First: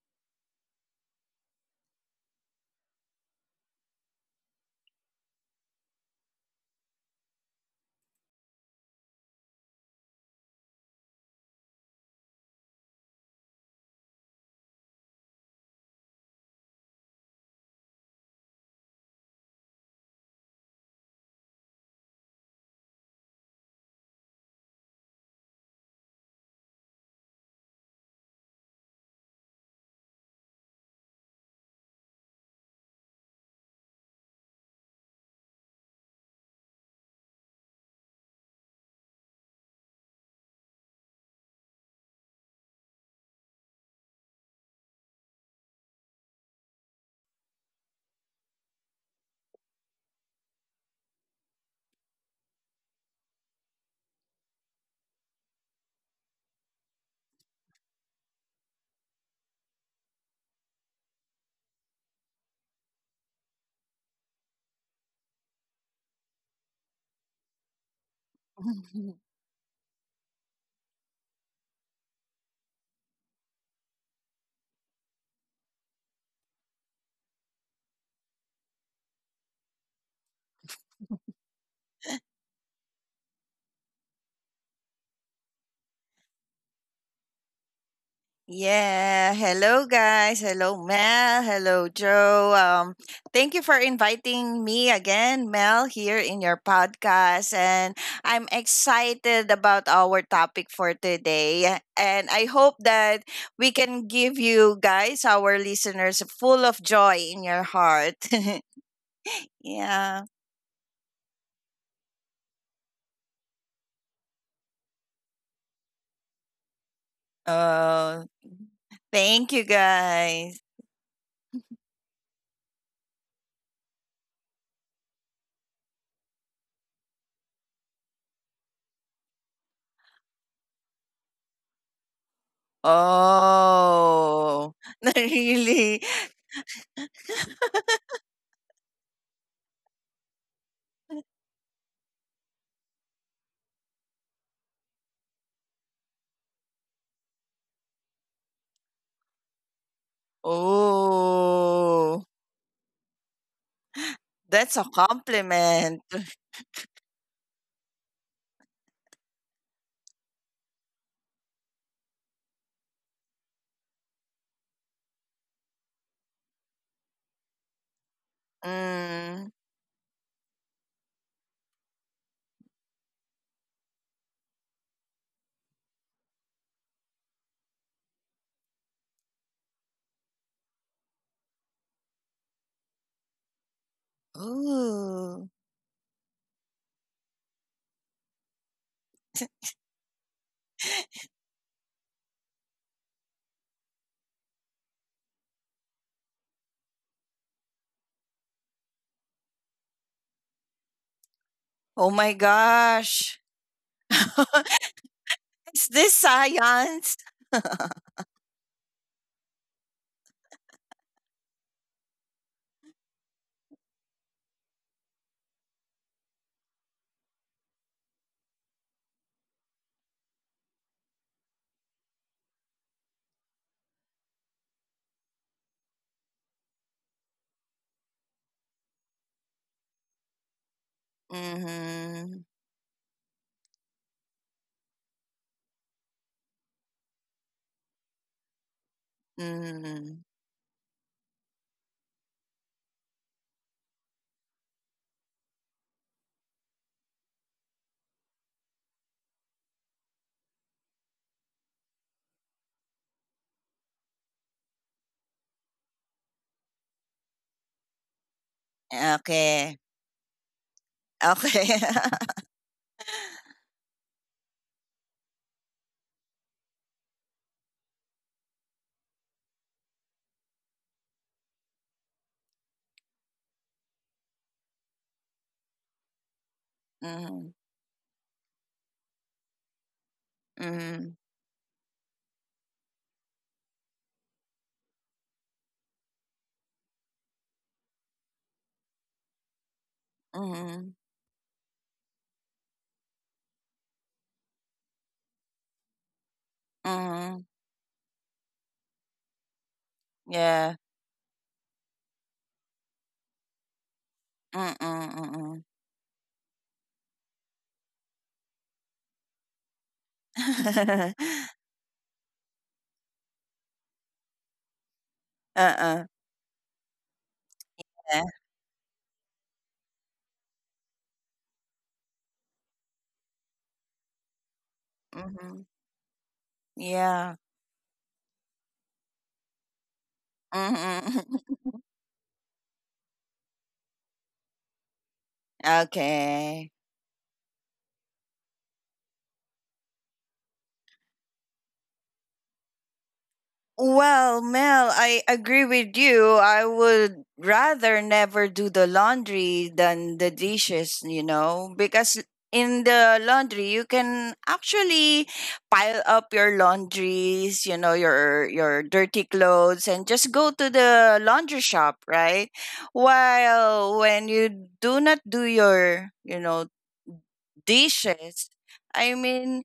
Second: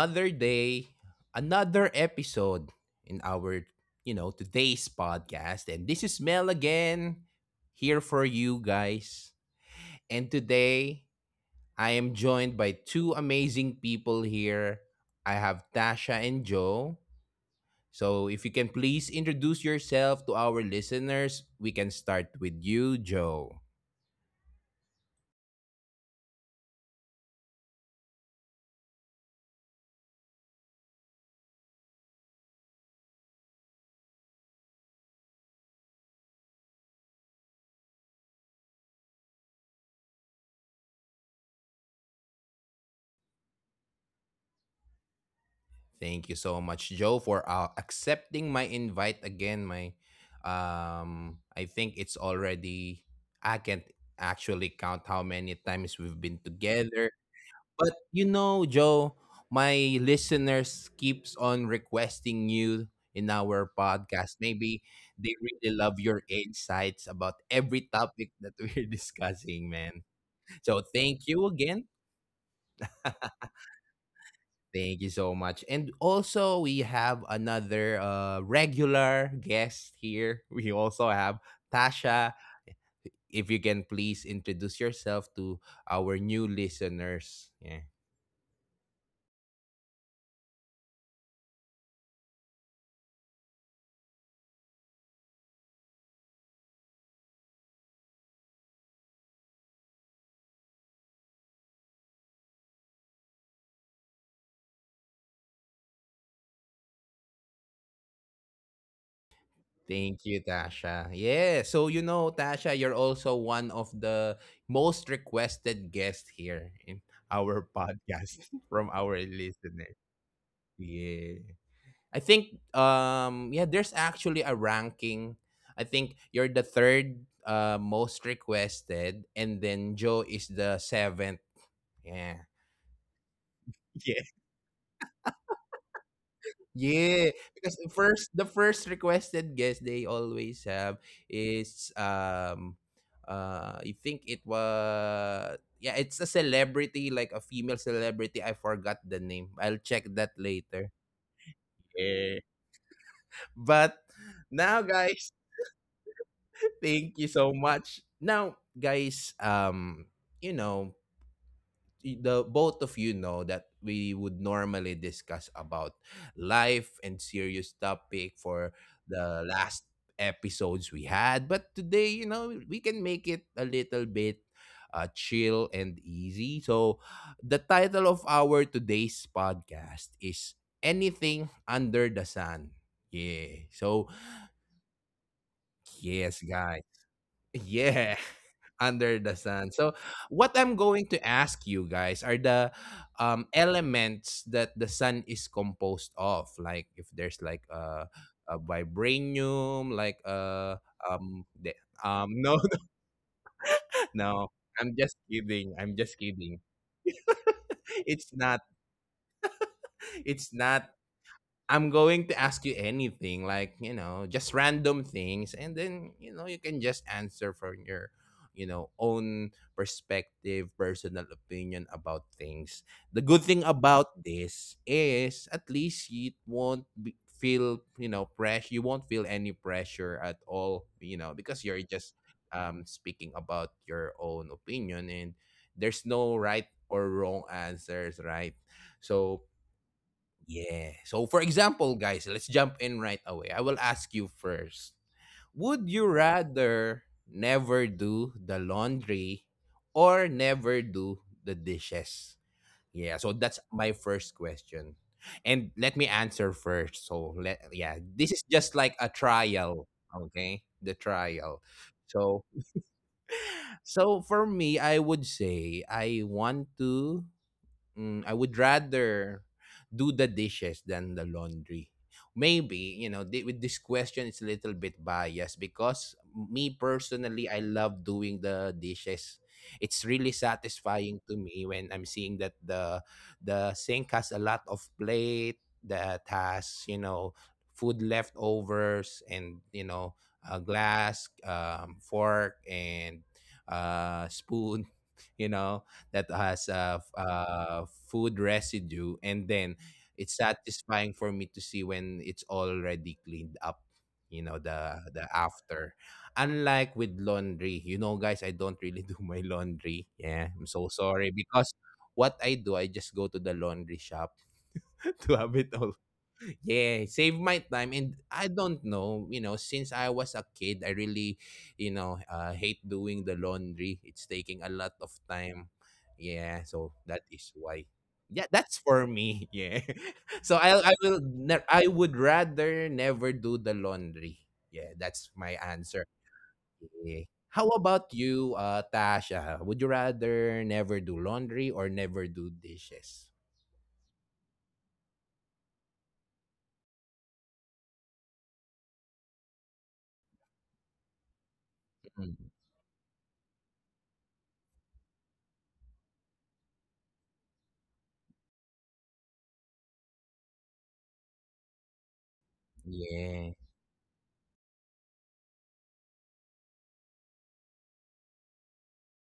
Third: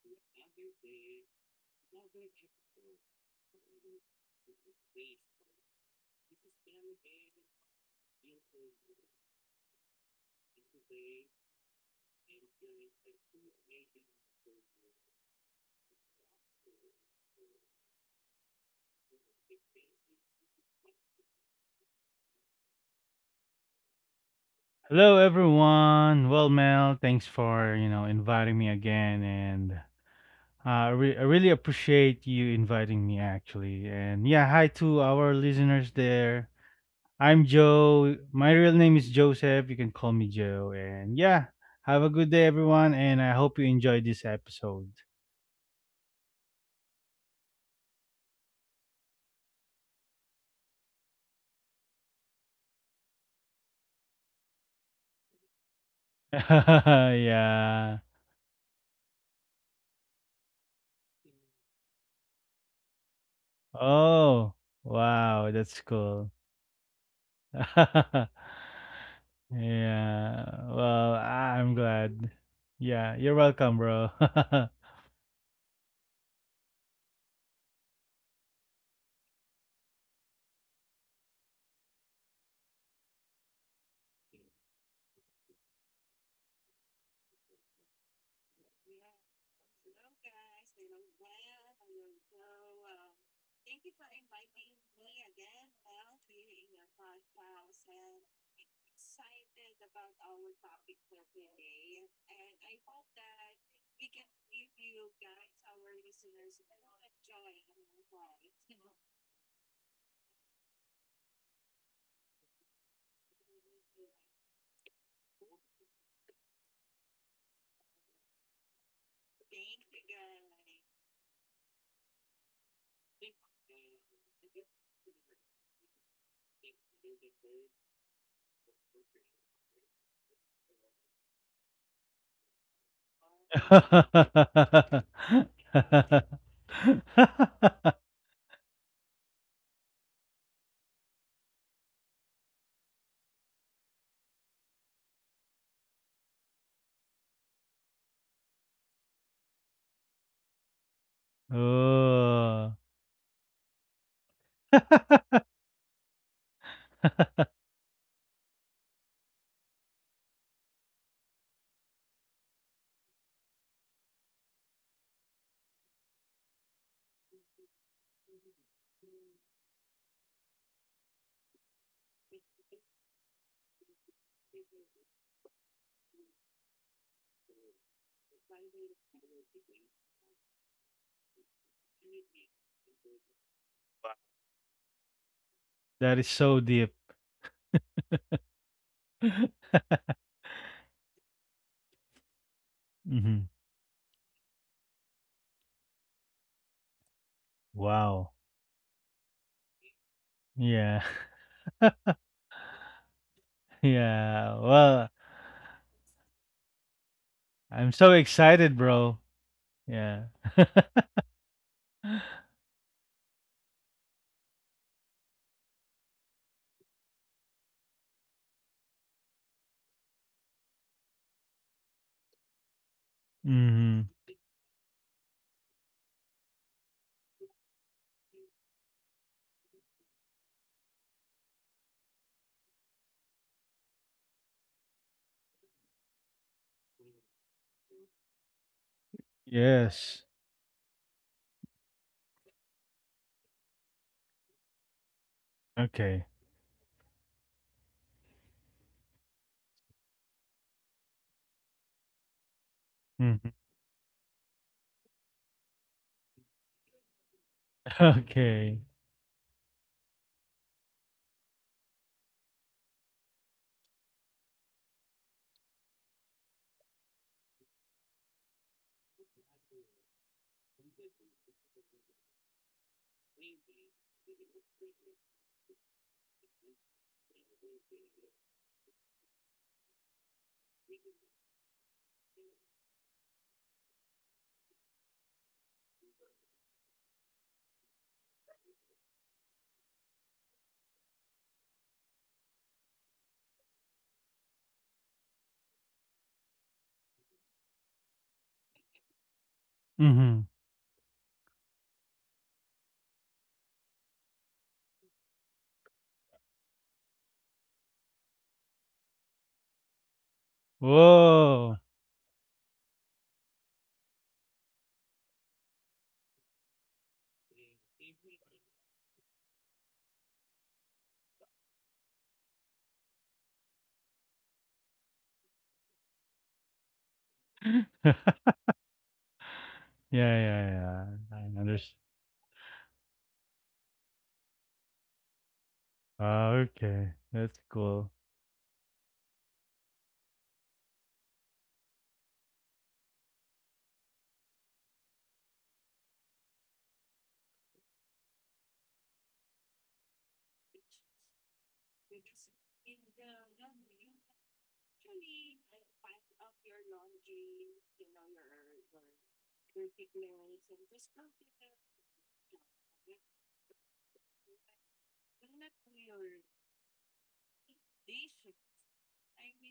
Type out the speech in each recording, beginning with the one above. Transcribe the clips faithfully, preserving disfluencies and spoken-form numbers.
another day, another episode in our, you know, today's podcast. And this is Mel again, here for you guys. And today, I am joined by two amazing people here. I have Tasha and Joe. So if you can please introduce yourself to our listeners, we can start with you, Joe. Hello everyone. Well, Mel, thanks for, you know, inviting me again and uh, I, re- I really appreciate you inviting me actually. And yeah, hi to our listeners there. I'm Joe. My real name is Joseph. You can call me Joe. And yeah, have a good day everyone and I hope you enjoyed this episode. Thank you so much, Joe, for uh, accepting my invite again. My, um, I think it's already. I can't actually count how many times we've been together. Yeah. But you know, Joe, my listeners keeps on requesting you in our Oh, podcast. Maybe wow, that's they really cool. love your insights about every topic that Mhm. we're discussing, Yeah. man. Well, So thank I'm you glad. again. Yeah, you're welcome, bro. Thank you so much. And also, we have another uh, regular guest here. We also have Tasha. If you can please introduce yourself to our new listeners. Yeah. Yeah. Hello, guys. Hello, Mel. Hello, Joe. Um, thank you for inviting me again, Mel, here in your podcast. And I'm excited about our topic for today. And I hope that we can give you guys, our listeners, full of joy in your heart. yeah. Thank you, Tasha. Yeah. So, you know, Tasha, you're also one of the most requested guests here in our Oh, podcast from our thank you, listeners. guys. Yeah. I think um yeah, there's actually a ranking. I think you're the third uh most requested and then Joe is the seventh. Yeah. Yeah. Oh, really? Yeah, because the first the first requested guest they always have is um uh I think it was yeah, it's a celebrity like a female celebrity. I forgot the name. I'll check that later. Oh. Oh. Yeah. But That's a now guys compliment. thank you so much. Now, guys, um, you know, y- the both of you know that we would normally discuss about life and serious topic for Mm. the last episodes we had, but today, you know, we can make it a little bit uh, chill and easy. So, the title of our today's podcast is Anything Under the Sun. Yeah. So, Ooh. That is so deep. yes, guys. Yeah, under the sun. So, what I'm going to ask you guys are the Mhm. um, elements that the sun is composed of. Like if there's like Wow. a, a vibranium, like Yeah. a um, Oh the, my um, no, gosh. Yeah. no, Well, I'm just Is this kidding. I'm just kidding. science? I'm so excited, it's bro. not. Yeah. It's not I'm going to ask you anything, like, you know, just random things. And then, you know, you can just answer from your, you know, own perspective, personal opinion about things. The good Mhm. thing about this is at least you won't be, feel, you know, pressure. You won't feel any pressure at all, you know, because you're Mhm. just um, speaking about your own opinion and there's no right or wrong answers, right? So, Yes. Mm. yeah. So for example, guys, let's jump in right away. I will ask you first. Okay. Would you rather never do the laundry or never do the dishes? Mhm. Yeah, so that's my first question. And let me answer first. So let yeah, this Okay. is just like a Okay. trial, okay? The trial. Okay. So so for me, I would say I want to mm, I would rather do the dishes than the laundry. Maybe, you know, thi- with this question, it's a little bit biased because me Mhm. personally, I love doing the dishes. It's really Mhm. satisfying to me when I'm seeing that the the sink has a lot of plate that has, you know, food leftovers and, you know, a Mhm. glass, um, fork and uh, spoon, you know that has uh, f- Mhm. uh, food residue, and then Mhm. it's Yeah. satisfying for me to see when it's already cleaned up. You Mm, know the mm, the mm, after, unlike with laundry. You know, guys, I don't really do my laundry. Yeah, I'm so mm. sorry Whoa. because what I do, I just go to the laundry shop to have it Uh-uh. all yeah, save my Yeah. time and I don't know, you know, since I was a kid, I really, you know, uh, hate doing the laundry. It's taking a lot of Mhm. time. Yeah, so Yeah. that is why. Yeah, that's for me. Yeah. Yeah, yeah, So yeah. I Mhm. I I will understand. ne- I would rather never do the laundry. Yeah, that's my answer. Ah, Okay. okay. That's Yeah. How cool. about you, uh, Tasha? Would you rather never do laundry or never do dishes? Well, Mel, I agree with you. I would rather never do the laundry than the dishes, you know, because Mm, in the laundry you can actually pile up your laundries, you know, your your dirty clothes and just go to the laundry shop, right? yeah. While when you do not do your, you know, dishes, I mean,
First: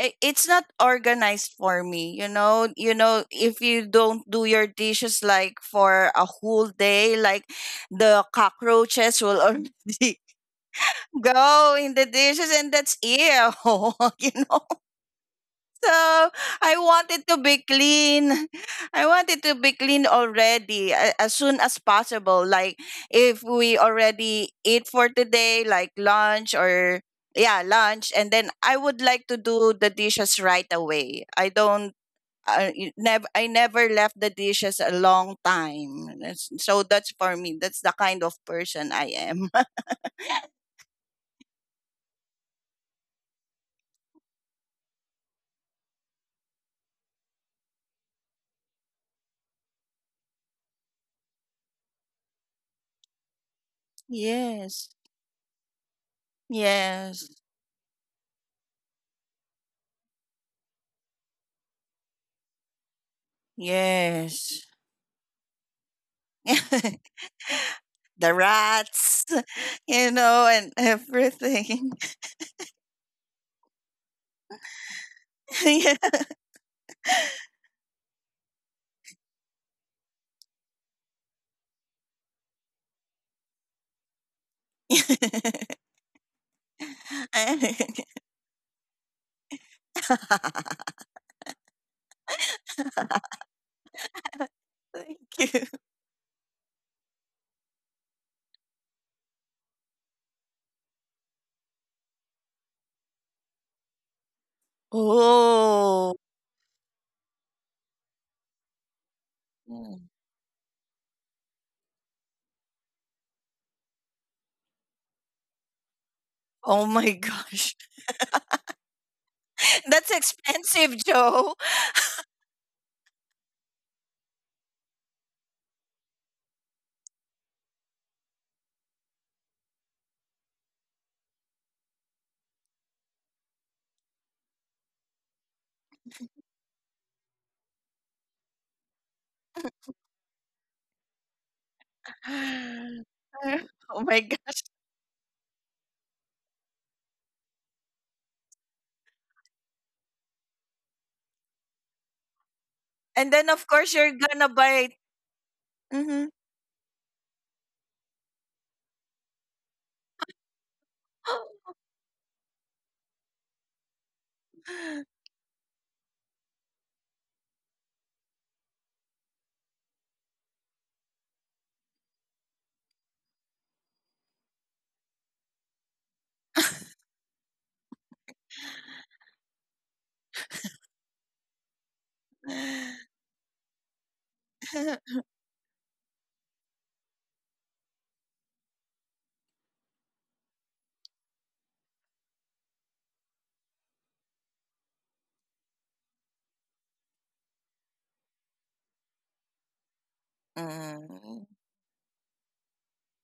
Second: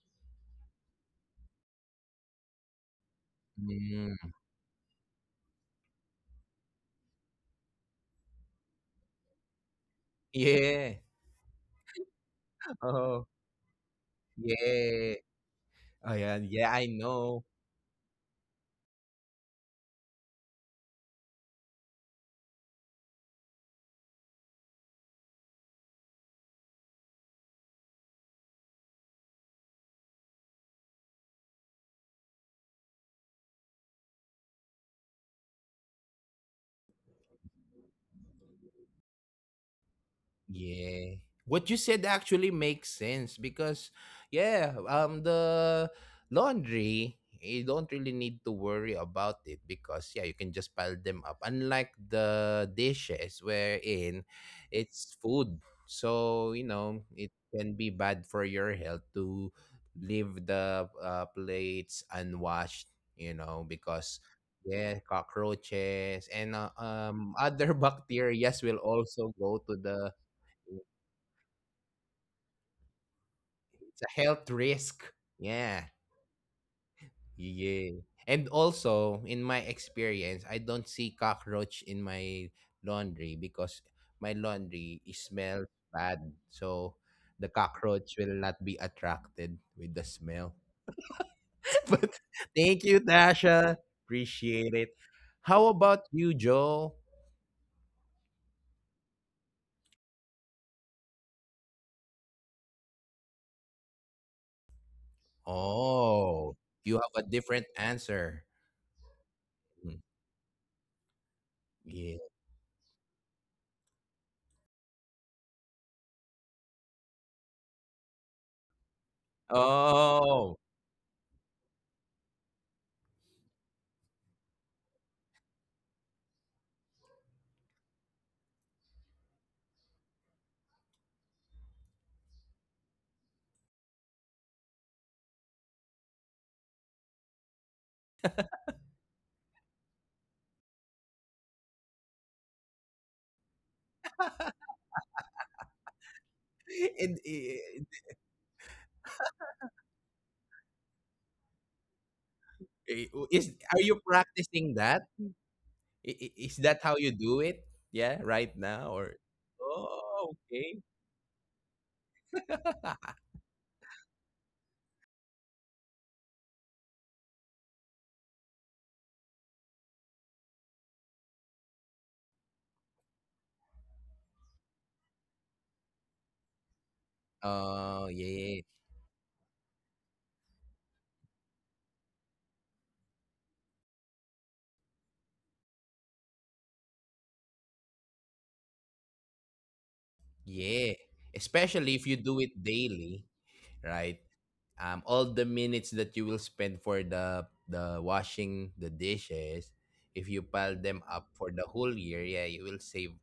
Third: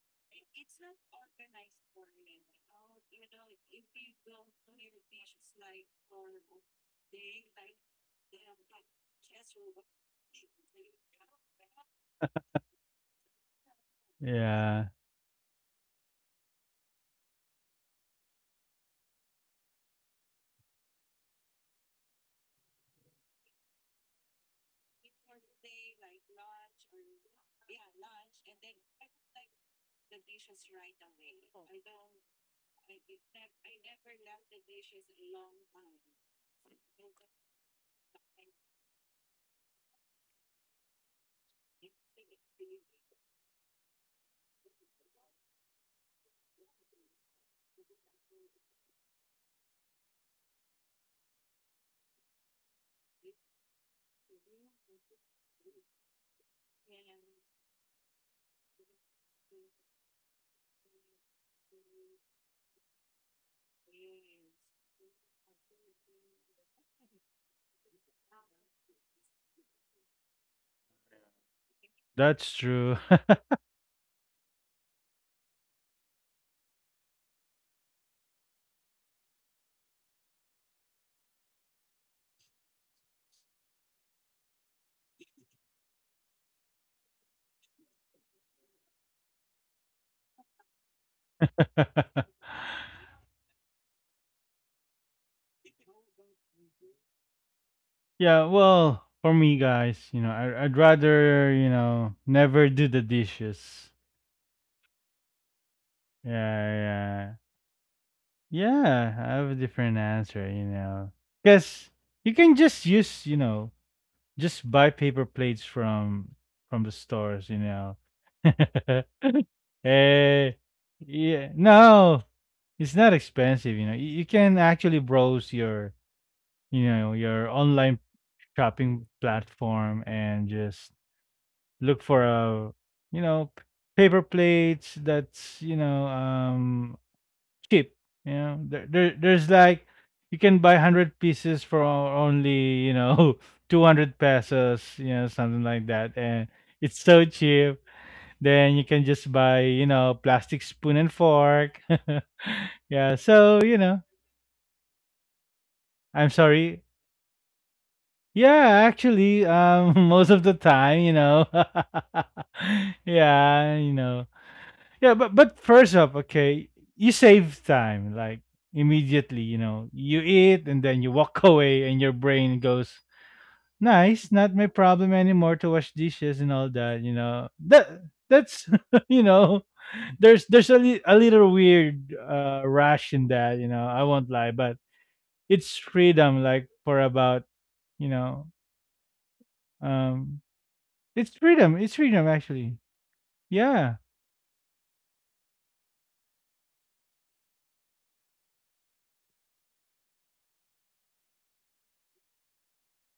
i- it's not organized for me, you know. You know if you don't Mm, do your dishes like for a whole day, like the cockroaches will already yeah. go in the dishes, and that's Oh, ew, you know, Yeah, yeah. Oh, so yeah. Yeah, I I want it to know. be clean. I want it to be clean already a- as soon as possible. Like if we already eat for today, like lunch or yeah, lunch, and then I would like to do the dishes right away. I don't. I never, I never left the dishes a long time. That's- So that's for me. That's the kind of person I am. Yeah. What you said actually makes sense because yeah, um the laundry you don't really need to worry about it because yeah, you can just pile them up. Unlike the dishes wherein yes. it's food. So, you know, Yes. it can be bad for your health to leave the uh, plates unwashed, you know, because Yes. yeah, cockroaches and uh, um other The bacteria will rats, also go to you the know, and it's everything. that's true. a health risk. Yeah. Yeah. Yeah. And also, in my experience, I don't see cockroach in my laundry because my laundry it smells Thank bad. So the cockroach will not be attracted with the smell. but thank you, Tasha. Appreciate it. you. How about you, Joe? Yeah, well, for me, guys, you know, I I'd rather, you know, never do the dishes. Oh. Oh, you have a Yeah, different answer. yeah. Yeah, I have a different Mm, Mm. answer, you know, because yeah. you can just use, you know, just buy paper plates from Oh from the my stores, you gosh. know. That's Eh, Oh, expensive, Joe. yeah, no, it's not expensive, you know. You, you can actually browse your, you know, your online shopping platform and just look for a, you know, p- paper plates that's, you know, um cheap. You know, there, there there's like you can buy hundred pieces for only you know two Oh my hundred gosh. pesos, you know, something like that, and it's and, so eh, cheap. Then you can just buy you know plastic spoon and fork. eh, Yeah, w- And then is so of are you course you know, you're gonna practicing buy that? I- hmm I'm i- Is that sorry. how you do it? Yeah, right Yeah, now or actually, um, oh, most of the okay. time, you know, yeah, you know, yeah, but but first up, okay, you save time like immediately. You know, you eat and then you walk away, and your brain goes, "Nice, not my problem anymore to wash dishes and all that." You know Oh that yeah, that's you know, there's there's a, li- a little weird uh, rush in that. You know, I won't lie, but it's freedom like for about you know um yeah. it's freedom Especially it's if you freedom do it actually. daily, Yeah, right? Um, all the minutes that you will spend for the the washing the dishes, if you pile them up Mm, for the whole year, yeah, you will save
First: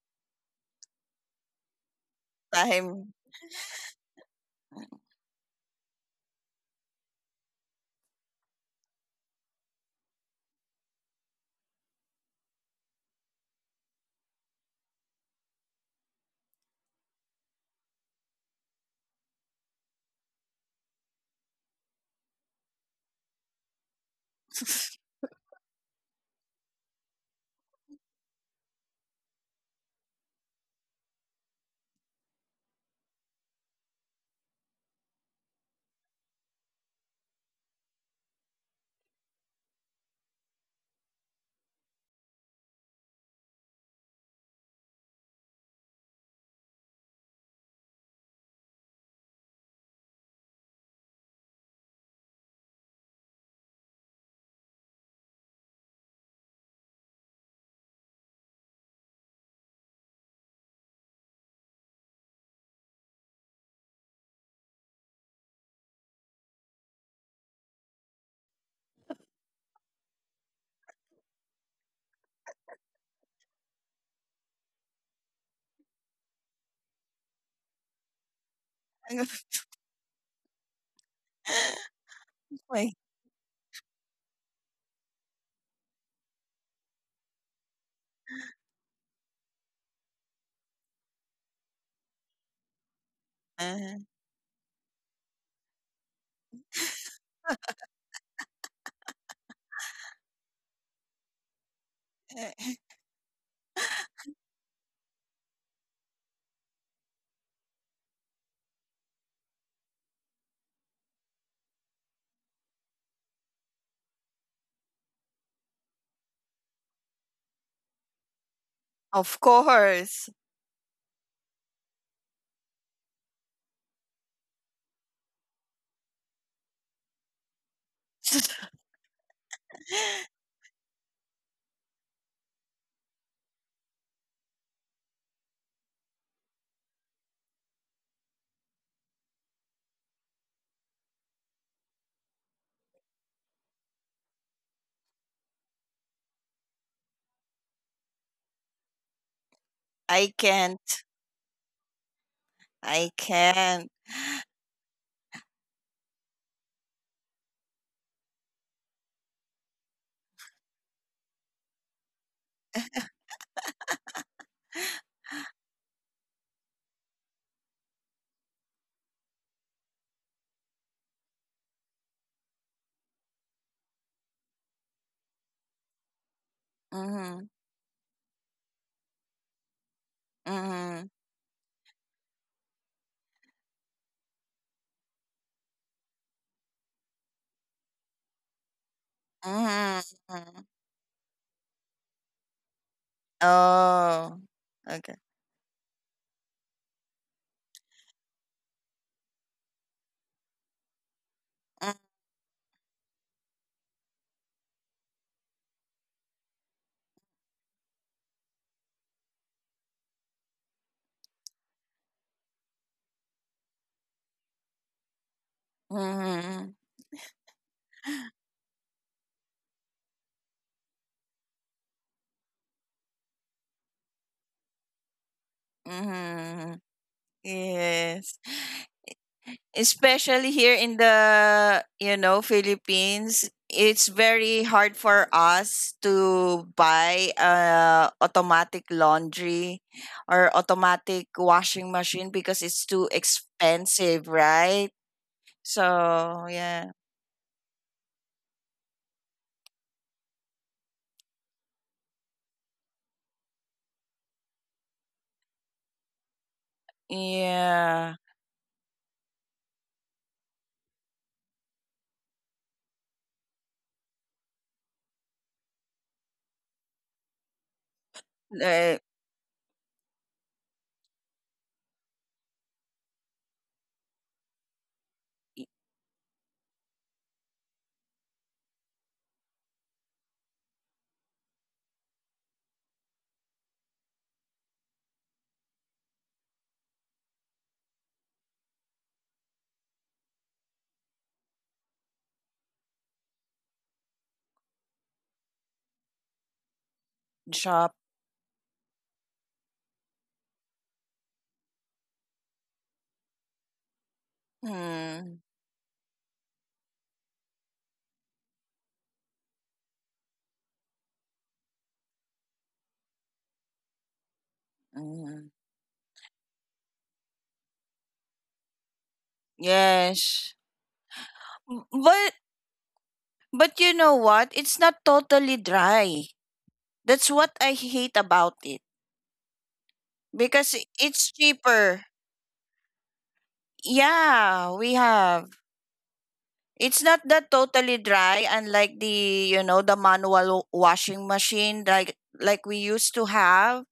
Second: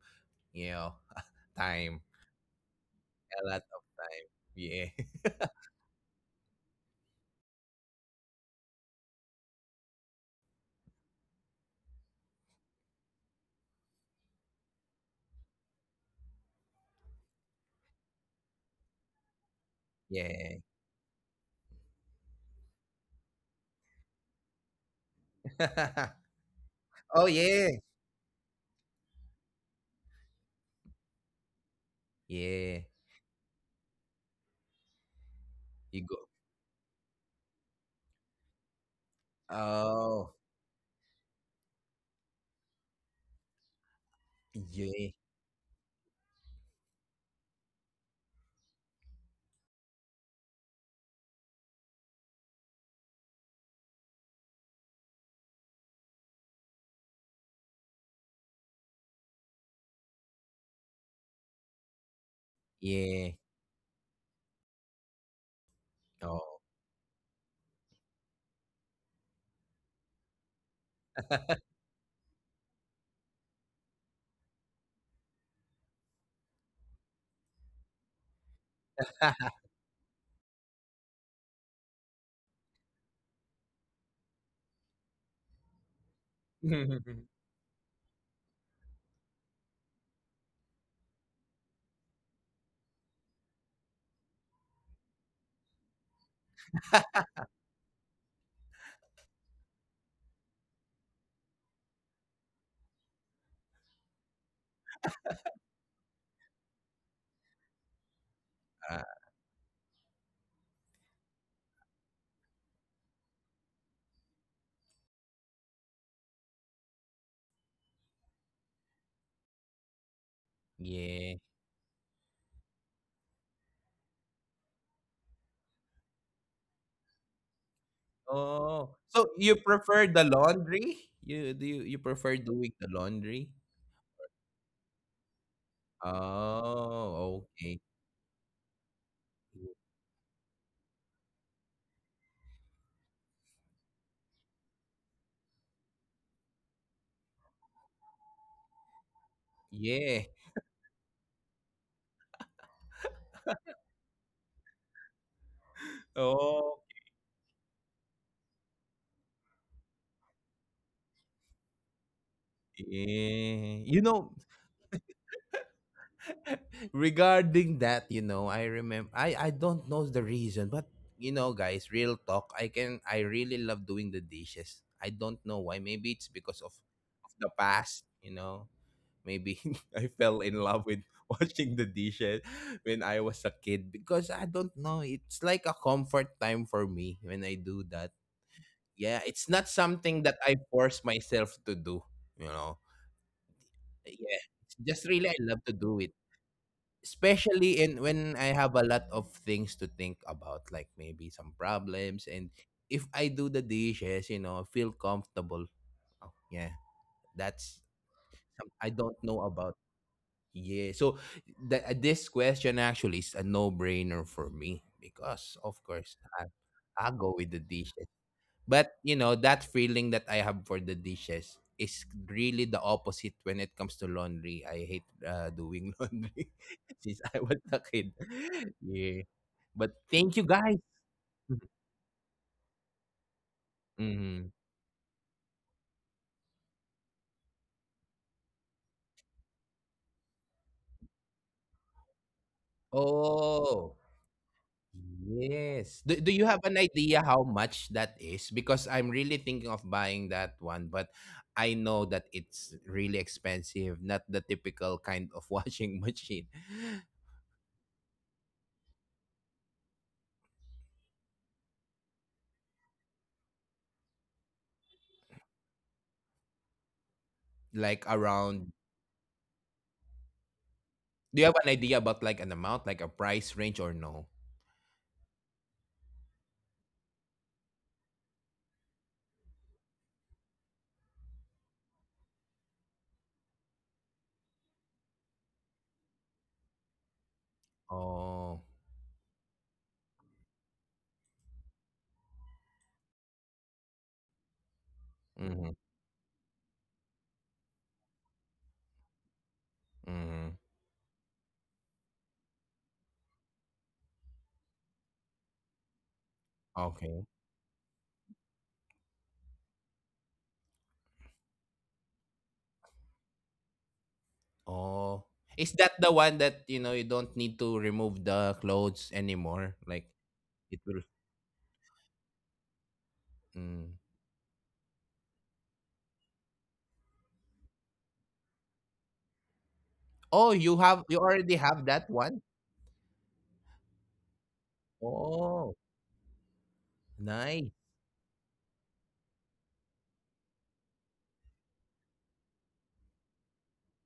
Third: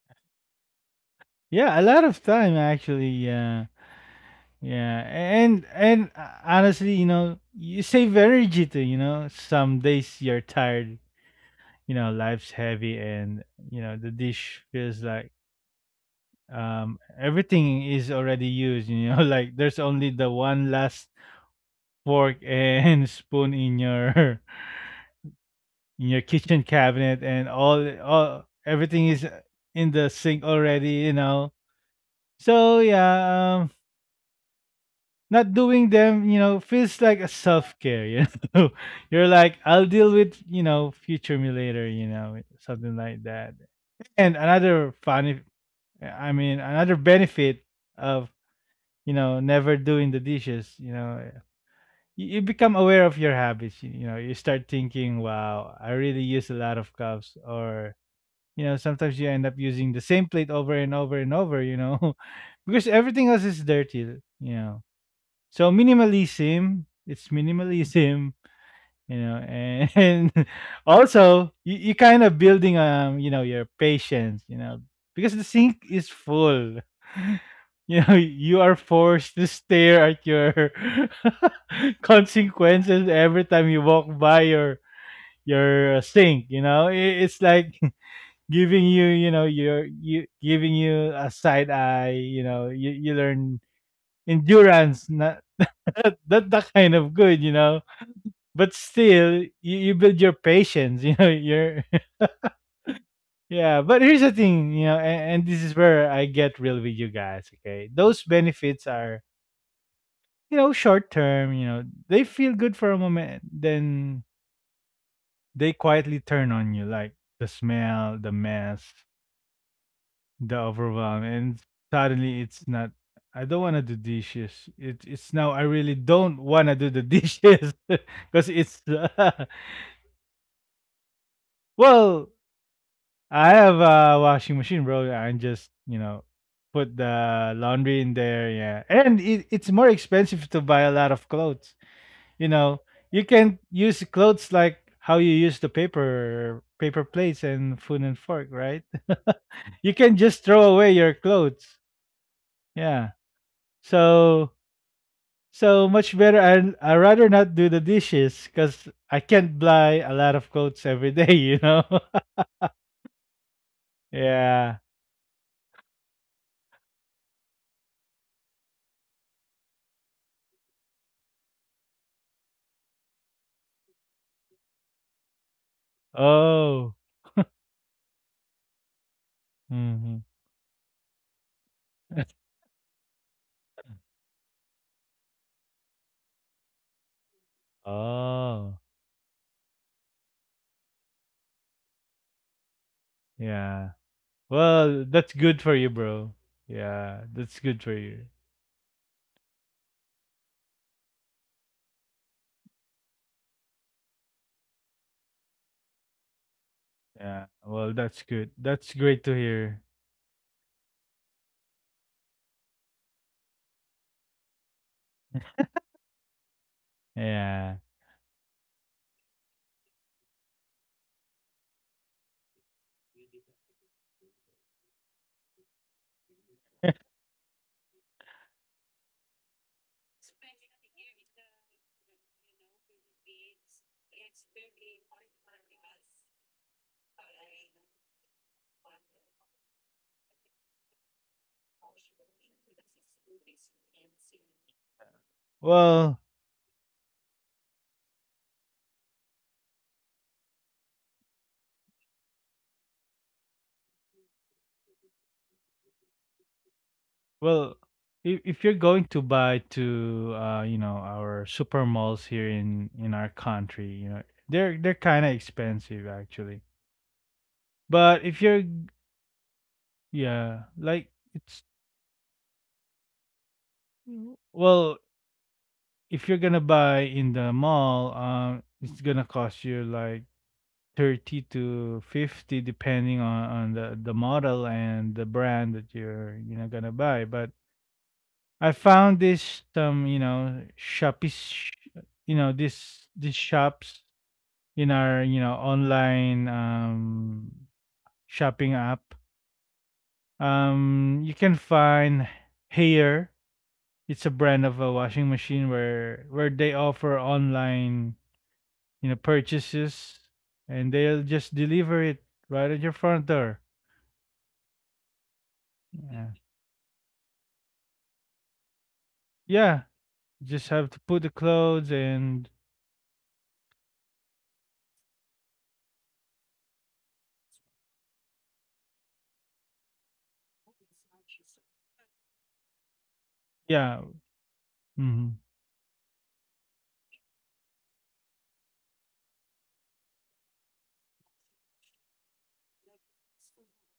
you know yeah, a time lot of time actually, time a lot yeah. of time. Yeah, Yeah, and and uh, honestly, you know, you save energy too. You know, some days you're tired. You know, life's heavy, and you know the dish feels like um everything is already used. You know, like there's only the yeah. one last fork and spoon in your in your kitchen cabinet, oh and yeah, all all everything is in the sink already. You know, so yeah. yeah, um, not doing You go them, you know, feels like a self care. You know, you're like, I'll deal oh, with, you know, future me later. You know, something like that. And another yeah, funny, I mean, another benefit of you know never doing the dishes. You know, you, you become aware of your habits. You, you know, you start thinking, wow, I really use a lot of cups, or you know, sometimes you end up using the same plate over and over and over. You know, because everything yeah. else is dirty. You know so Oh, minimalism, it's minimalism, you know, and, and also you, you kind of building um, you know, your patience, you know, because the sink is full. You know, you are forced to stare at your My consequences every time you walk by your your sink, you know. I- It's like giving you, you know, your you giving you a side eye, you know, you, you learn God. endurance, not that, that that kind of good, you know. But still, you, you build your patience, you know. You're yeah. But here's the thing, you know, and, and this is where I get real with you guys. Okay, those benefits uh, are you know short term. You know, they feel good for a moment, then they quietly turn on you, like the smell, the mess, Of course. the overwhelm, yeah. and suddenly it's not. I don't want to do dishes. It, it's now I really don't want to do the dishes because it's Oh, so uh, you prefer the laundry? You do you, you well, prefer doing the I laundry? have a washing machine, bro. I just, you know, put Oh, the okay. laundry in there. Yeah. And it, it's more expensive to buy a lot of clothes. You know, you can use clothes like how you use the paper paper plates and food and fork, right? You can I Yeah. just throw away can't. your clothes. I Yeah. can't. So so much better. Oh, I I rather not do the dishes because I can't buy a lot of clothes every day. You know. yeah. You know, Yeah. regarding that, you know, I remember I I don't know the reason, but you know, guys, real talk, I can I really love doing the dishes. I don't know why. Maybe it's because of, Oh. of Mm-hmm. the past, you know. Maybe Hmm. I fell in love Mm-hmm. with washing the dishes when I was a kid because I don't know, it's like a comfort time for me when I do that. Oh, Yeah, it's not something that Mm-hmm. I force myself to do, you know. yeah. Oh. Yeah, it's Well, Okay. just that's really I good love for to you, do it bro. Yeah, that's good especially for in you. when I have a lot of things to think about, like maybe some problems, and if I do the dishes, you know, feel comfortable. Oh, yeah, Yeah. that's Well, that's good. some- That's I great don't to know hear. about. Yeah, so th- this question actually is a no-brainer for me because, of course, I Mm-hmm. I go with the Yeah. dishes. But you know, that feeling that I have for the dishes is really the opposite when it comes to laundry. I hate uh, doing laundry Mm-hmm. since I was a kid. Yes. Yeah. But thank Especially you here guys. in the, you know, Philippines, it's Mhm. very hard for us to buy uh automatic laundry or automatic washing machine because it's too Oh, expensive, right? yes. Well, Do, do So you have an yeah, idea how much that is? Because I'm really thinking of buying that one, but I know that it's really expensive, not the typical kind of washing machine. well, yeah, if if you're going to buy to uh, you know, our super malls here in in our country, you know, they're they're kind of expensive actually. Like But if you're around uh, yeah, like Do you have it's an idea about like an amount, like a price range or no? well, if you're gonna buy in the mall, um, it's gonna cost you like thirty to fifty depending on, on the, the model and the brand that you're you know gonna buy, but Oh. I found this some you know shopee sh- you know this these shops in our you know Mm-hmm. online um shop. shopping app. Mm-hmm. um you can find hair. It's a brand of a washing Hmm. machine where where they offer Okay. online you know purchases and they'll just deliver it right at your front door. Oh. Mm, Is that the Yeah. one that, you know, you don't need to remove the clothes anymore? Yeah, Like yes, just it have to will put the M- clothes, but and but you mm. know what? It's not totally dry. That's what I hate about it Oh, you because have you it's already have cheaper. that one? yeah, Yeah, we mhm. have. Oh, It's not that nice. totally dry, unlike the, you know, the manual washing machine, like like we used to have.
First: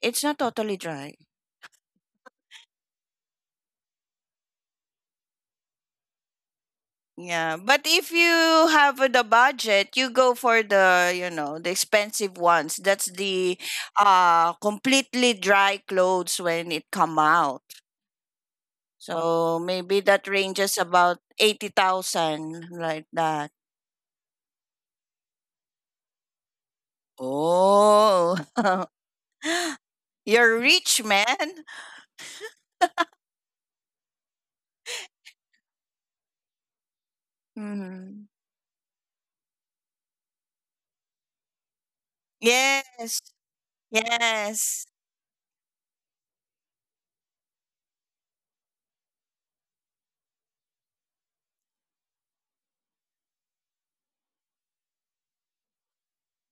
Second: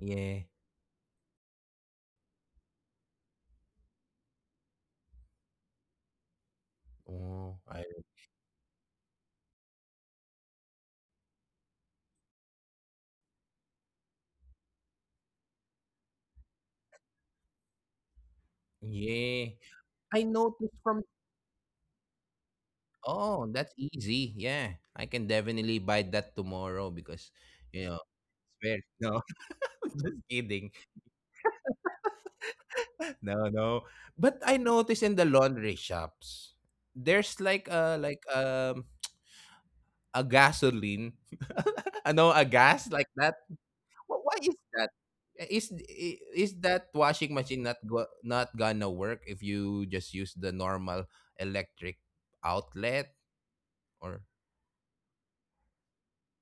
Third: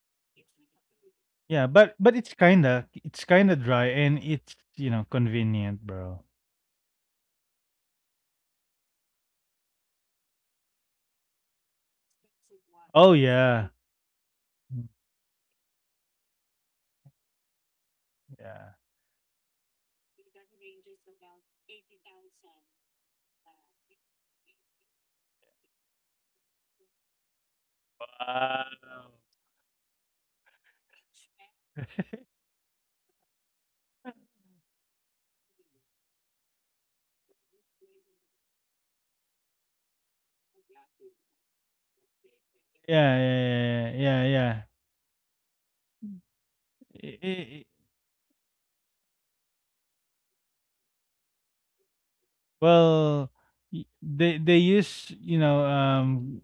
It's not totally dry. Yeah. But but it's kinda it's kinda dry and it's you know convenient, bro. Yeah, Oh, but I if you have the budget, you go for the, you know, the expensive ones. That's Oh the yeah. uh Mm, completely dry clothes when it come out. yeah. yeah. So maybe that I ranges noticed from about eighty thousand, like that. oh, that's easy. Yeah. I can definitely buy that tomorrow because you know it's Oh, very Wow. no just You're kidding. rich, man. No, no. But I noticed in the laundry shops, there's like a Hmm. like um a gasoline. I know a gas like Yes. Yeah, that. yeah, yeah, yeah, Wh- Why is yeah. Yes. that? Is i- is that I- I- washing machine I- not go, not gonna work if you just use the normal electric outlet well, y- or they they use you know um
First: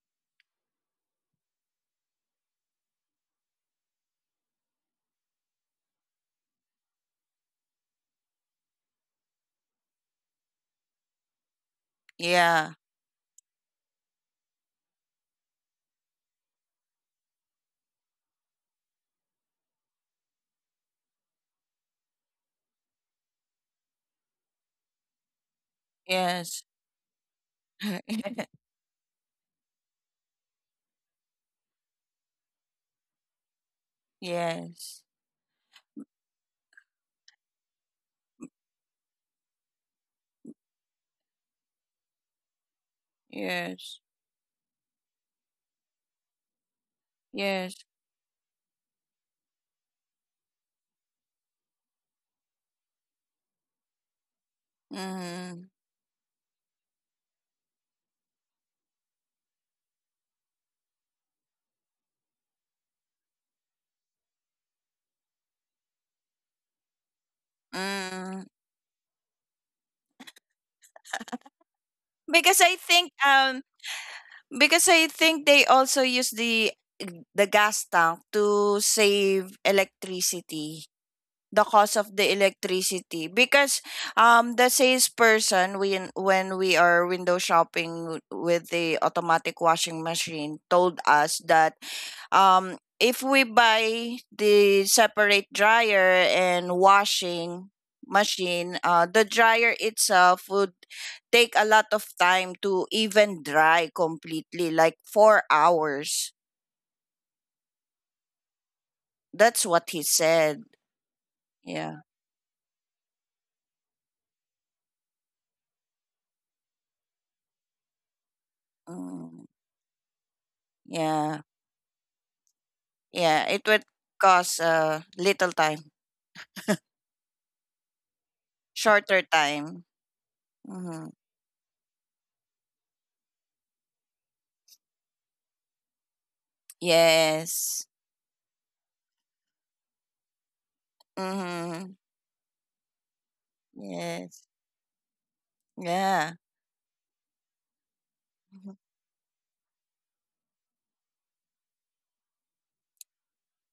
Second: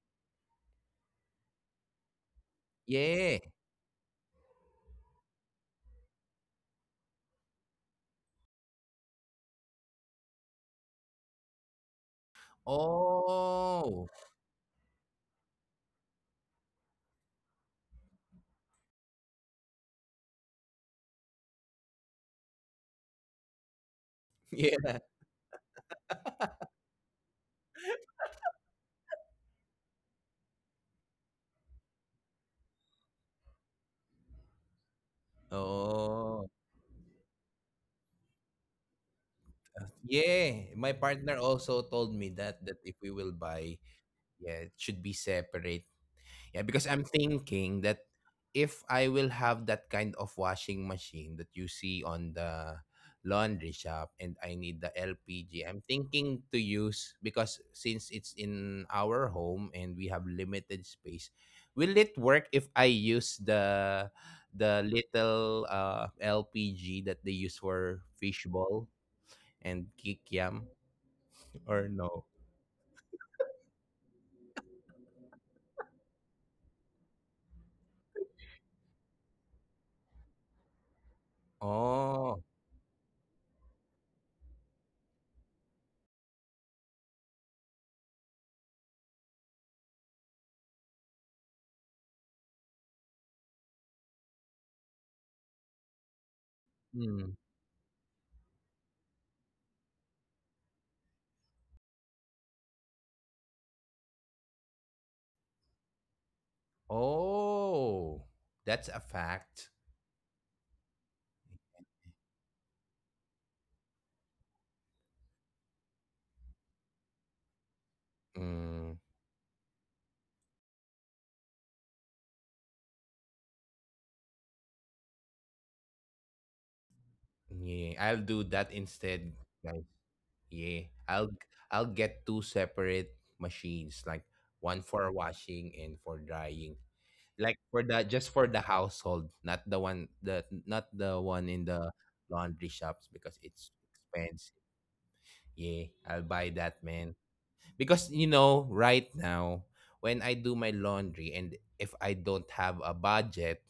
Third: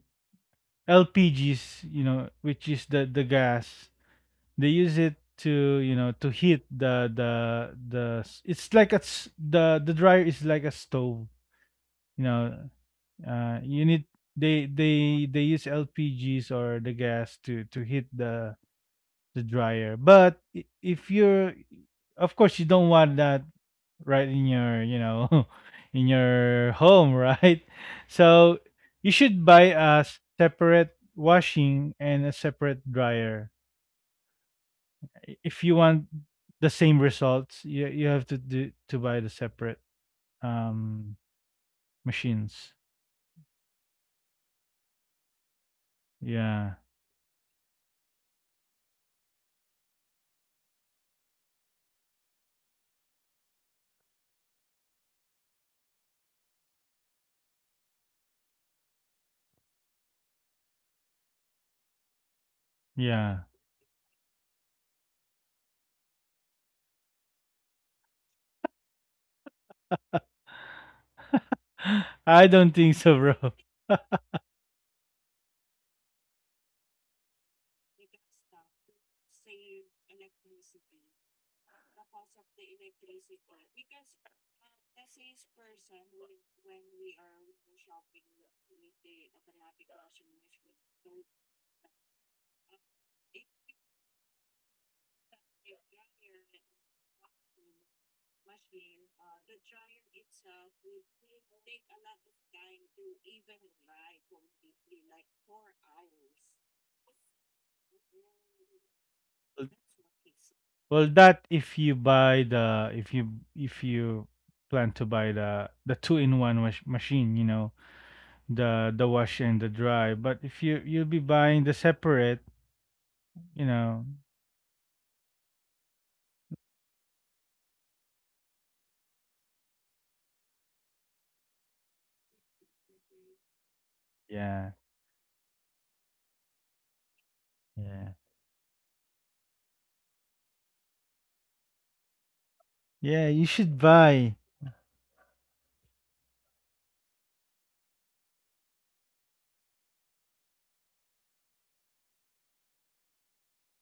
L P Gs, you know, which is the the yeah. gas. They use it to you know to heat the the the it's like a s- the the dryer is like a stove you know Yeah. uh you need Oh, they they they use L P Gs or the gas to to heat the the dryer, but i- if you're of course you don't want that right in your you yeah. know in Yes. your home right, so you should buy a separate washing and a separate dryer. yes. I- if you want Oh, the same results, you you have to do to buy the separate yeah. My um partner also told me that machines. that if we will buy, Yes. yeah, it should be separate. Yeah, Yeah. because I'm Yes. thinking that if I will have that kind of washing machine that you see on the laundry shop and I need the L P G, Mm. I'm thinking to use because since it's in our home and we have limited space, will it work if I Yeah. use the the little uh, L P G that they use for Mm. fishball and kikiam or no? I Because don't I think think so, bro. um because I think they also use the the gas tank to save electricity, the cost of the Oh. electricity, because um the salesperson when when we are window shopping with the automatic washing machine told us that um if we buy the separate dryer and Hmm. washing machine, uh, the dryer itself would take a lot of time to even dry completely, like four hours. Oh, that's a That's fact. what he said, Well, that if you yeah. buy the if you if you plan to buy the the two-in-one wash machine, you know, the Mm, the wash Mm. and the dry. But if you you'll be Yeah. buying the separate, Yeah, it you would know, cost uh, little time, yeah, I'll do that shorter instead, time. guys. Yeah, Mm-hmm. I'll I'll get two separate machines, like yeah, one for washing and for drying. Like Yes. for the yeah, just for the household, not the one the not the one in Mm-hmm. the laundry shops yeah. because You it's should buy. Yes. expensive. Yeah, I'll Yeah. buy that, man. Because you know, right now, when I do my laundry and if I don't have a budget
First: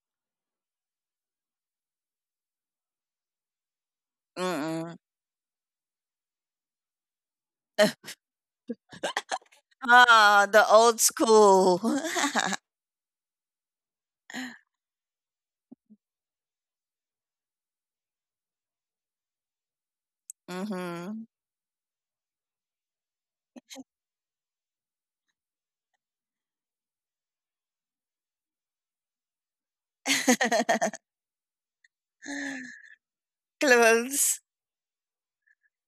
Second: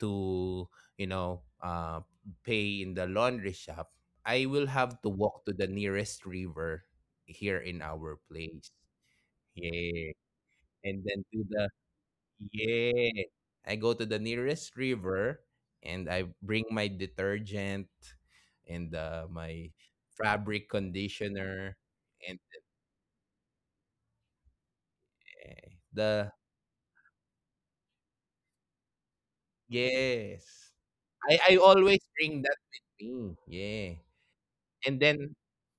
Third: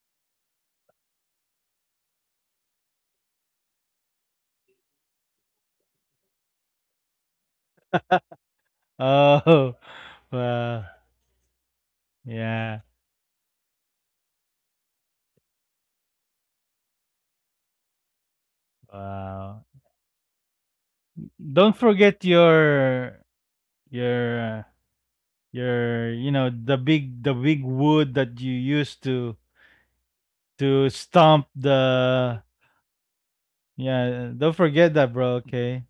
to, you know, uh, pay in the laundry shop, I will Mm-mm. have to walk to the nearest river here in our place. Oh, Yeah. Ah, the wow, And old then to the school. yeah, yeah. I go to the nearest river and I bring my detergent and uh, wow. my fabric Mm-hmm. Don't conditioner forget and your your uh, uh, your you the know the big the big wood that you used to yes. to stomp I I always the bring that with me. Yeah. yeah Clothes. don't forget And that, bro. then Okay.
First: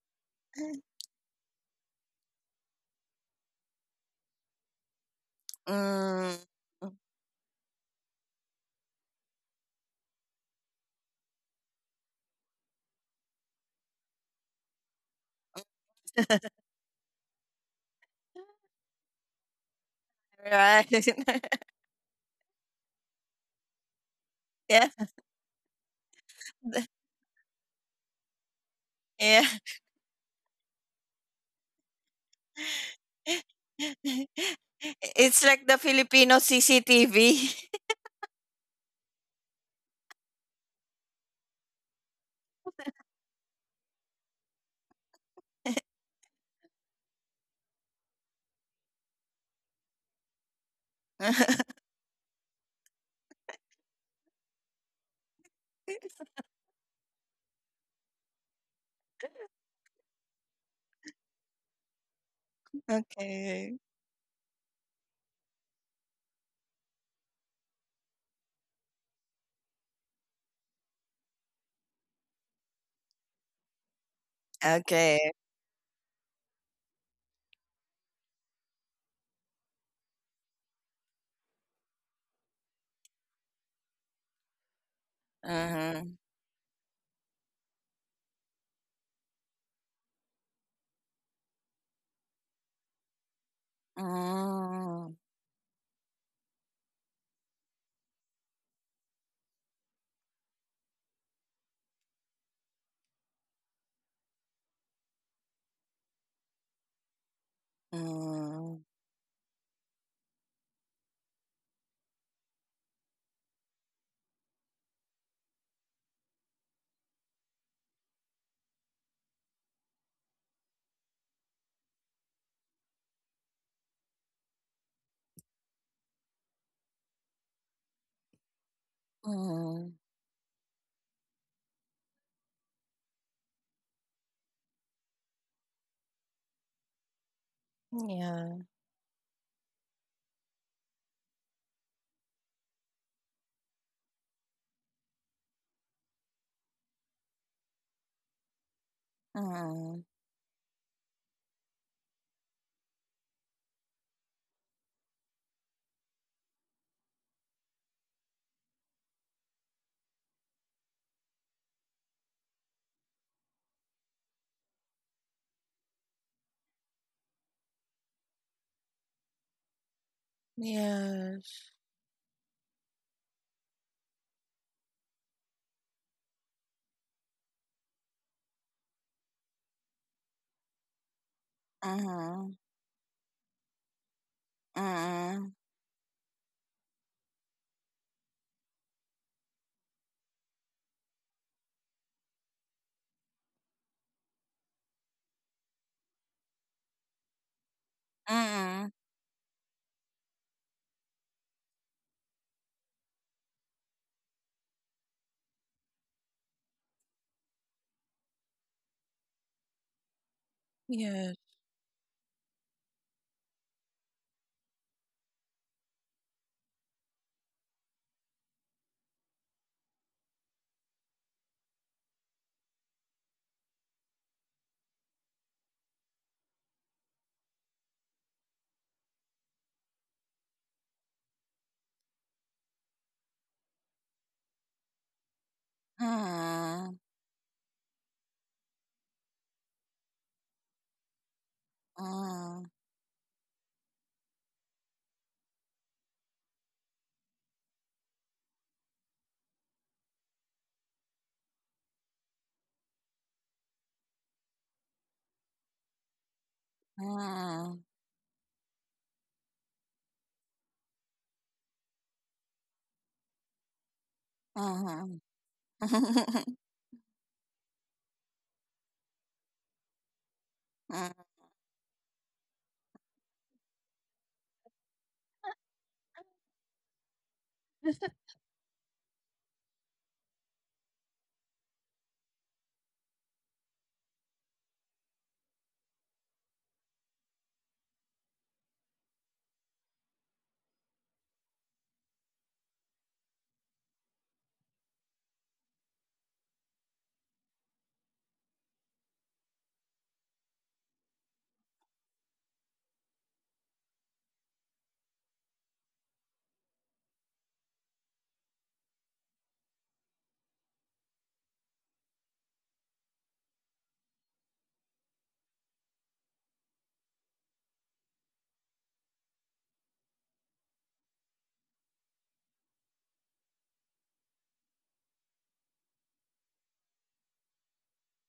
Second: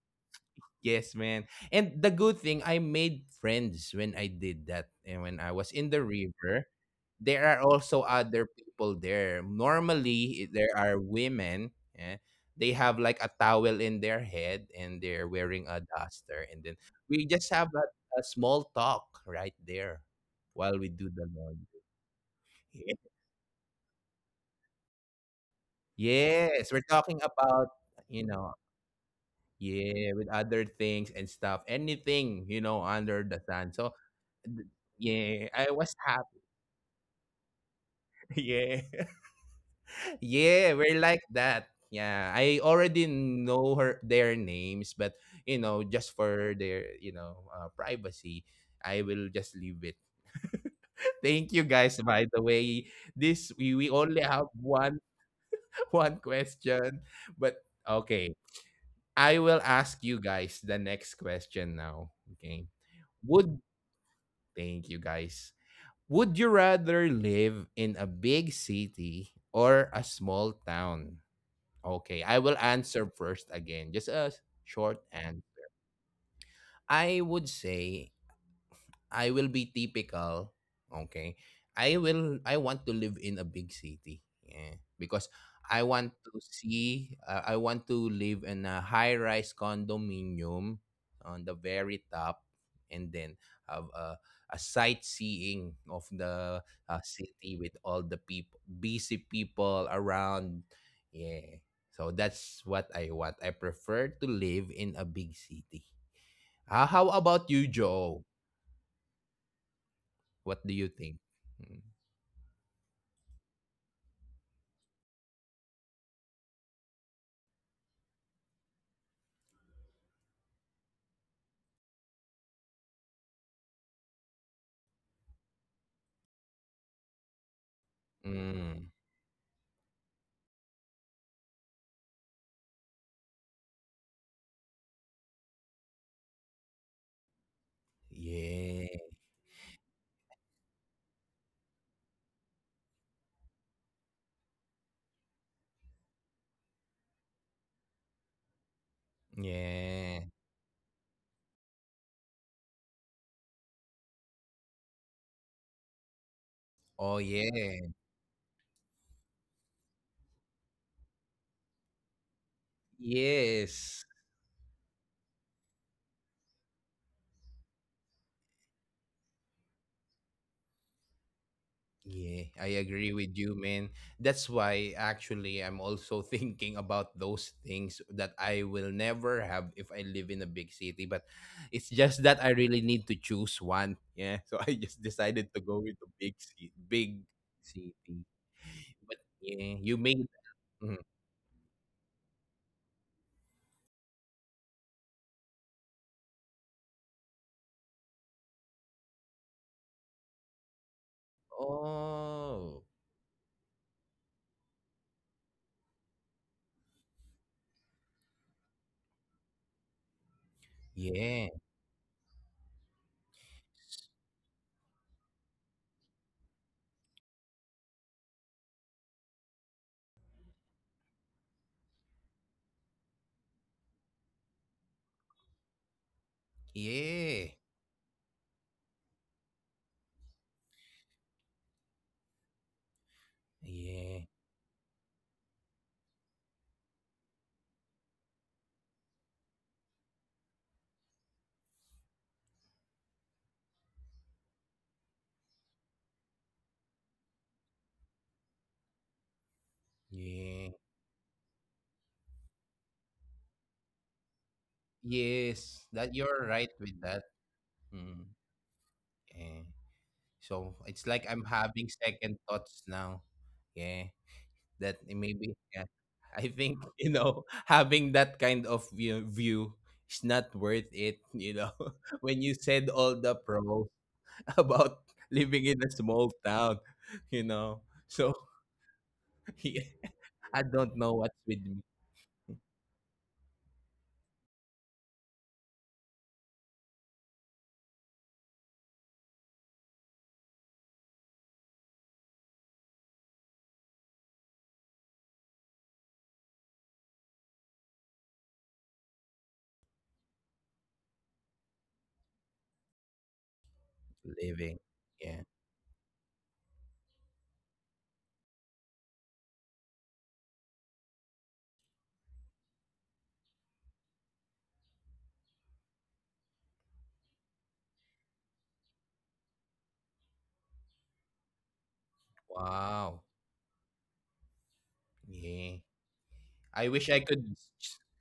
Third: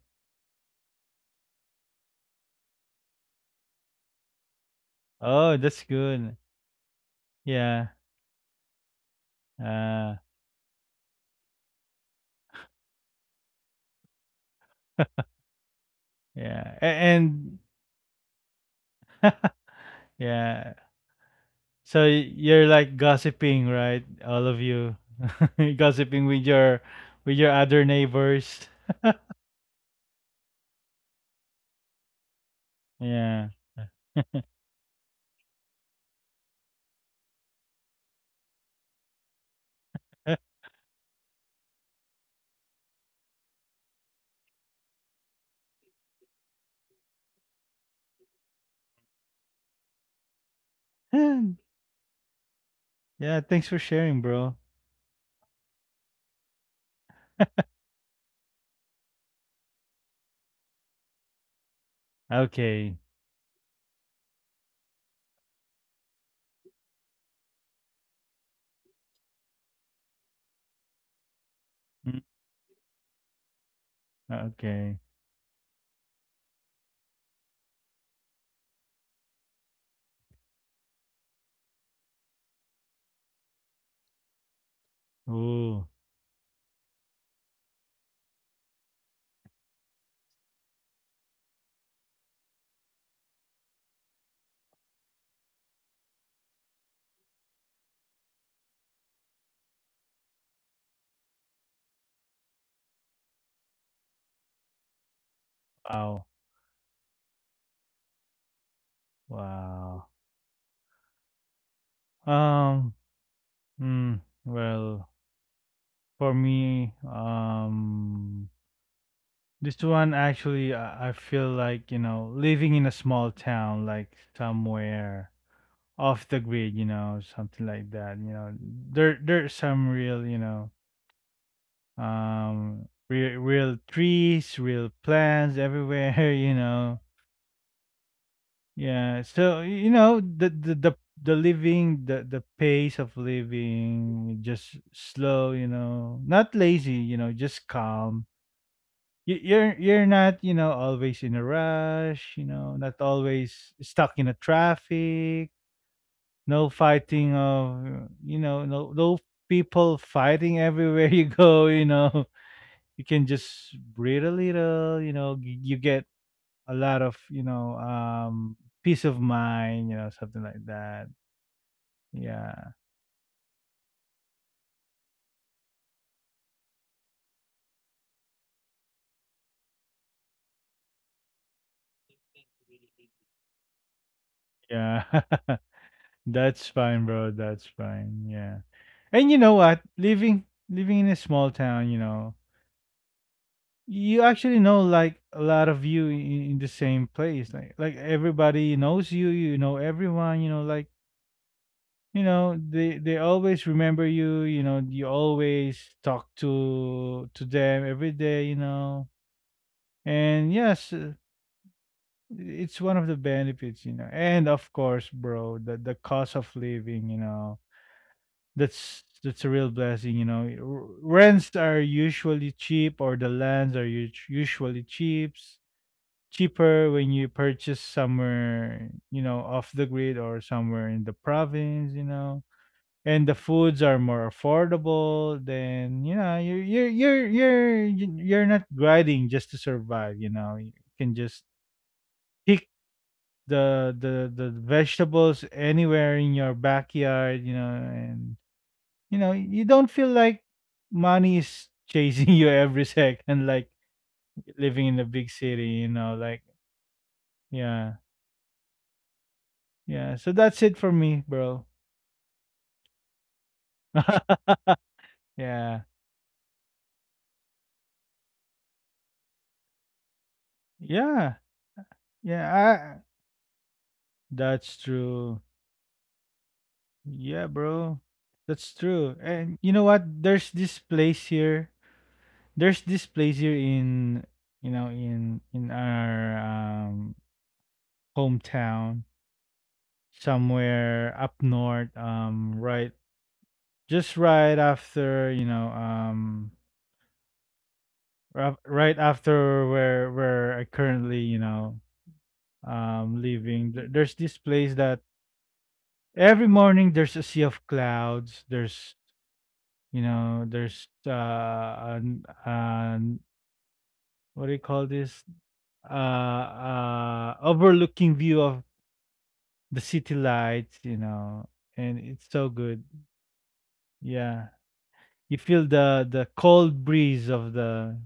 yes, man. And the good thing I made friends when I did that and when I Oh, was that's in the Mm. good. river, there are Yeah. also other people there. uh Normally there are women, yeah. They have like a towel in their head and they're wearing a duster and then yeah. A- we just And have a a small talk right there while yeah, we do the Right. laundry. so y- you're like gossiping, right, all of yeah. you? Gossiping with Yes, we're your talking with your about other you know. neighbors. Yeah. Yeah, with other things and stuff. Anything, you know, under the Yeah. sun. So, th- It's yeah, like the I was Filipino happy. C C T V. Yeah. Yeah, we're like that. Yeah, I already know her their names, but you know, just for their, you know, uh, privacy, I will just leave it. Yeah, Thank you guys by the way. This thanks for we, we sharing, only have bro. one one question, but okay. I will ask you guys the next question now, okay? Okay. Would Okay. Thank you, guys. Would you rather live in a big city or a small town? Okay, Mm, I will answer first again. Just a short okay. Okay. and I would say I will be typical, okay? I will I want to live in a big city. Yeah, because I Oh, Uh-huh. want to see uh, I want to live in a high-rise condominium on the very top and then have a a Mm, sightseeing of the uh, city with all the people busy people around. Yeah. So that's what I want. I prefer to live in a big city. wow. Ah, how about you, Joe? mm, Wow. What do you think? Mm. Um, mm, well, for me, um, this one actually, I, I feel like, you know, living in a small town, like somewhere off the grid, you know, something like that, you know, Mm. there, there's mm, some real, you know, um, real, real trees, real plants everywhere, you know, Yeah. Yeah. yeah, so you know the the the, the living the the pace of living just slow, you know, not lazy, you know, just calm. You, you're mm, you're Yeah. not you know always in a rush, you know, not always stuck in a traffic. No Oh, fighting yeah. of you know no no people fighting everywhere you go. You know you can just Yes. breathe a little. You know you, you get a lot of, you know, um, peace of mind, you know, something like that. Yes. Yeah, I Yeah. agree with you, man. That's why actually I'm also thinking about those things that I will never have if I live in a big city. But it's Uh just that huh. I really need to choose one. Yeah. So I just Yeah. decided mm, to go with the big city That's big fine, bro. That's city. fine. Yeah. But And you yeah, know you what? made Living Mhm. living in a small town, you know, you actually know like a lot of you in, in the same place. Like like mm, everybody knows you, you know everyone, you know, like you know, Oh they they always remember you, you know, you always talk to to them every day, you know. And yes, Yes. uh, yeah. it's one of the benefits, you know. And of course, bro, the the cost of living, you know, that's that's a real blessing, you know. R- Rents are usually cheap, or the lands are us- usually cheap, cheaper when you Yeah. purchase somewhere, you know, off the grid or somewhere in the province, you know. And the foods are Yeah, more affordable. Then you know you're mm, you're you're you're you're not grinding just to survive. You know you can just mm, pick the the the vegetables anywhere in your backyard, you know, and you know, you don't feel like yeah, money is chasing you every second like living in a big city, yes. you That know, you're like, right with that. mm, yeah. Mm, yeah. Yeah. So that's So it for it's like me, I'm bro. having second thoughts now. Yeah, huh. that i- maybe. Yeah, Yeah. I think you know having that kind of view, view is not worth it. Yeah. You know, when you said Yeah. I, all the pros that's about true. living in a small town, you Yeah, know. bro. So That's true. And you yeah, know what? There's I this don't know place what's with here. me There's this place here in you know in in our um hometown somewhere up north, um, right just right after, you know, um, ra- right after where where I currently, you know, um, living. There- There's this living. place that Yeah. every morning there's a sea of clouds. There's you know, there's uh, an, an what do you call this? Uh, uh, overlooking view of the city lights. You know, and it's so good. Wow. Yeah. You Yeah. feel the the I cold wish I breeze could. of the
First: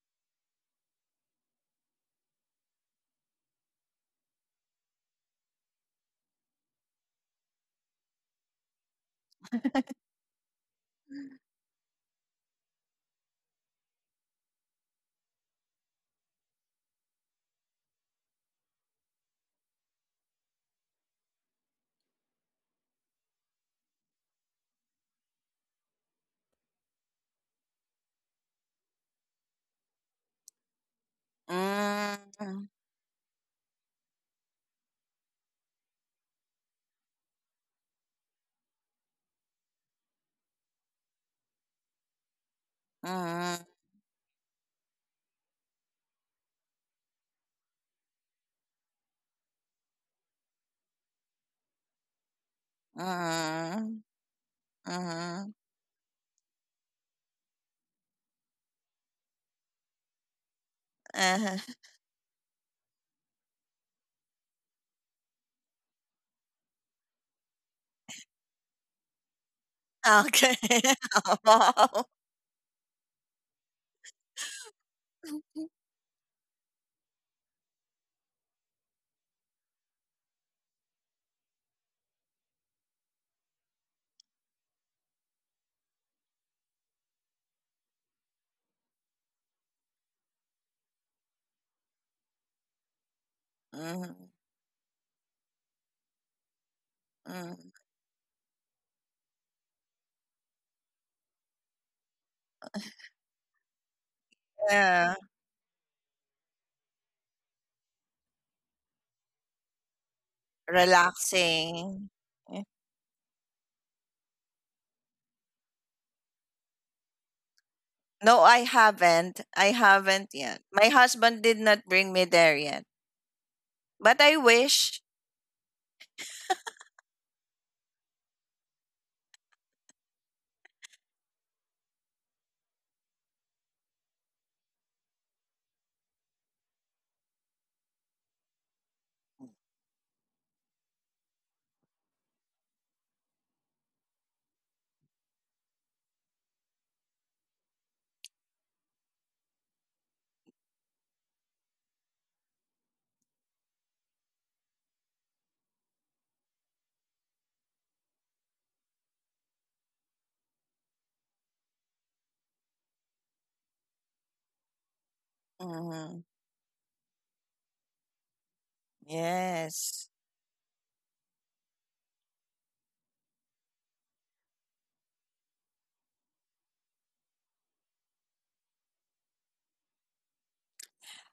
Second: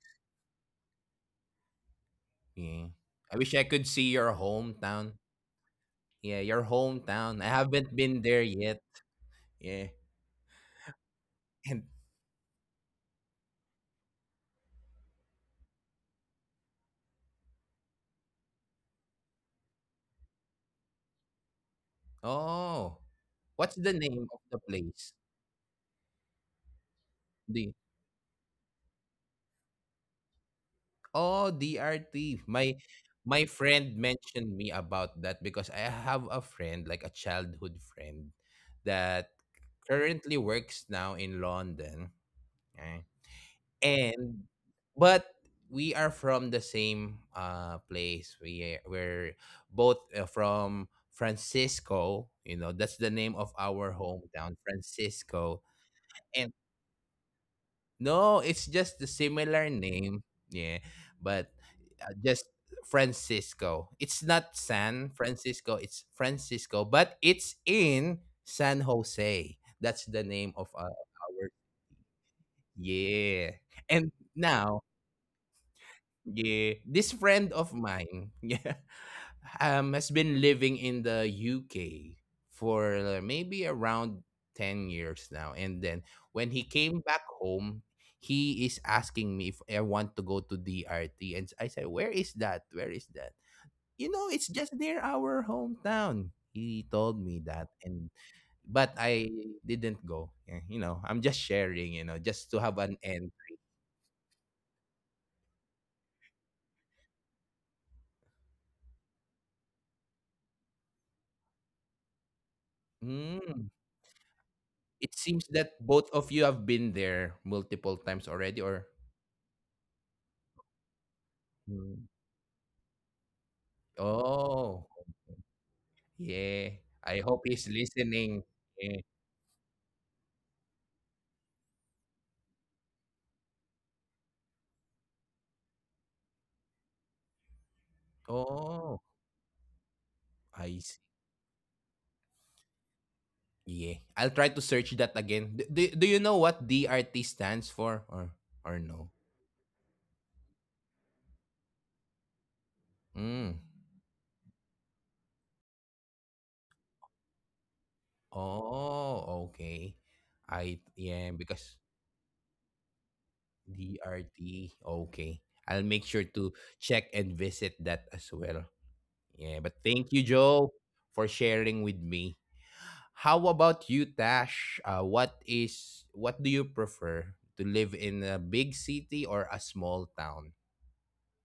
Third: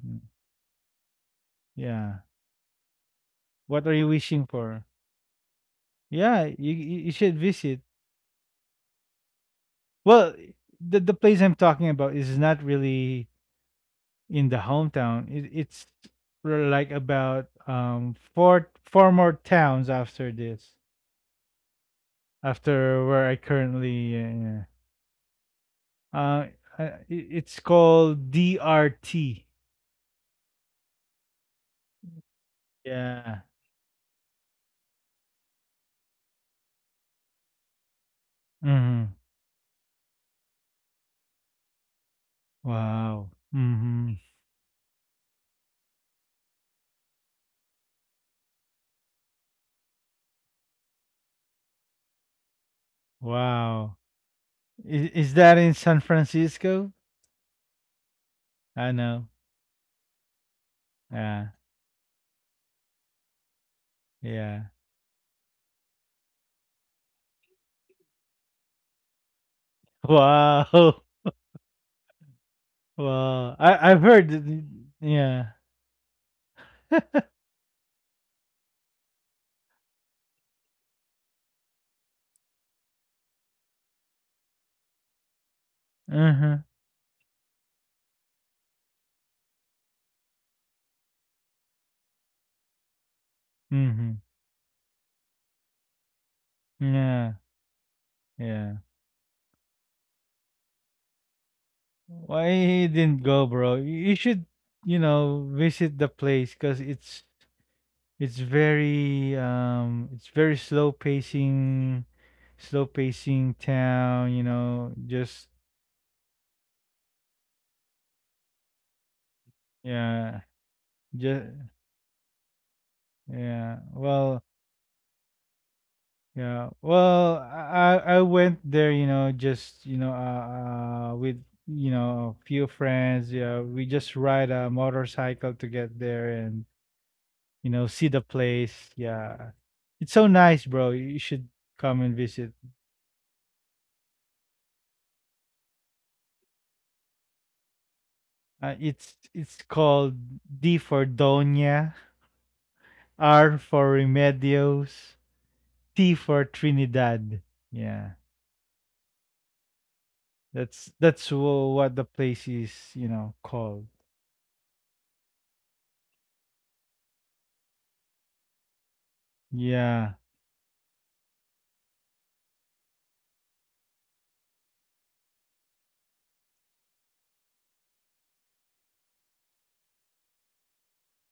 yeah. Yeah. I wish I What could are you see your wishing for? hometown. Yeah, Yeah, you your you you should hometown. I visit. haven't been there yet. Yeah. Well, the the place I'm And talking about is not really in the hometown. It, it's r- like about um four four more towns after this, oh, after where I what's the currently, name yeah, of the yeah. place? Uh, uh, it, it's The called D R T. Oh, Mm, D R T. mm, My my Yeah. friend mentioned me about that because I have a friend, like a childhood friend, Mm-hmm. that currently works now in London. eh, Wow. mm, Mm-hmm. And but we are from the same uh place. We we're both uh, from Francisco, you know, that's the name of our Wow. mm. hometown, Is is Uh-huh. Francisco. that in San And Francisco? no, it's just I the know. similar name. Yeah. But Yeah. uh, just Francisco. It's not Yeah. San Francisco, it's Francisco, but it's in San Jose. That's the name Okay. of uh, Wow. our Wow. yeah. Wow. I And I've heard. that the- now Yeah. yeah, this friend of mine, yeah, um, has been living in the U K for uh, maybe around ten years now. And then when he Uh-huh. came back home, he is asking me if I want to go to D R T. And I said, where is that? Where is that? You Mm-hmm. know, Mm, it's just near our hometown. He told me Yeah. that. mm. And Yeah. but I didn't go. Yeah, you know, I'm just sharing, you know, just Why to have he an end. didn't go, bro? You you should, you Yeah. know, visit the place because it's it's very um it's very slow pacing, Relaxing. Eh, slow pacing Hmm. town. You know, It seems just that both of you have been there multiple times already No, I or haven't. I yeah, haven't yet. My just husband did not Mm. bring me there yet. yeah. But Well, I Oh, wish. yeah. yeah. I hope Well, he's I I I listening. went Yeah. there, you know, just, you know, uh, uh with, you know, a few friends. Yeah, we just ride a motorcycle to get there and, you know, see the place. Oh, Yeah. It's so nice, I see. bro. You should come and visit. Yeah. I'll try to search that again. Do, do, do you know what D R T stands for or or Uh, no? it's it's called D for Doña, Mm. R for Remedios, T for Trinidad. Yeah. Oh, okay. I That's yeah, that's because wh- What the place is, you know, called. D R T. Okay. I'll make sure Hmm. to check and visit that as well. Yeah, but thank Yes. you, Yeah. Joe, for sharing with me. How about you, Tash? Uh, what is what do you prefer to live in a big city or a small town?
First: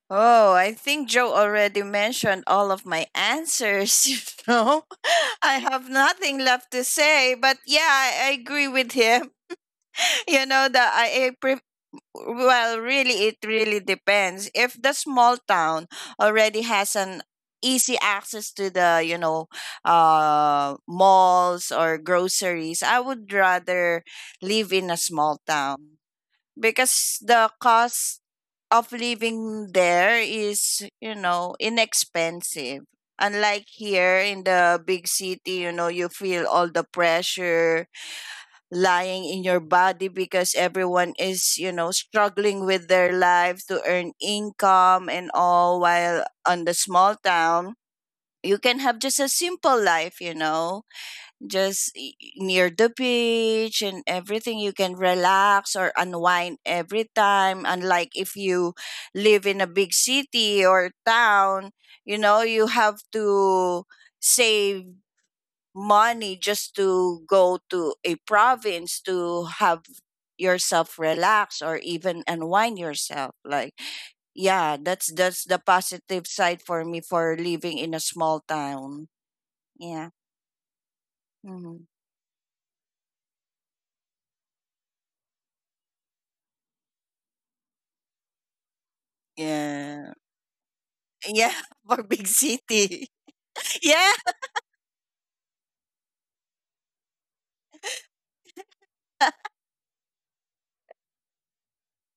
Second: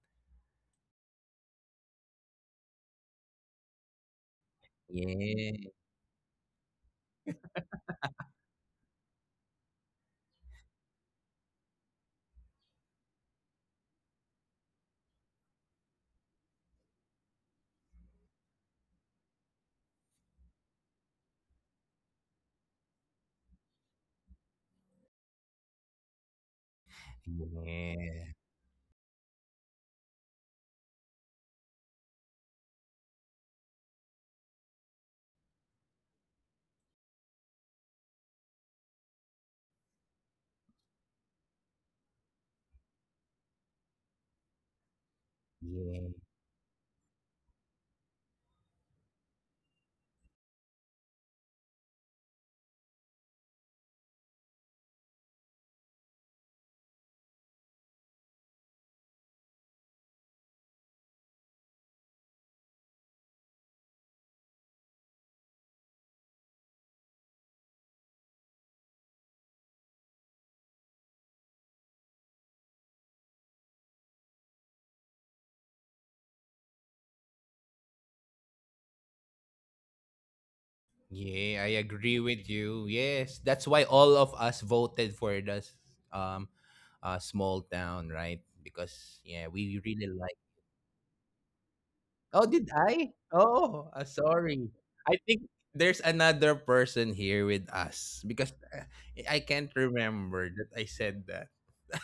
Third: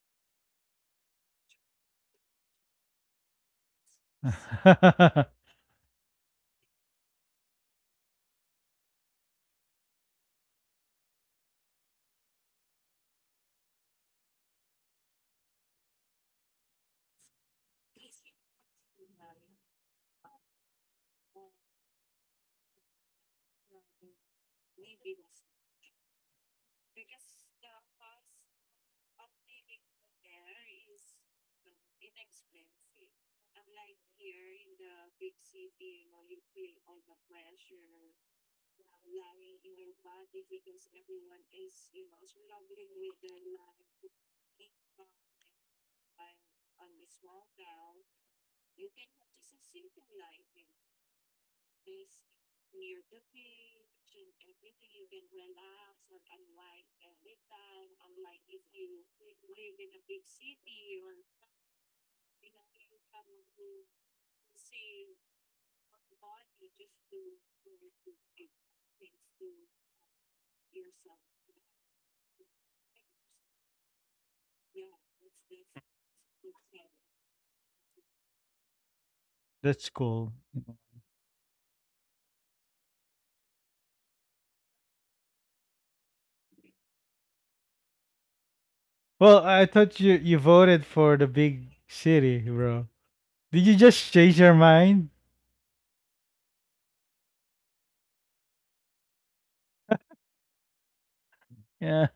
Oh, I think Joe already mentioned all of my answers, you know. I Yeah, have nothing left to say, but yeah, I, I agree with him. You know, the I, I pre- well, really it really depends. If the small town already has an easy access to the, you know, uh malls or groceries, I would rather live in a small town because the cost yeah, of living there is, you know, inexpensive. Unlike here in the big city, you know, you feel all the pressure lying in your body because everyone is, you know, struggling with their lives to earn income and all, while yeah, on the small town, you can have just a simple life, you know, just i- near the beach, and everything you can relax or unwind every time, unlike if you live in a big city or town. You know, you have to save money just to go to a province to have yourself relax or even unwind yourself. Like yeah, that's that's the positive side for me for living in a small town. That's Yeah. cool. Hmm. yeah. I agree with you. Yes, that's why all of us voted for this um, uh, small town, right? Well, Because I yeah, thought Yeah. you we you really voted for the Yeah, big for big city, Oh, bro. did city. I? Did you Yeah. just Oh, uh, change your sorry. mind? I think there's another person here with us because uh, I can't remember that I said that. Yeah.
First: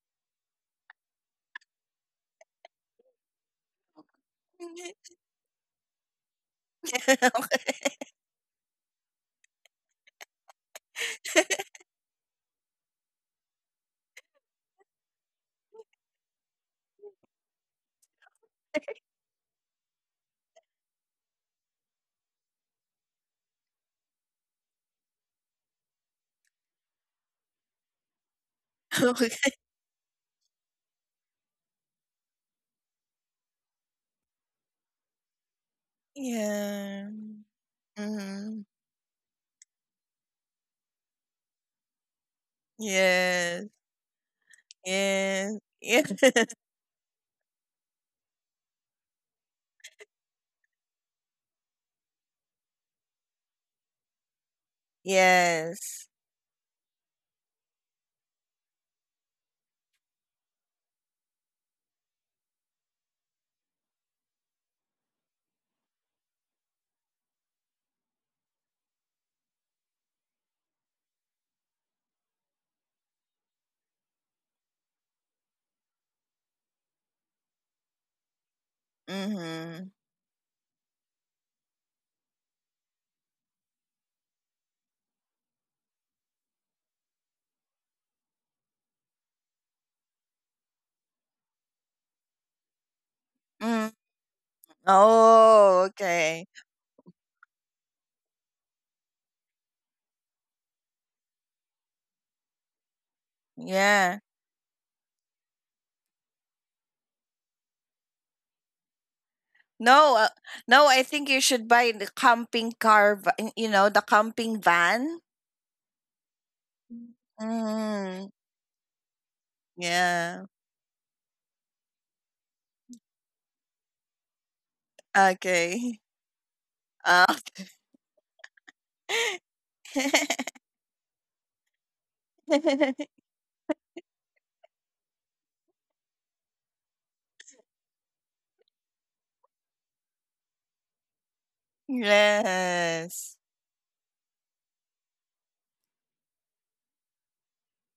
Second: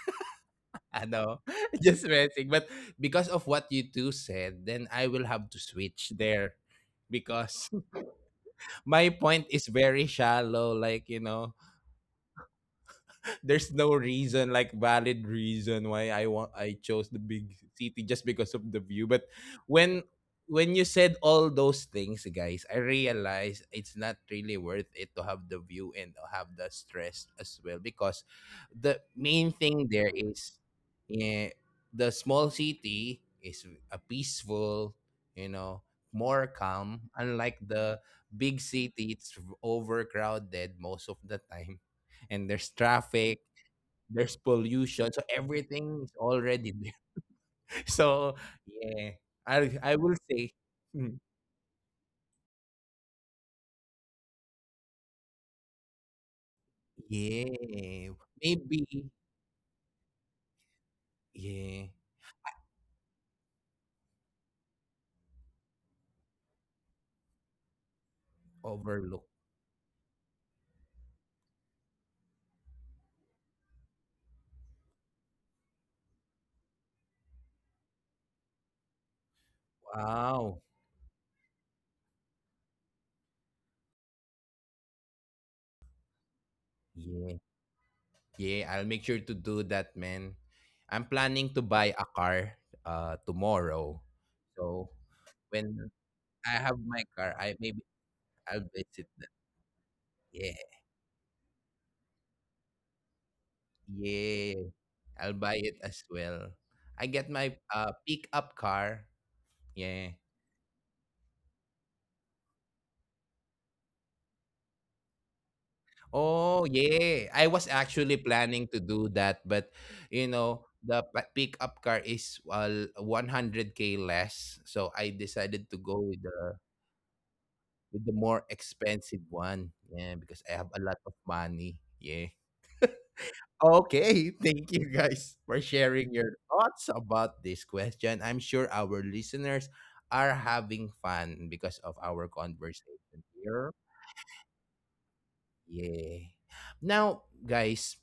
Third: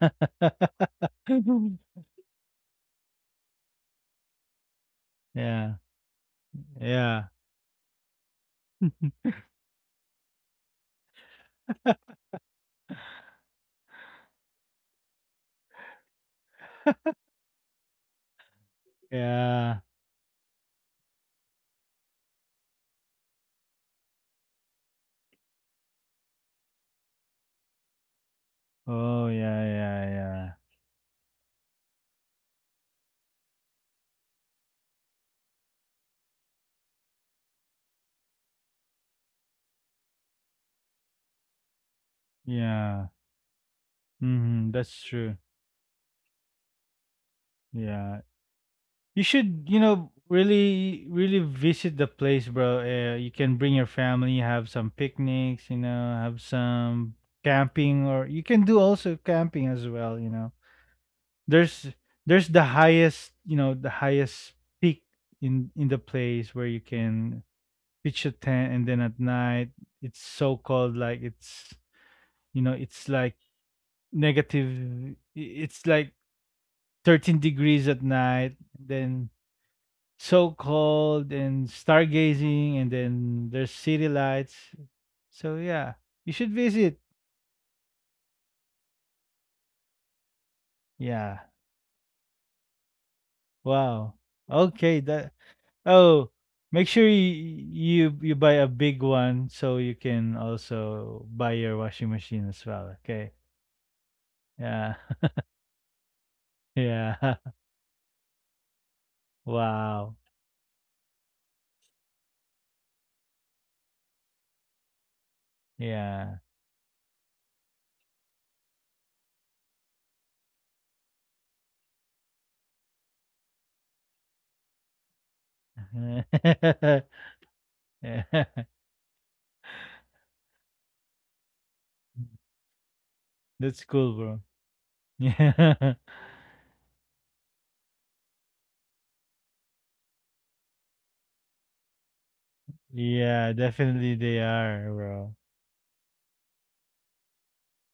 I know, just messing. But because of what you two said, then I will have to yeah. switch there Yeah. because my point is very shallow. Like, you know, there's no reason, like valid reason why i want I chose the big city just because of the view. But Yeah. when when you said all those things, guys, I realized it's not really worth it to have the view and have the stress as well. Because the Oh Okay. yeah, main thing yeah, there yeah. is, yeah, the small city is a peaceful, you know, more Yeah. calm, unlike the Mhm. big city. It's overcrowded most of the time, and there's Yeah. traffic, Yes. there's Mm-hmm. That's pollution, true. so Yes. Yeah. everything is already there. Yeah. So You yeah, should, you i know, I will say really mm, really visit the place, bro. Uh, you can bring your family, have some picnics, you Yes. know, have some camping or yeah, you can do maybe, also camping as well, you know, there's yeah. there's the highest you know the highest peak in in the place where you can pitch a tent and then at Overlook. night it's so cold like it's you know it's like negative it's like thirteen degrees at night then Mhm. so Wow. cold and stargazing and then there's city lights so yeah you should visit Yeah. Yeah, I'll make sure to do that, man. I'm yeah planning to buy a car uh Mm. wow tomorrow. okay So that Oh, when Oh, okay. I make have sure my you car, I maybe you you buy a I'll big visit one that. so you can Yeah. also buy your washing machine as well, okay? Yeah. Yeah, Yeah. I'll buy it as well. I Yeah. get my uh pickup car. Wow. No, Yeah. uh, no, I think you should buy the camping car, va- you know, the camping van. Yeah. Oh, yeah. I was actually Mm. planning to do that, but you Yeah. know, the pa- pickup car is uh, one hundred k less, so I decided to go Okay. with the Uh, with the more Yeah. expensive one. Yeah, because I have a lot of money. Yeah. That's cool, Okay, bro. thank you guys for Yeah. sharing your thoughts about this question. I'm sure our listeners are having fun because of our conversation yes. Yeah, here. definitely they are, bro. Yeah. Now, guys,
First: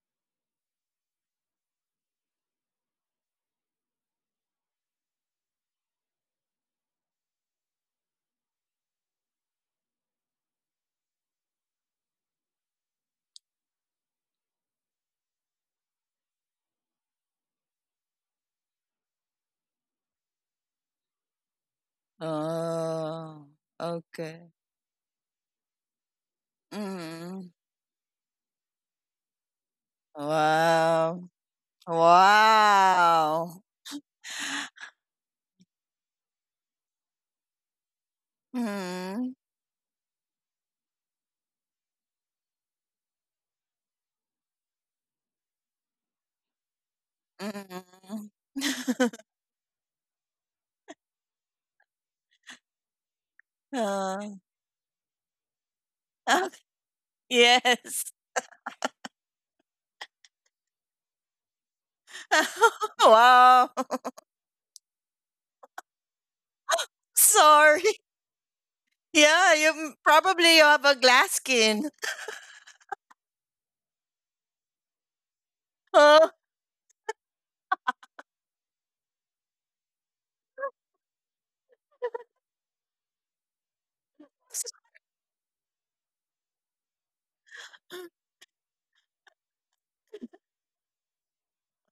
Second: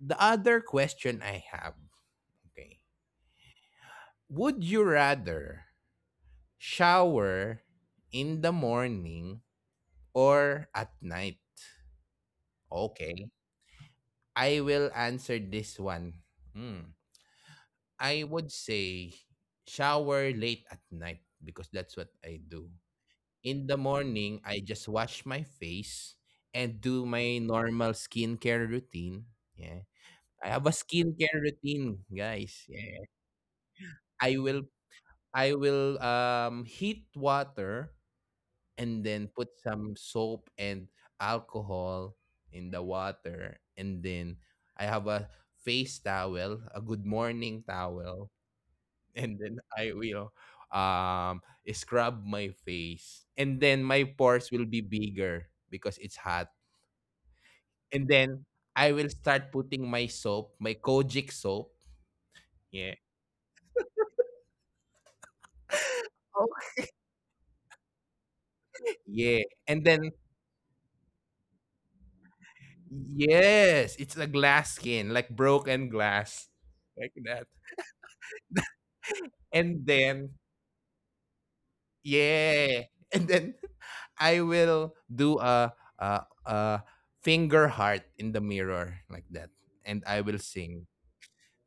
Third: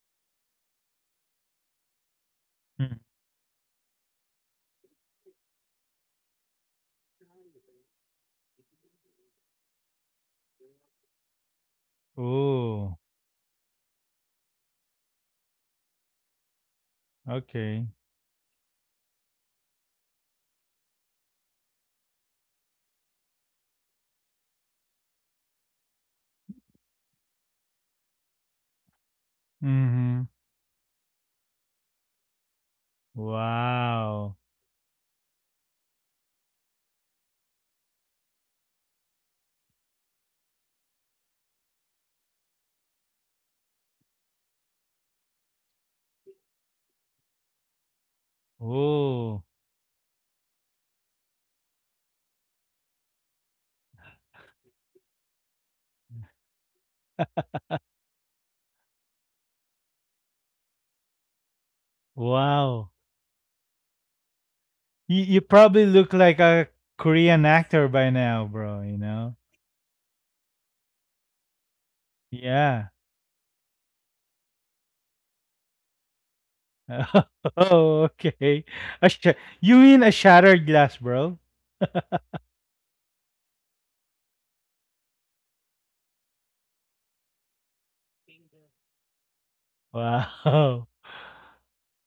the other question I have, okay, Mm. would you rather shower in the morning or at night? Oh, Okay, I will answer this one. Hmm. okay. I would say shower late at night because that's what I do. Oh, In the morning, okay. I just wash my face and do my Mm. normal skincare routine. Yeah. Mm-hmm. I have a Wow. skincare routine, guys. Yeah. Wow. I Wow. will I will um, heat water and then Mm. put some soap and alcohol in the water. And then I have a face towel, a good morning Mm. towel. And Oh, then I will um, scrub my face. And then my Oh, pores will be bigger because it's oh, hot. And yes. then I will start putting my soap, my Kojic soap. wow. Yeah. Wow. You you probably look like a Okay. Korean Sorry. actor by now, bro, you know? Yeah. Yeah, you And m- then probably you have a glass skin. Yeah. yes, it's a glass skin, like broken glass, like that. Oh, okay. A sha You And mean a then, shattered glass, bro? yeah, and then I will do a a, a finger heart in the mirror like that, and I will Wow. sing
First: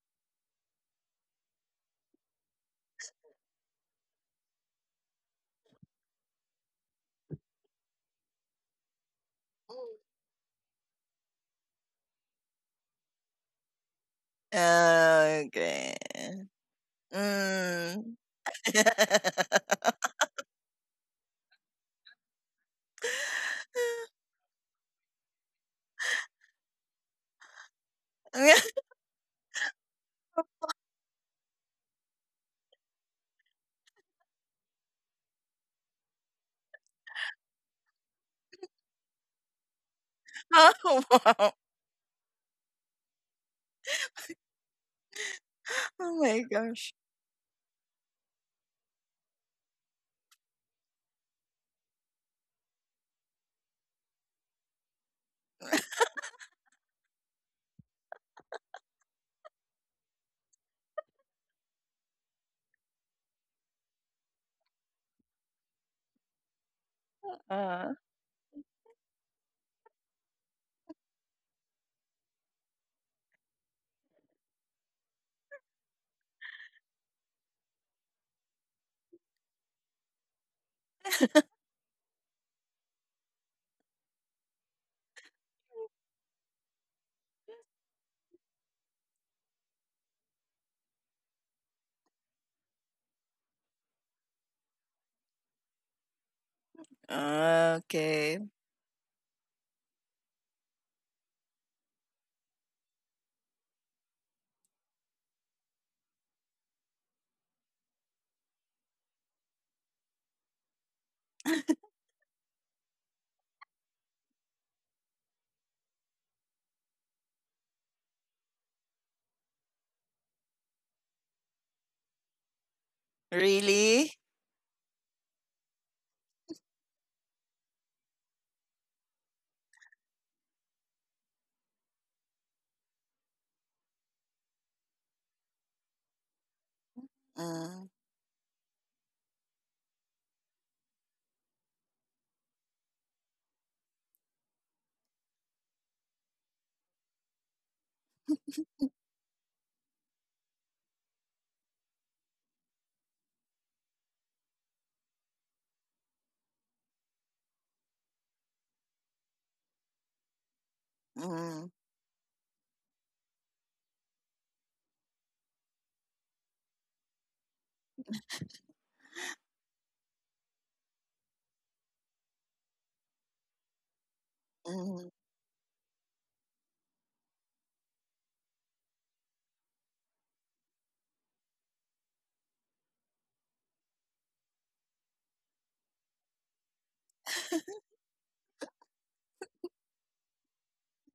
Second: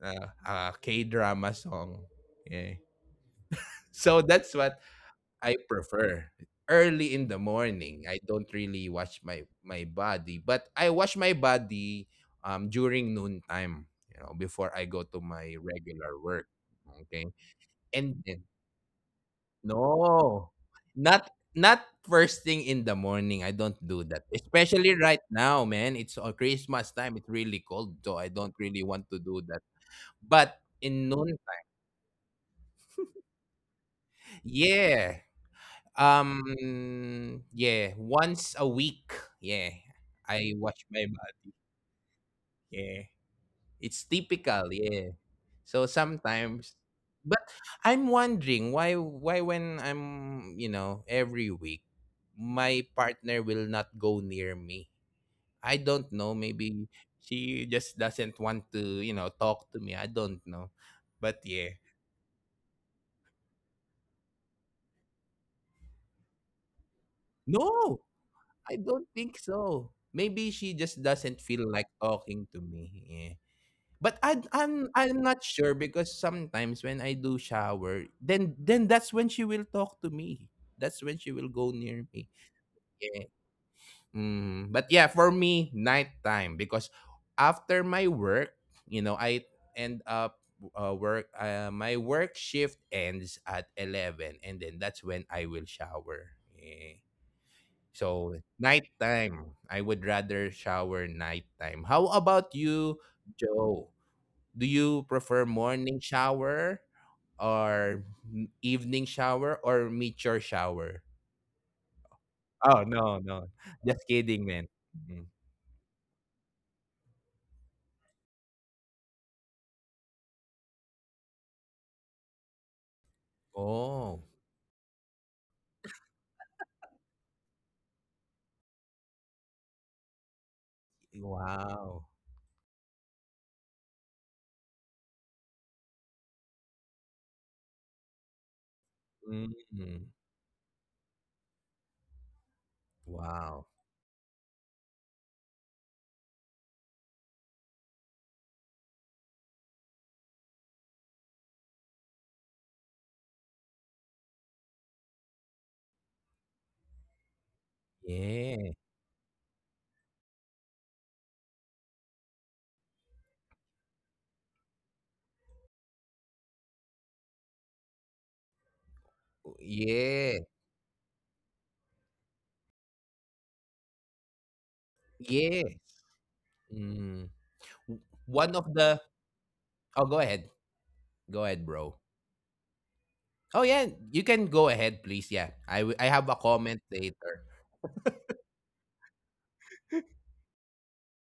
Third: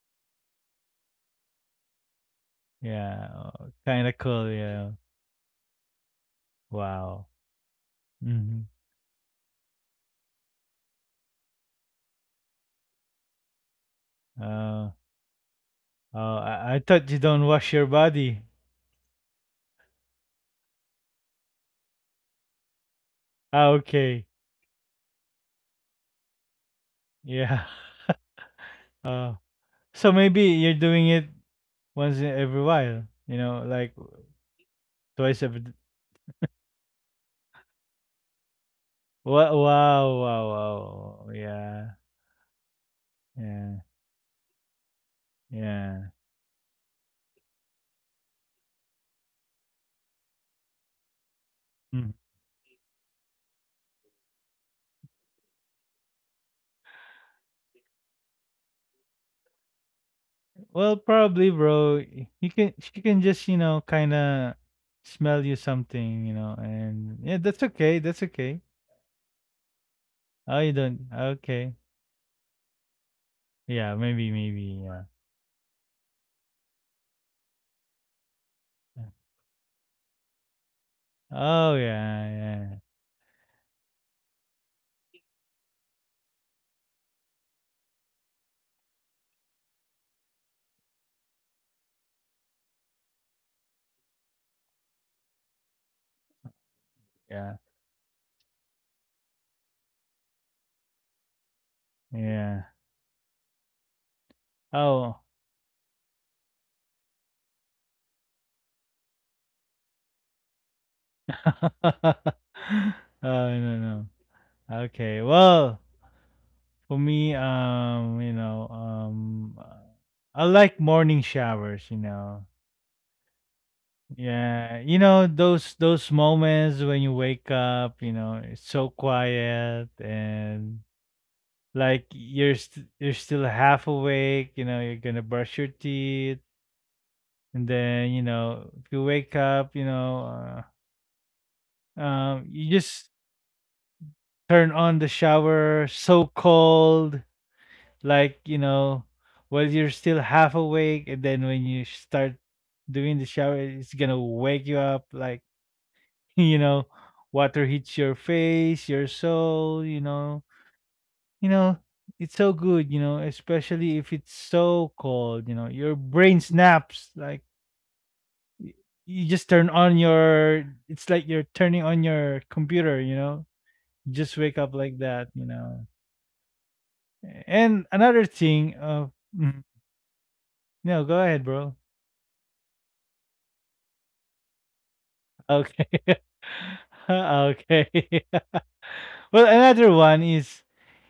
uh, a K drama song. Yeah. Yeah, oh, kinda So cool, that's what yeah. I prefer early in Wow. the morning. I don't Mhm. really wash my my body, but I wash my body um during noontime, you know, before I go to Oh, my Oh, okay. regular work. oh, I I Okay? thought you don't wash your And Mm. then body. no. Not Not first thing in the morning. I don't Ah, do that. okay. Especially right now, man. It's uh, Christmas time. It's really Yeah. cold, so I don't really want to do Uh, that. so But maybe you're in noon, doing it once in every while, you know, like yeah, twice every d Um, yeah, once a week. Yeah, wow, I wash my Oh, body. wow, wow. wow. Yeah. Yeah, it's Yeah, typical. Yeah, so yeah. Oh my sometimes, gosh. but I'm wondering why why when I'm you know every week, Mm. my partner will not go near me. I don't know. Maybe she just doesn't want to you know talk to me. I don't know, Well, but yeah, probably, bro. y- You can, she can just you know kind of smell you something, you know, and yeah, that's no, okay. That's I okay. don't think so. Maybe she Oh, you just don't. doesn't feel like Okay. talking to me. Yeah. Yeah, But I maybe, I'm maybe. Yeah. I'm not sure because sometimes when I do shower, then then that's Yeah. when she will talk to me. That's when she will go Oh, near me. yeah, Yeah. Mm. But yeah, for me, nighttime because after my work, you know, I end up uh, work. Uh, my work shift ends at eleven, and then that's when I will shower. Yeah. yeah, So Okay. nighttime, I would rather shower nighttime. How yeah, about yeah. you, Joe? Do you Oh. prefer morning shower or m- evening shower or mature shower? oh, Oh, no, no. Just no, no. kidding, man. Mm. Okay. Well, for me, um, you know, um, uh, I like morning showers. You know, Oh, Really? yeah, you know those those moments when you wake up, you know, it's so quiet and wow. like you're st- you're still half awake, you know, you're going to brush your teeth and Mm. then, you know, if you wake up, you Mm. know, uh, um you just Wow. turn on the shower, so cold, like, you know, while you're still half awake and then when you start doing the shower, it's going to wake you up like you know, water hits your Yeah. face, your soul, you know. You Mm, know, it's so good, you know, especially if it's so cold, you know. Your brain snaps like y- you Oh, just turn on yeah. your, it's like you're turning on your computer, you know. You just wake up like mm, that, you Yes. know. Mm. W- And another one of thing, the uh, mm, Oh, go ahead. no, go Go ahead, ahead, bro. bro. Oh yeah, you can go ahead, please. Yeah. I w- I Okay. have a comment later. okay. well, another one is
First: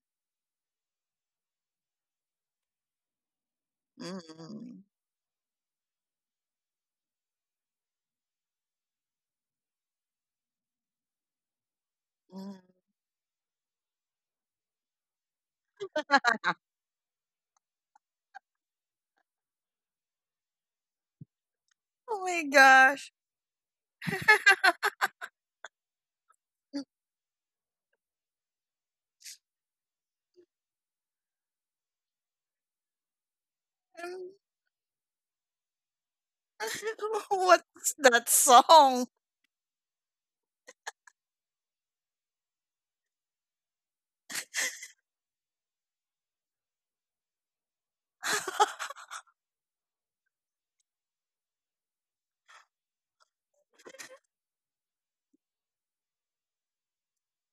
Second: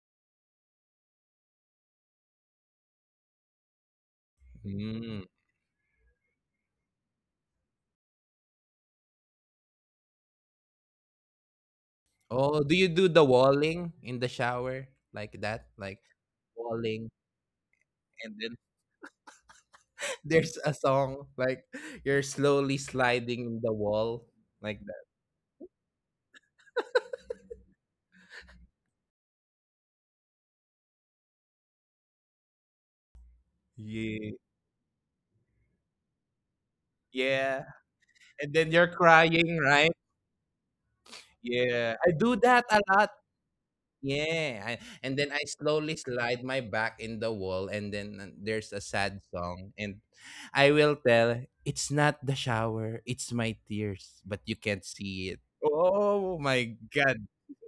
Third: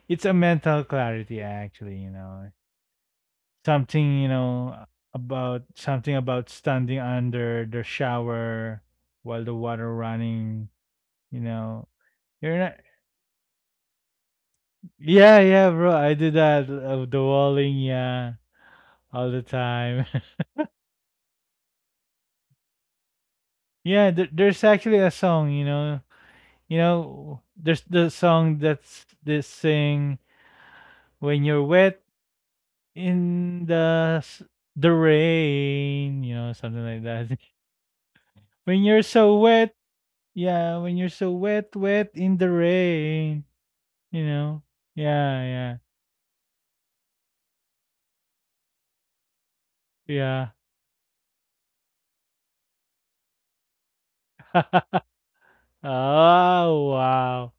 it's a mental clarity actually, you know. Something, you mm, know, Mm. about something about standing under the shower while the water running, you know. You're mm. Oh, not do you do the walling in the shower Yeah, like yeah, that? bro. Like I do that of walling the walling, yeah, and then all the time. there's a song like Oh you're my slowly gosh. sliding the yeah, there, wall there's like actually that. a song, you know. You know, there's the song that's this sing when you're wet in the Um, Yeah. s- the rain, you know, something like that. Yeah. what's that And then When you're you're song? so crying, wet. right? Yeah, when you're so wet, Yeah. wet I in do the that a lot. rain, you know. Yeah. I, and then I Yeah, slowly slide my back in the wall and then uh, there's a sad song, and yeah, I will tell it's not the shower, it's my tears, but you yeah. can't see it. Oh my oh god. wow,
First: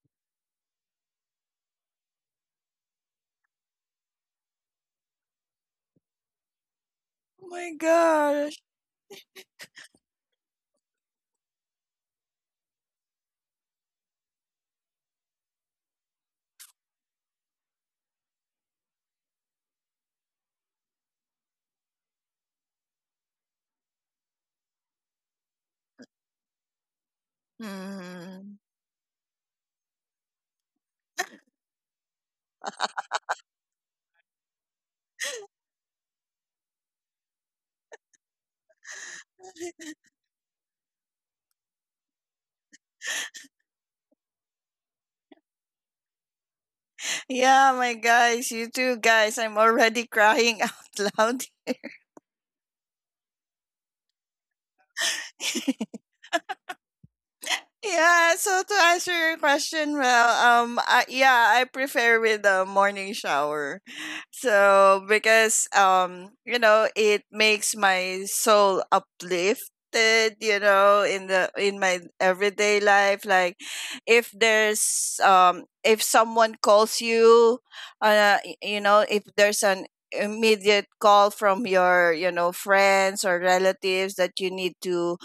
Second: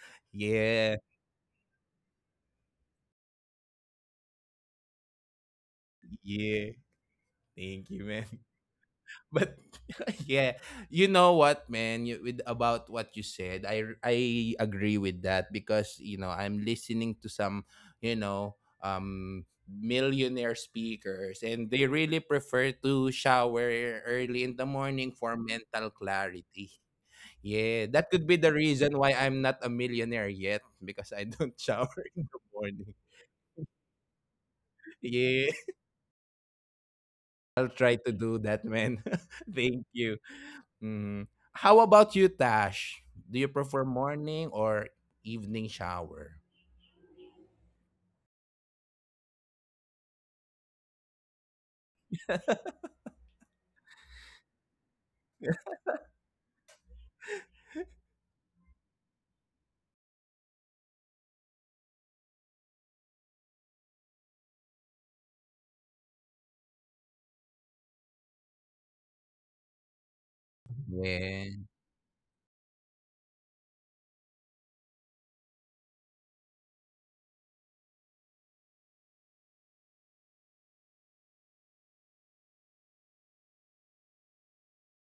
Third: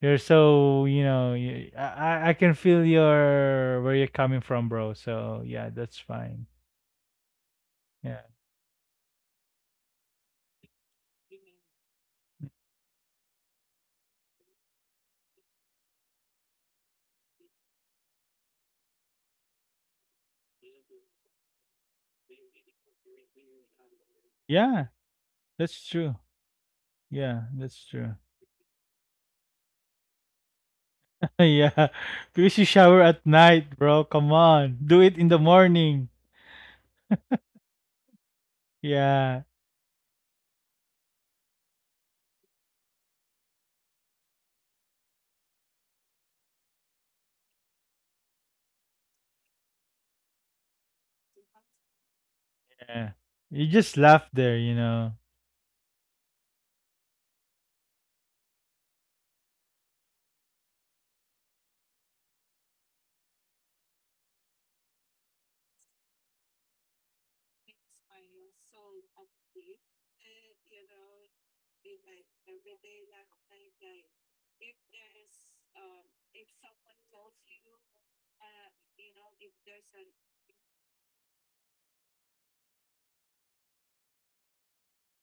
you're so Yeah, you know. You, I I I can feel your where you're coming from, bro. So yeah, that's fine. yeah. Oh my Thank you, Yeah, man. gosh. But yeah, you know what, man? You, with about what you said, I r- I agree with that because you know I'm listening to some, you know, um, millionaire speakers, and they really prefer to shower early in the yeah, morning for that's mental true. clarity. Yeah, Yeah, that's that true. could be the Mm. reason why I'm not a millionaire yet because I don't yeah, shower in the because you morning. shower at night, bro. Come on, do it in the Yeah, morning. I'll try to do that, man. Yeah, Thank you. Mm. How about you, Tash? Do you prefer morning or evening shower? Yeah, my guys, you too, guys. I'm already crying out loud. yeah. You just laugh there, you know. Yeah, so to answer your question, well, um, I, yeah, I prefer with the morning shower. So because um, you know, it makes my soul uplifted, you know, in Yeah, the in my everyday life. Like if there's um if someone calls you, uh, y- you know, if there's an immediate call from your, you know, friends or relatives that you need to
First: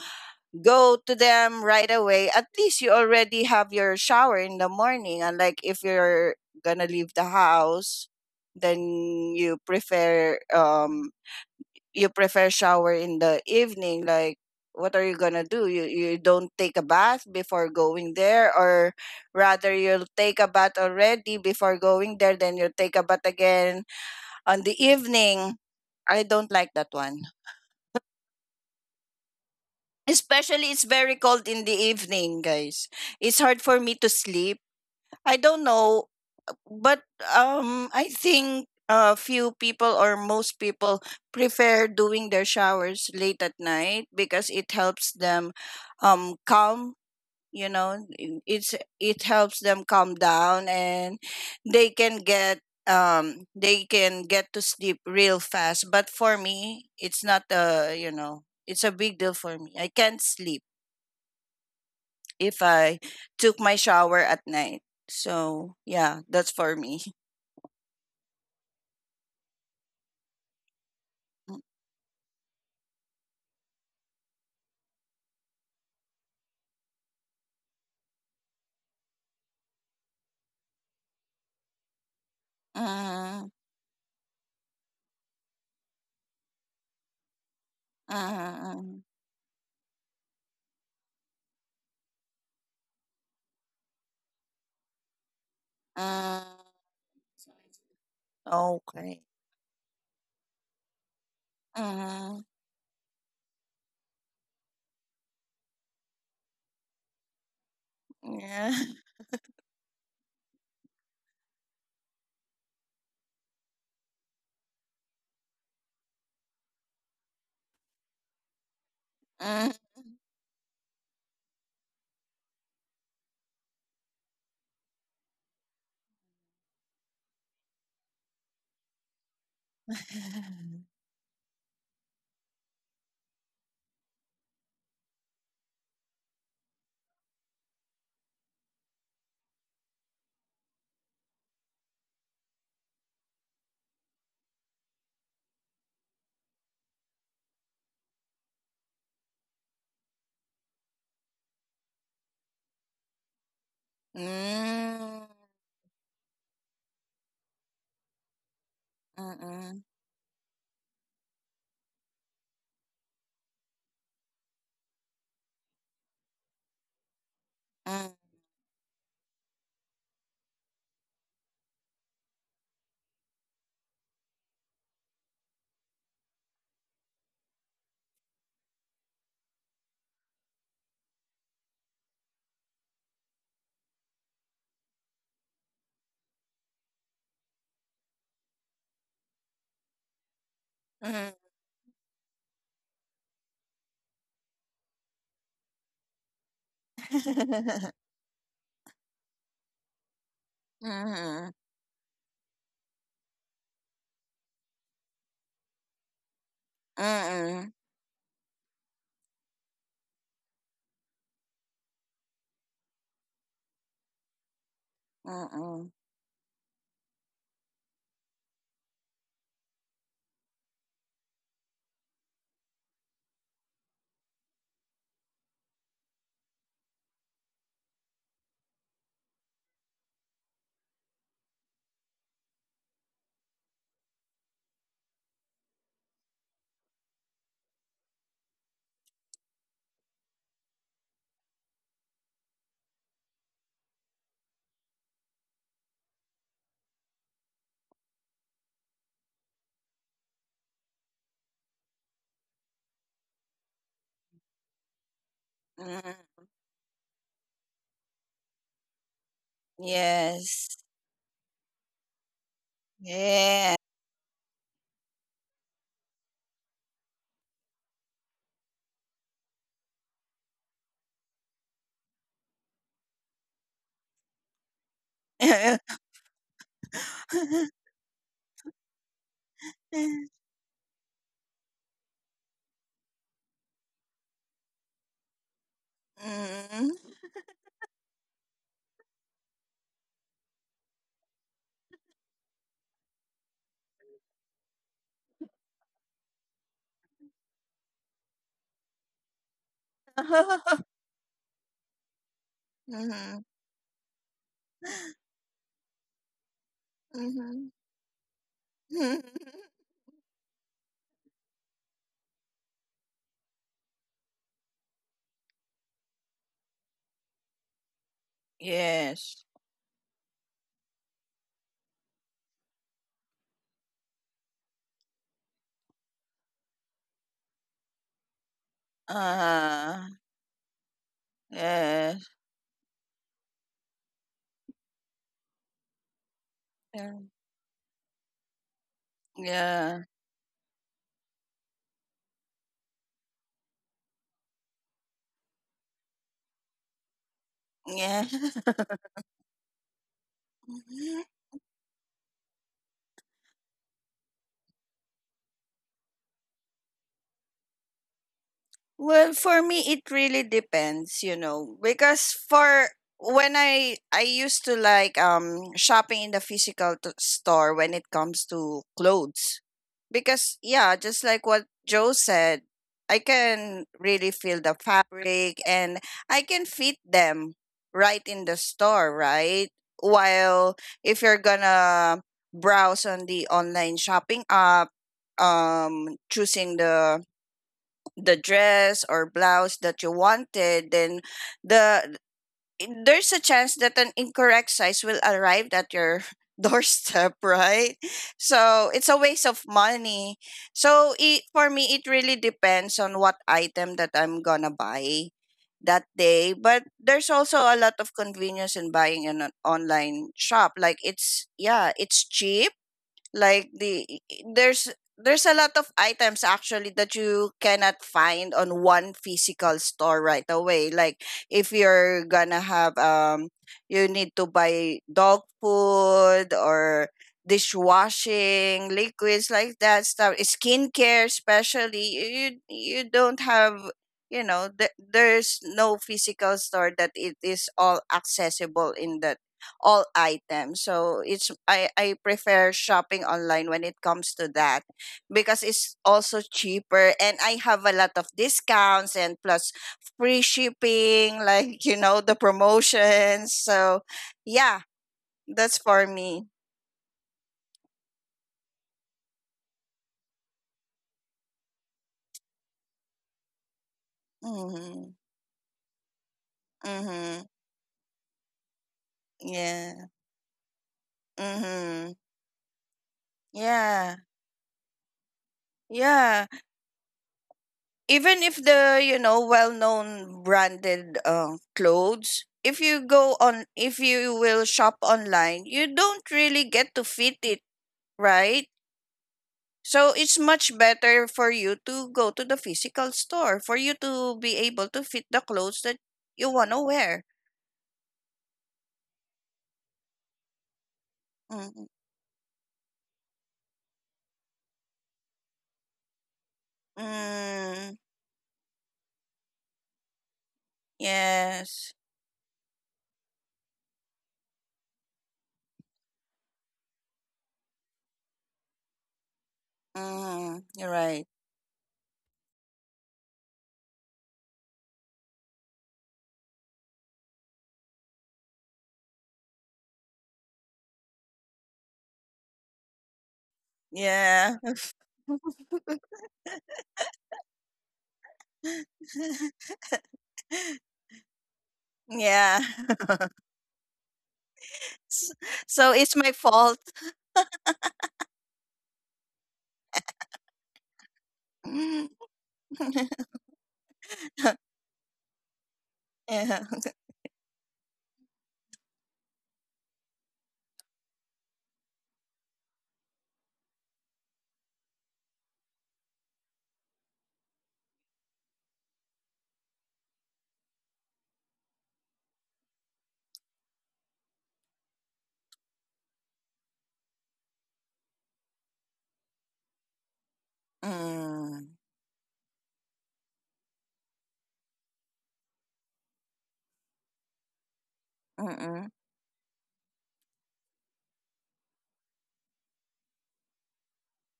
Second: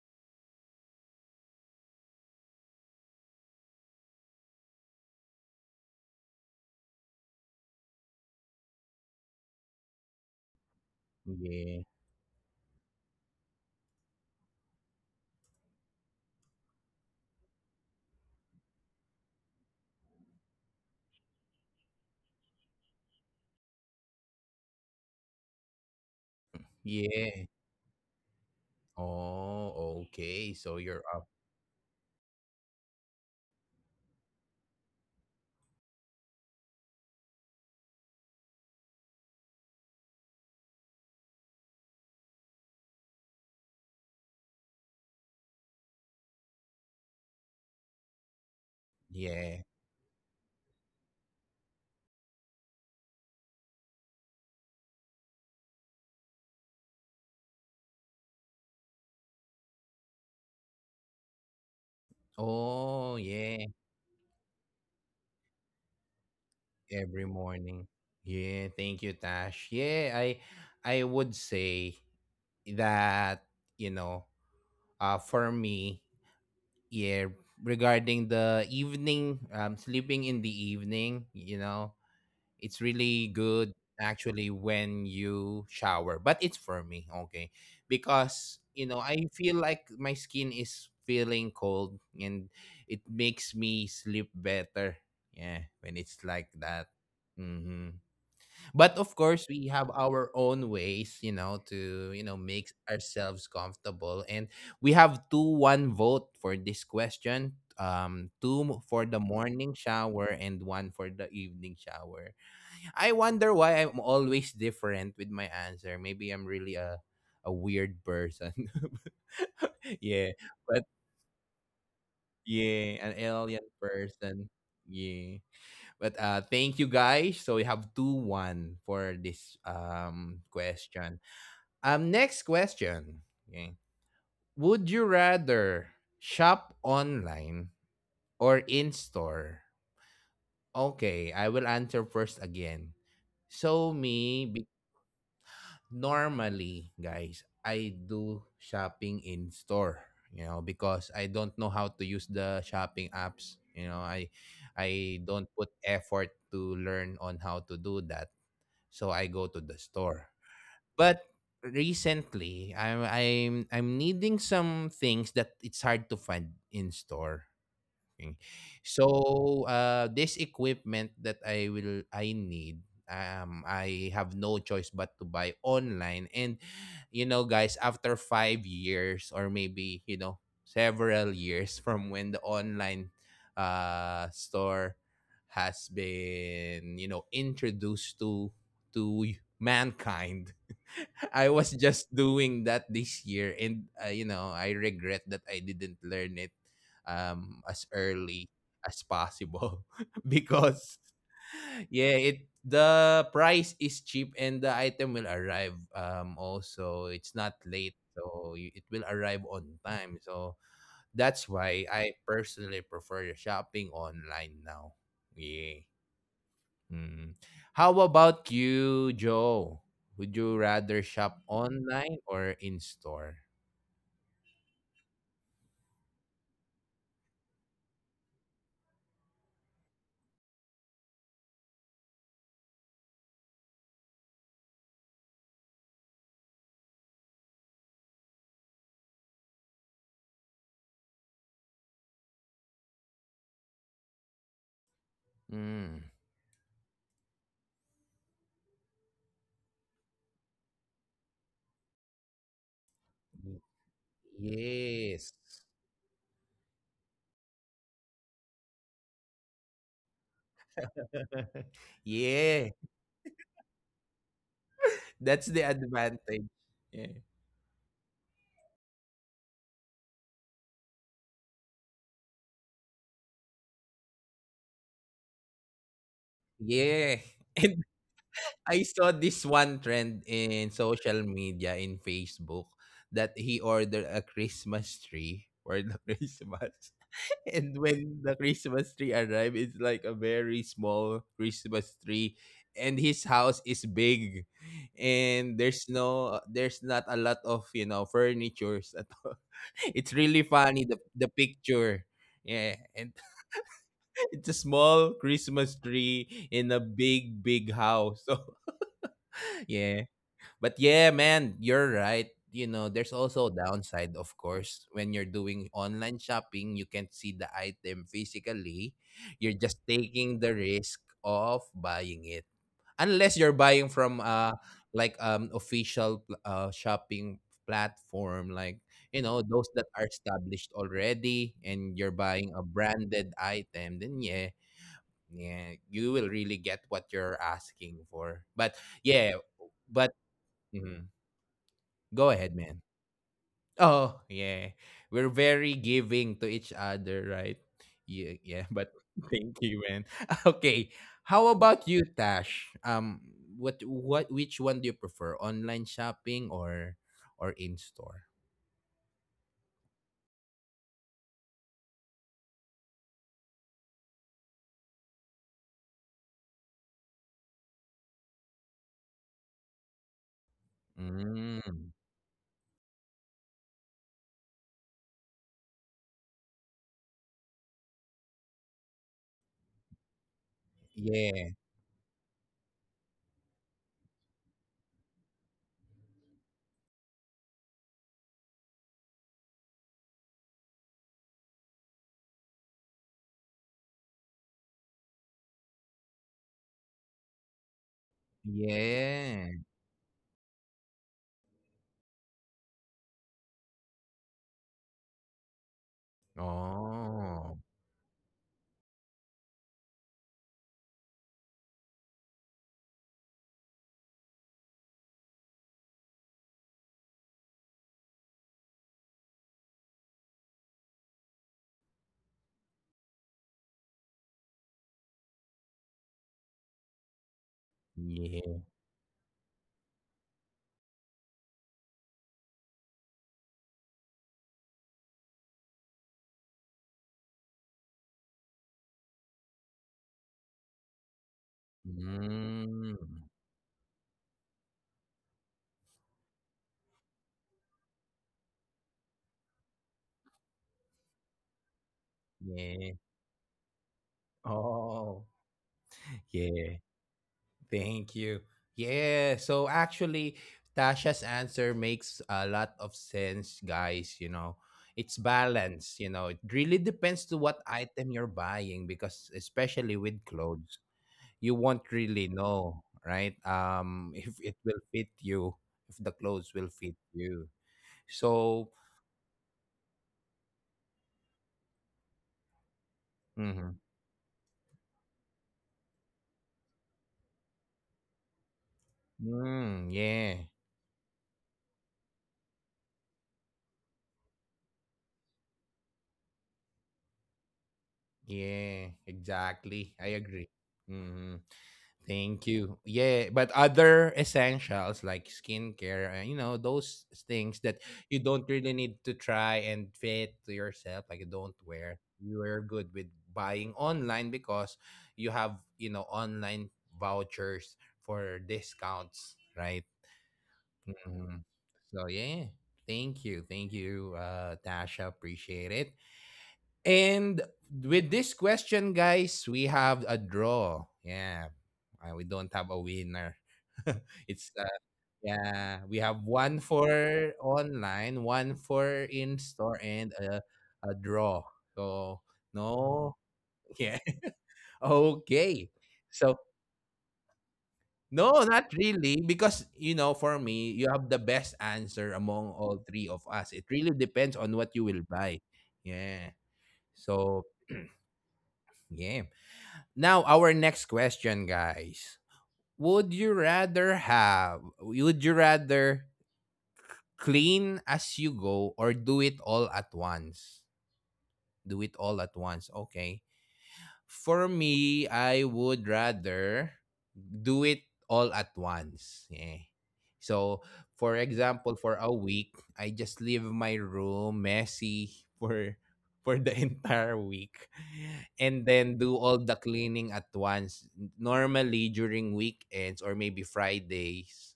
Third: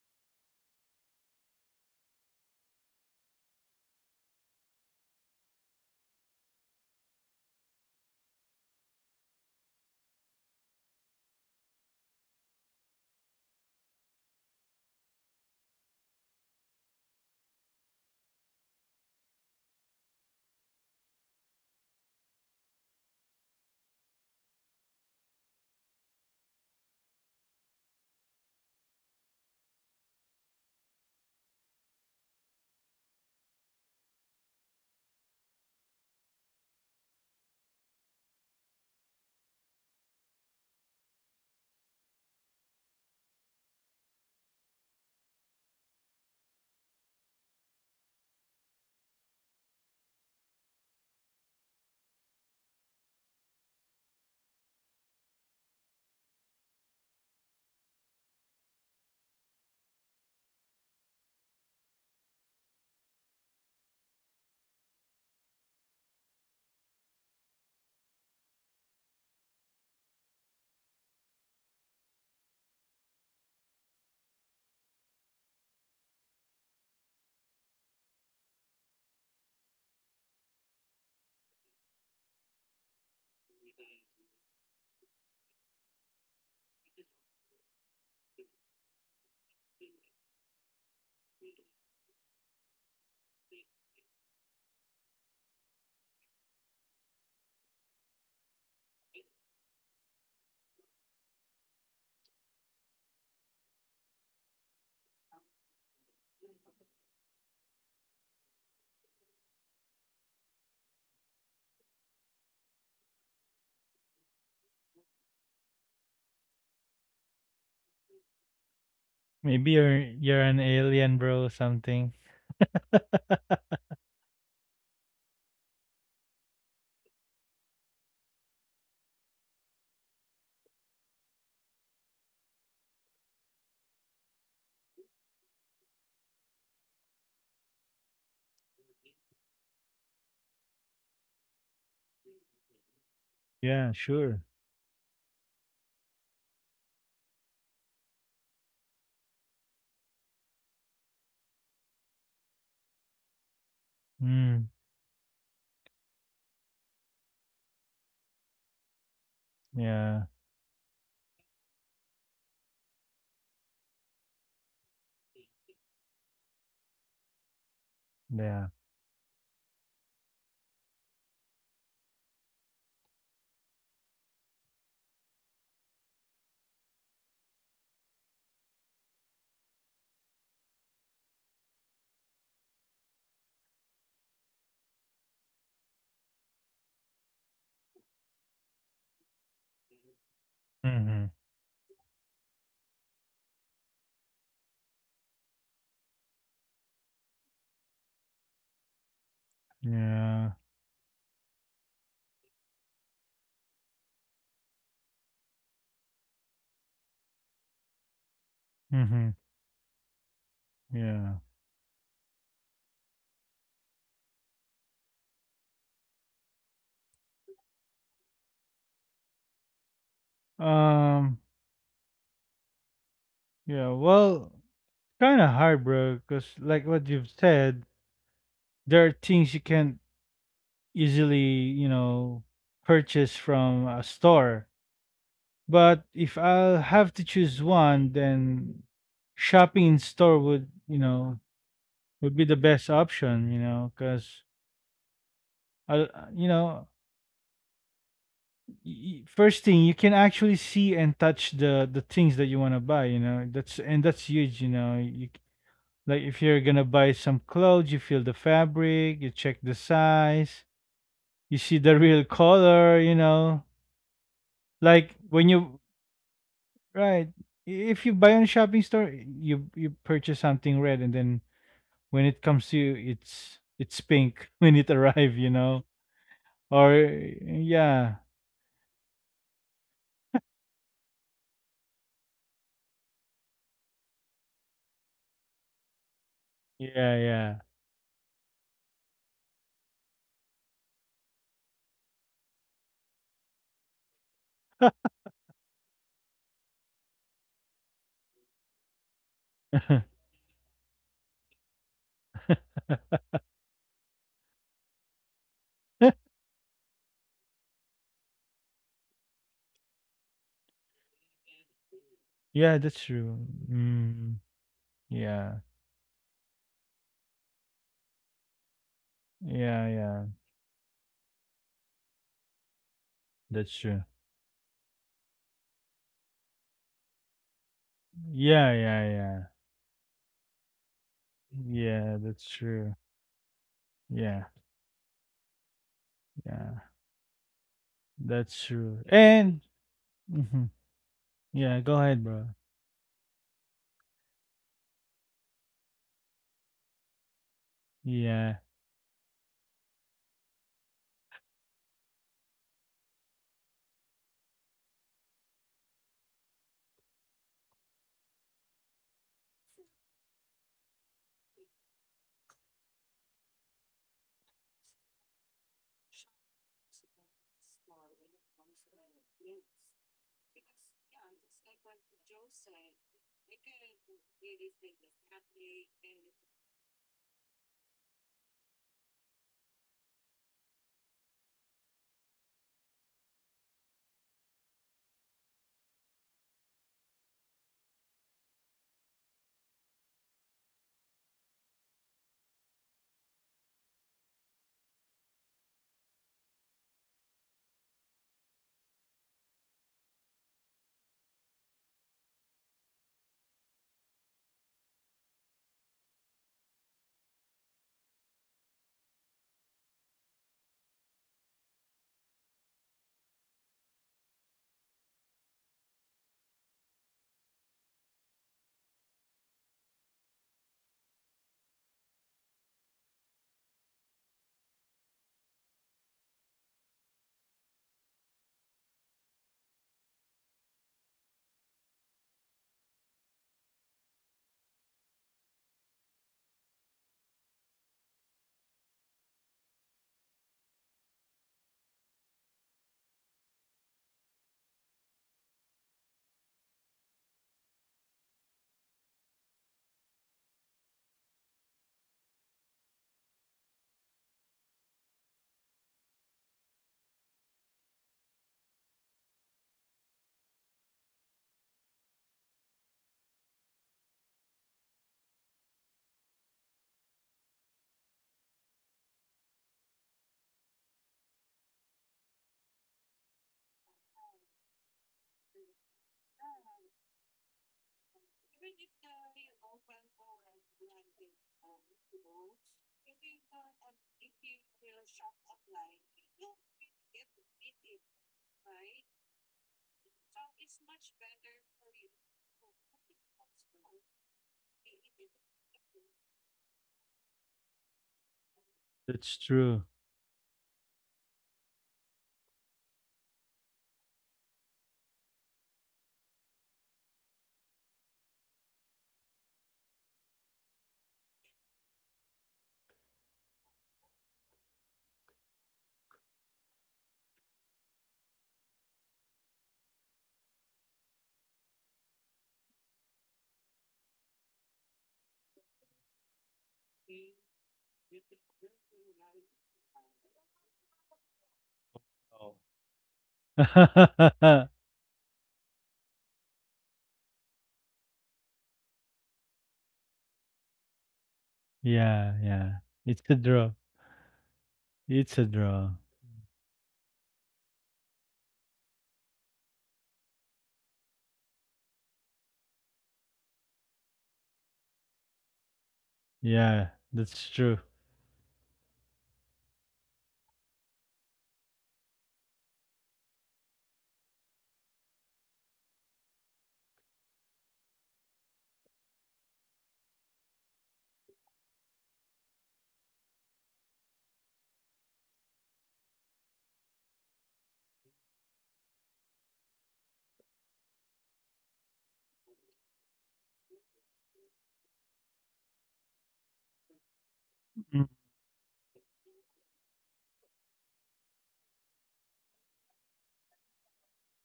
go to them right away. At least you already have your shower in the morning. And like if you're gonna leave the house, then you prefer um yeah, you prefer shower in the evening. Like what are you gonna do? You you don't take a bath before going there, or rather you'll take a bath already before going there, then you'll take a bath again on the evening. I don't like that one. yeah. Oh, okay. Especially So it's you're very up. cold in the evening, guys. It's hard for me to sleep. I don't know, but um I think uh, few people or most people prefer doing their showers late at night because it helps them um calm, you know, i- it's it helps Yeah. them calm down, and they can get um they can get to sleep real fast. But for me, it's not a, you know, it's a big deal for me. I can't sleep if I Oh, took my yeah. shower at night. So, yeah, that's for me. Every morning. Yeah, thank you, Tash. Yeah, I I would say that, you know, uh for me, yeah, regarding the evening, um sleeping in the evening, you know, it's really mm good actually when you shower, but it's for me, okay? Because, you know, mm I feel like my skin is feeling cold and it makes me sleep better. Yeah, when it's like mm that. Mm-hmm. But of Okay. course, we have our own ways, you know, to, you know, Mm-hmm. make ourselves comfortable. And we have two one vote for this question. Um, two m- Yeah. for the morning shower and one for the evening shower. I wonder why I'm always different with my answer. Maybe I'm really a a weird person. Maybe mm you're Yeah, you're an but alien, bro, or something. yeah, an alien person. Yeah. But uh thank you, guys. So we have two one for this um question. Um next question. Okay. Would you rather shop online or in store? Okay, I will answer first again. So Yeah, sure. me normally, guys, I do shopping in store, you know, because I don't know how to use the shopping apps. You know, I Mm, I don't put effort to learn on how to do that. So I go to the yeah, store. But recently, I'm I'm I'm needing some things that it's hard to find in store. Mm-mm. Working. yeah, So uh, this equipment that I will I need, um, I have no choice but to buy online. And you know, guys, after five years or maybe you know several years from when the online uh, store has been you know introduced to to mankind hmm I was just doing that this year, and uh, you know, I regret that I didn't learn it um as early as possible yeah, because Mm-mm. yeah it the price is cheap and the item will arrive um also it's not Mm-mm. late so y- it will hmm arrive on time. So yeah. that's why I personally prefer shopping online now. Yeah. Mm-mm. Mm. How about you, Joe? Would you rather shop Um, online or in store? yeah. Well, kind of hard, bro. Cause like what you've said, there are things you can't easily, you know, purchase from a store. But if I'll have to choose one, then shopping in store would, you know, would be the best option. You know, cause Mm. I, you know, y- first thing you can actually see and touch the the things that you want to buy, you know, that's, and that's huge, you know, Yes. you c- like if you're gonna buy some clothes, you feel the fabric, you check the size, Yes. you see the real Yeah. color, you know, Yeah. like That's the when you, advantage. Yeah. right, i- if you buy on a shopping store, you you purchase something red and then when it comes to you, it's it's pink when it arrive, you know, or Yeah. And yeah, I saw this one trend in social media in Facebook that he ordered a Christmas tree for the Christmas. Mm. And yeah, when the Christmas tree arrived, it's like a very small Christmas tree. And his house is big. And there's no there's not a lot of, you know, furnitures at all. It's yeah, really funny the the picture. Yeah. And Mhm. it's a small Christmas tree in a big, big Mhm. house. So yeah. But yeah, man, you're right. You know, yeah, that's there's also true. a downside, of Mm. course. When you're Yeah. doing online shopping, you can't see the item physically. Yes. You're just Yeah, yeah. taking the risk of buying it. Unless you're That's buying true. from uh like um official pl- uh shopping platform like Yeah, you yeah, know yeah. those that are Uh-huh. established already and you're Yeah, Yes. buying that's a true. branded item, then yeah, Yeah, yeah, you will really get yeah. what Yeah. you're asking for. But That's true. yeah, And Yeah. but Mhm. mhm. Yeah, go Go ahead, ahead, bro. man. Oh, yeah. We're very giving to each other, right? Yeah. Yeah, yeah, Yeah, but thank you, man. Okay. How about you, Tash? Um what what which one do you prefer? Online shopping or or in store? Well, for me, it really depends, you know, because for when I I used to like um shopping in the physical t- store when it comes to clothes, because yeah, just like what Mm. Joe said, I can really feel the fabric, and I can fit them right in the store, right? While if you're Yeah. gonna browse on the online shopping app, um choosing the the dress or blouse that you wanted, then the in- there's a chance that an incorrect size will arrive at your doorstep, right? So it's a waste Yeah. of money. So it, for me it really depends on what item that I'm gonna buy that day. But there's Oh. also a lot of convenience in buying in an online shop, like it's yeah, it's cheap. Like the there's there's a lot of items actually that you cannot find on one physical store right away. Like if you're gonna have um you need to buy dog food or Yeah. dishwashing liquids, like that stuff, skincare especially. you you don't have, you know, th- there's no physical store that it is all accessible in the all items. So it's I I prefer Mm. shopping online when it comes to that because it's also cheaper, and I have a lot of discounts and plus free shipping, like, you know, the Yeah. promotions. So yeah, Oh, that's for me. yeah. Thank you. Yeah. So actually, Tasha's answer makes a lot of sense, guys. You know, it's Mhm. balance. You know, it really depends to Mhm. what item you're buying because, especially Yeah. with clothes, you won't Mhm. really know, right? Um, Yeah. if it will fit you, if the clothes Yeah. will fit you. Even if So, the, you know, well-known branded uh, clothes, if you go mm-hmm. on if you will shop online, you don't really get to fit it, right? Mm, So yeah, it's much better for you to go to the physical store for you to be able to fit the clothes that you want to wear. yeah, that's true. exactly. I agree. Mm-hmm. Mm, Thank you. Yeah, but other essentials like skincare, uh, you know, those things that mm, you don't really need to try and fit to yourself, like you don't wear, yes, you are good with buying online because you have, you know, online vouchers for discounts, right? mm, you're Mhm. right. So, yeah. Thank you. Thank you, uh, Tasha. Appreciate it. And with this question, guys, we have a draw. Yeah, Uh, we don't Oh, have a winner. It's uh, Yeah. yeah, we have one for online, one for in store, and a a draw. So yeah, yeah. yeah. no, It's a draw. yeah, It's S- a okay. draw. so So it's my fault. no, not really, because you know, for me, you have the best answer among all three of us. It really depends on what you will buy. Yeah. Yeah. Yeah, So that's true. yeah. Now, our next question, guys. Would you rather have, would you rather clean as you go or do it all at once? Do it all at once. Okay. For me, I would rather do it all at once. Yeah. So, for example, Mm. for a week, I just leave my room messy for for the entire week Mm. and then Mm-mm. do all the cleaning at once, normally during weekends or maybe Fridays.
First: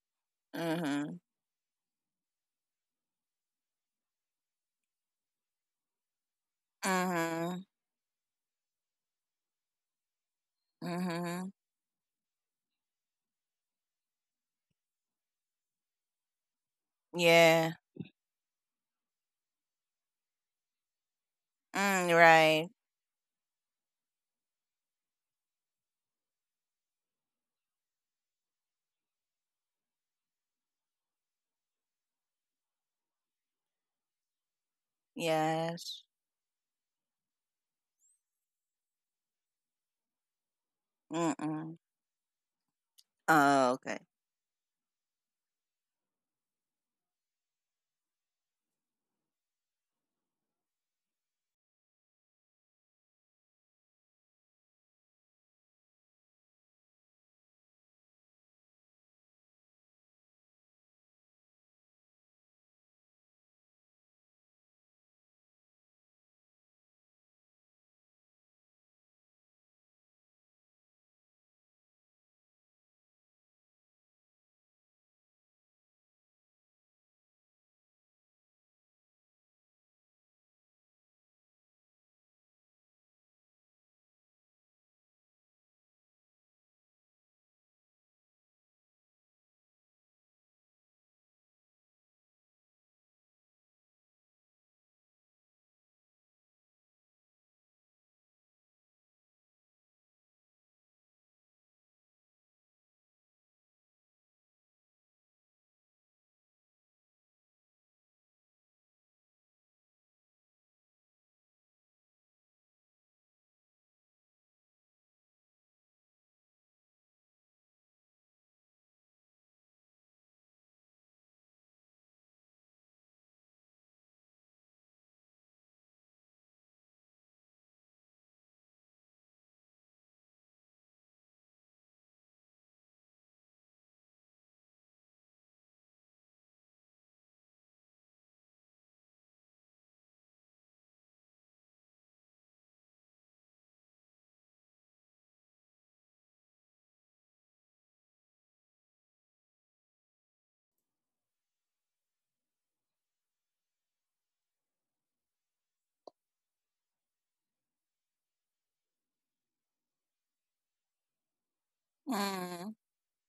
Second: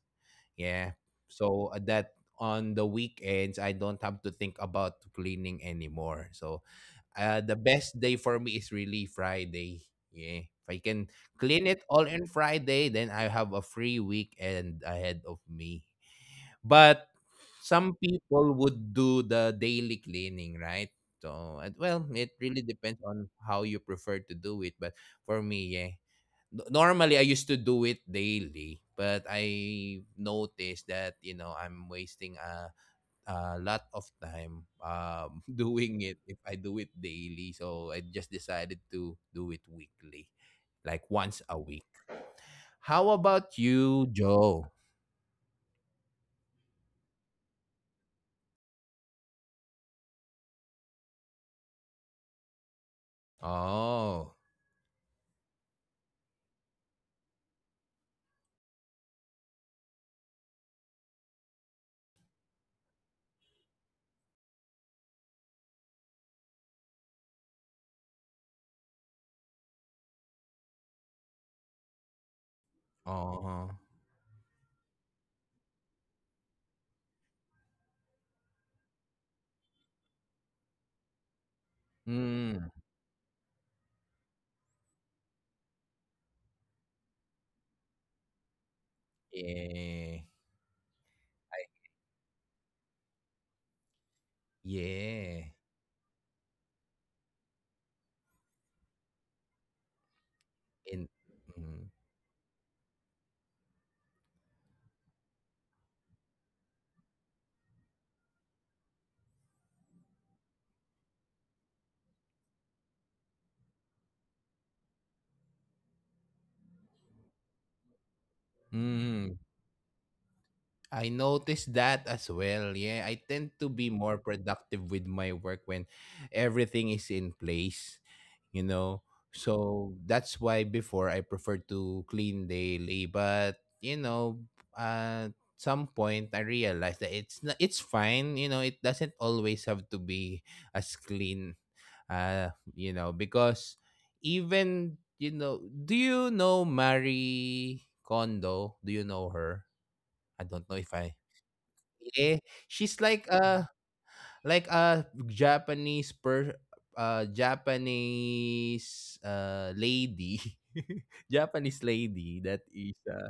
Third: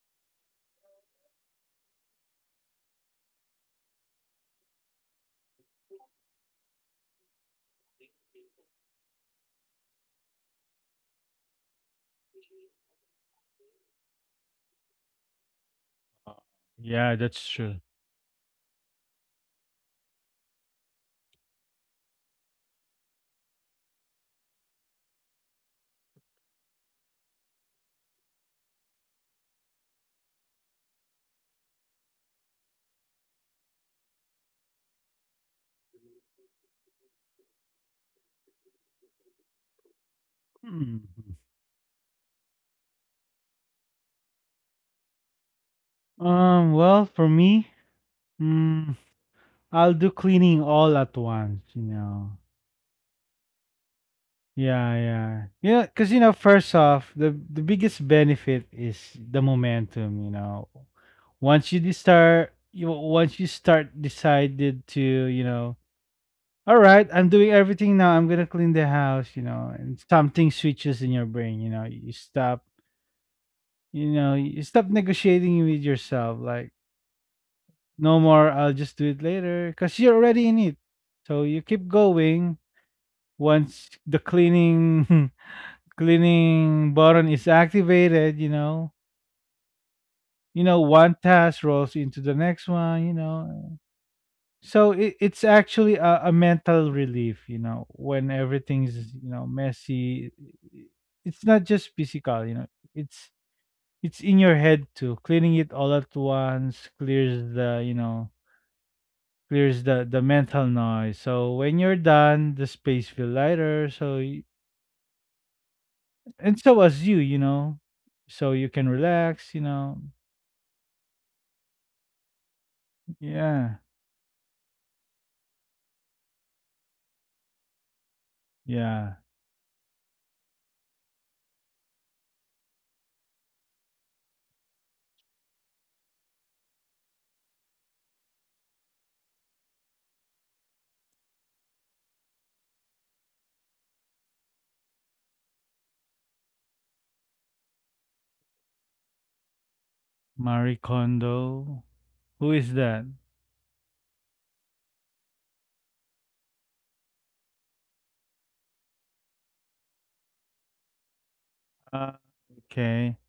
Yeah. Mhm. So uh, that on the weekends, I don't have to think about cleaning anymore. So uh, the Mhm. best day for me is really Friday. Yeah. If I Mhm. can clean it all in Friday, then I have a free weekend ahead of Uh, me. yeah, that's But Yeah. true. some people would do the daily cleaning, right? So, and- Mm, well, it right. really depends on how you prefer to do it. But for me, yeah, n- normally I used to do it daily, but I noticed that you know I'm wasting a a lot of time um Yes. doing it if I do it daily. So I just decided to do it weekly, Mhm. like Mm-mm. once a week. How Oh, okay. about you, Joe? Um, well, for me, mm, I'll do cleaning all at once, you know. Oh, Yeah, yeah. Yeah, because you know, first off, the the biggest benefit is the momentum, you know. Once you de- start you once you start decided to, you know, all right, I'm doing everything now, I'm gonna clean the house, you know, and something switches in your brain, you know, you stop oh, you know, you stop negotiating with yourself, like, no more, I'll just do it later, because you're already in it. So you keep going mm, once the cleaning cleaning button is activated, you know, yeah, you know, one task I, rolls into the next one, you know. So it, it's yeah, actually a, a mental relief, you know, when everything's, you know, messy. in. It's not just Mm. physical, you know, it's it's in your head too. Cleaning it all at once clears the, you know, clears the the mental noise. So when you're done, the space feel lighter. So y- and so as you, you know, so you can Mm, relax, you know. I noticed that as well. Yeah, I tend to Yeah, be more productive with my work when everything is in place, you know. yeah. So that's why before I prefer to clean daily, but you know, at some point I realized that it's not, it's fine, you know, it doesn't always have to be as clean uh, you know, because even you know, do you know Marie Kondo? Do you know her? I don't Marie know if I Kondo. yeah, Who is she's that? like a like a Japanese per uh Japanese uh lady. Japanese Uh, lady that Mm. is okay. uh,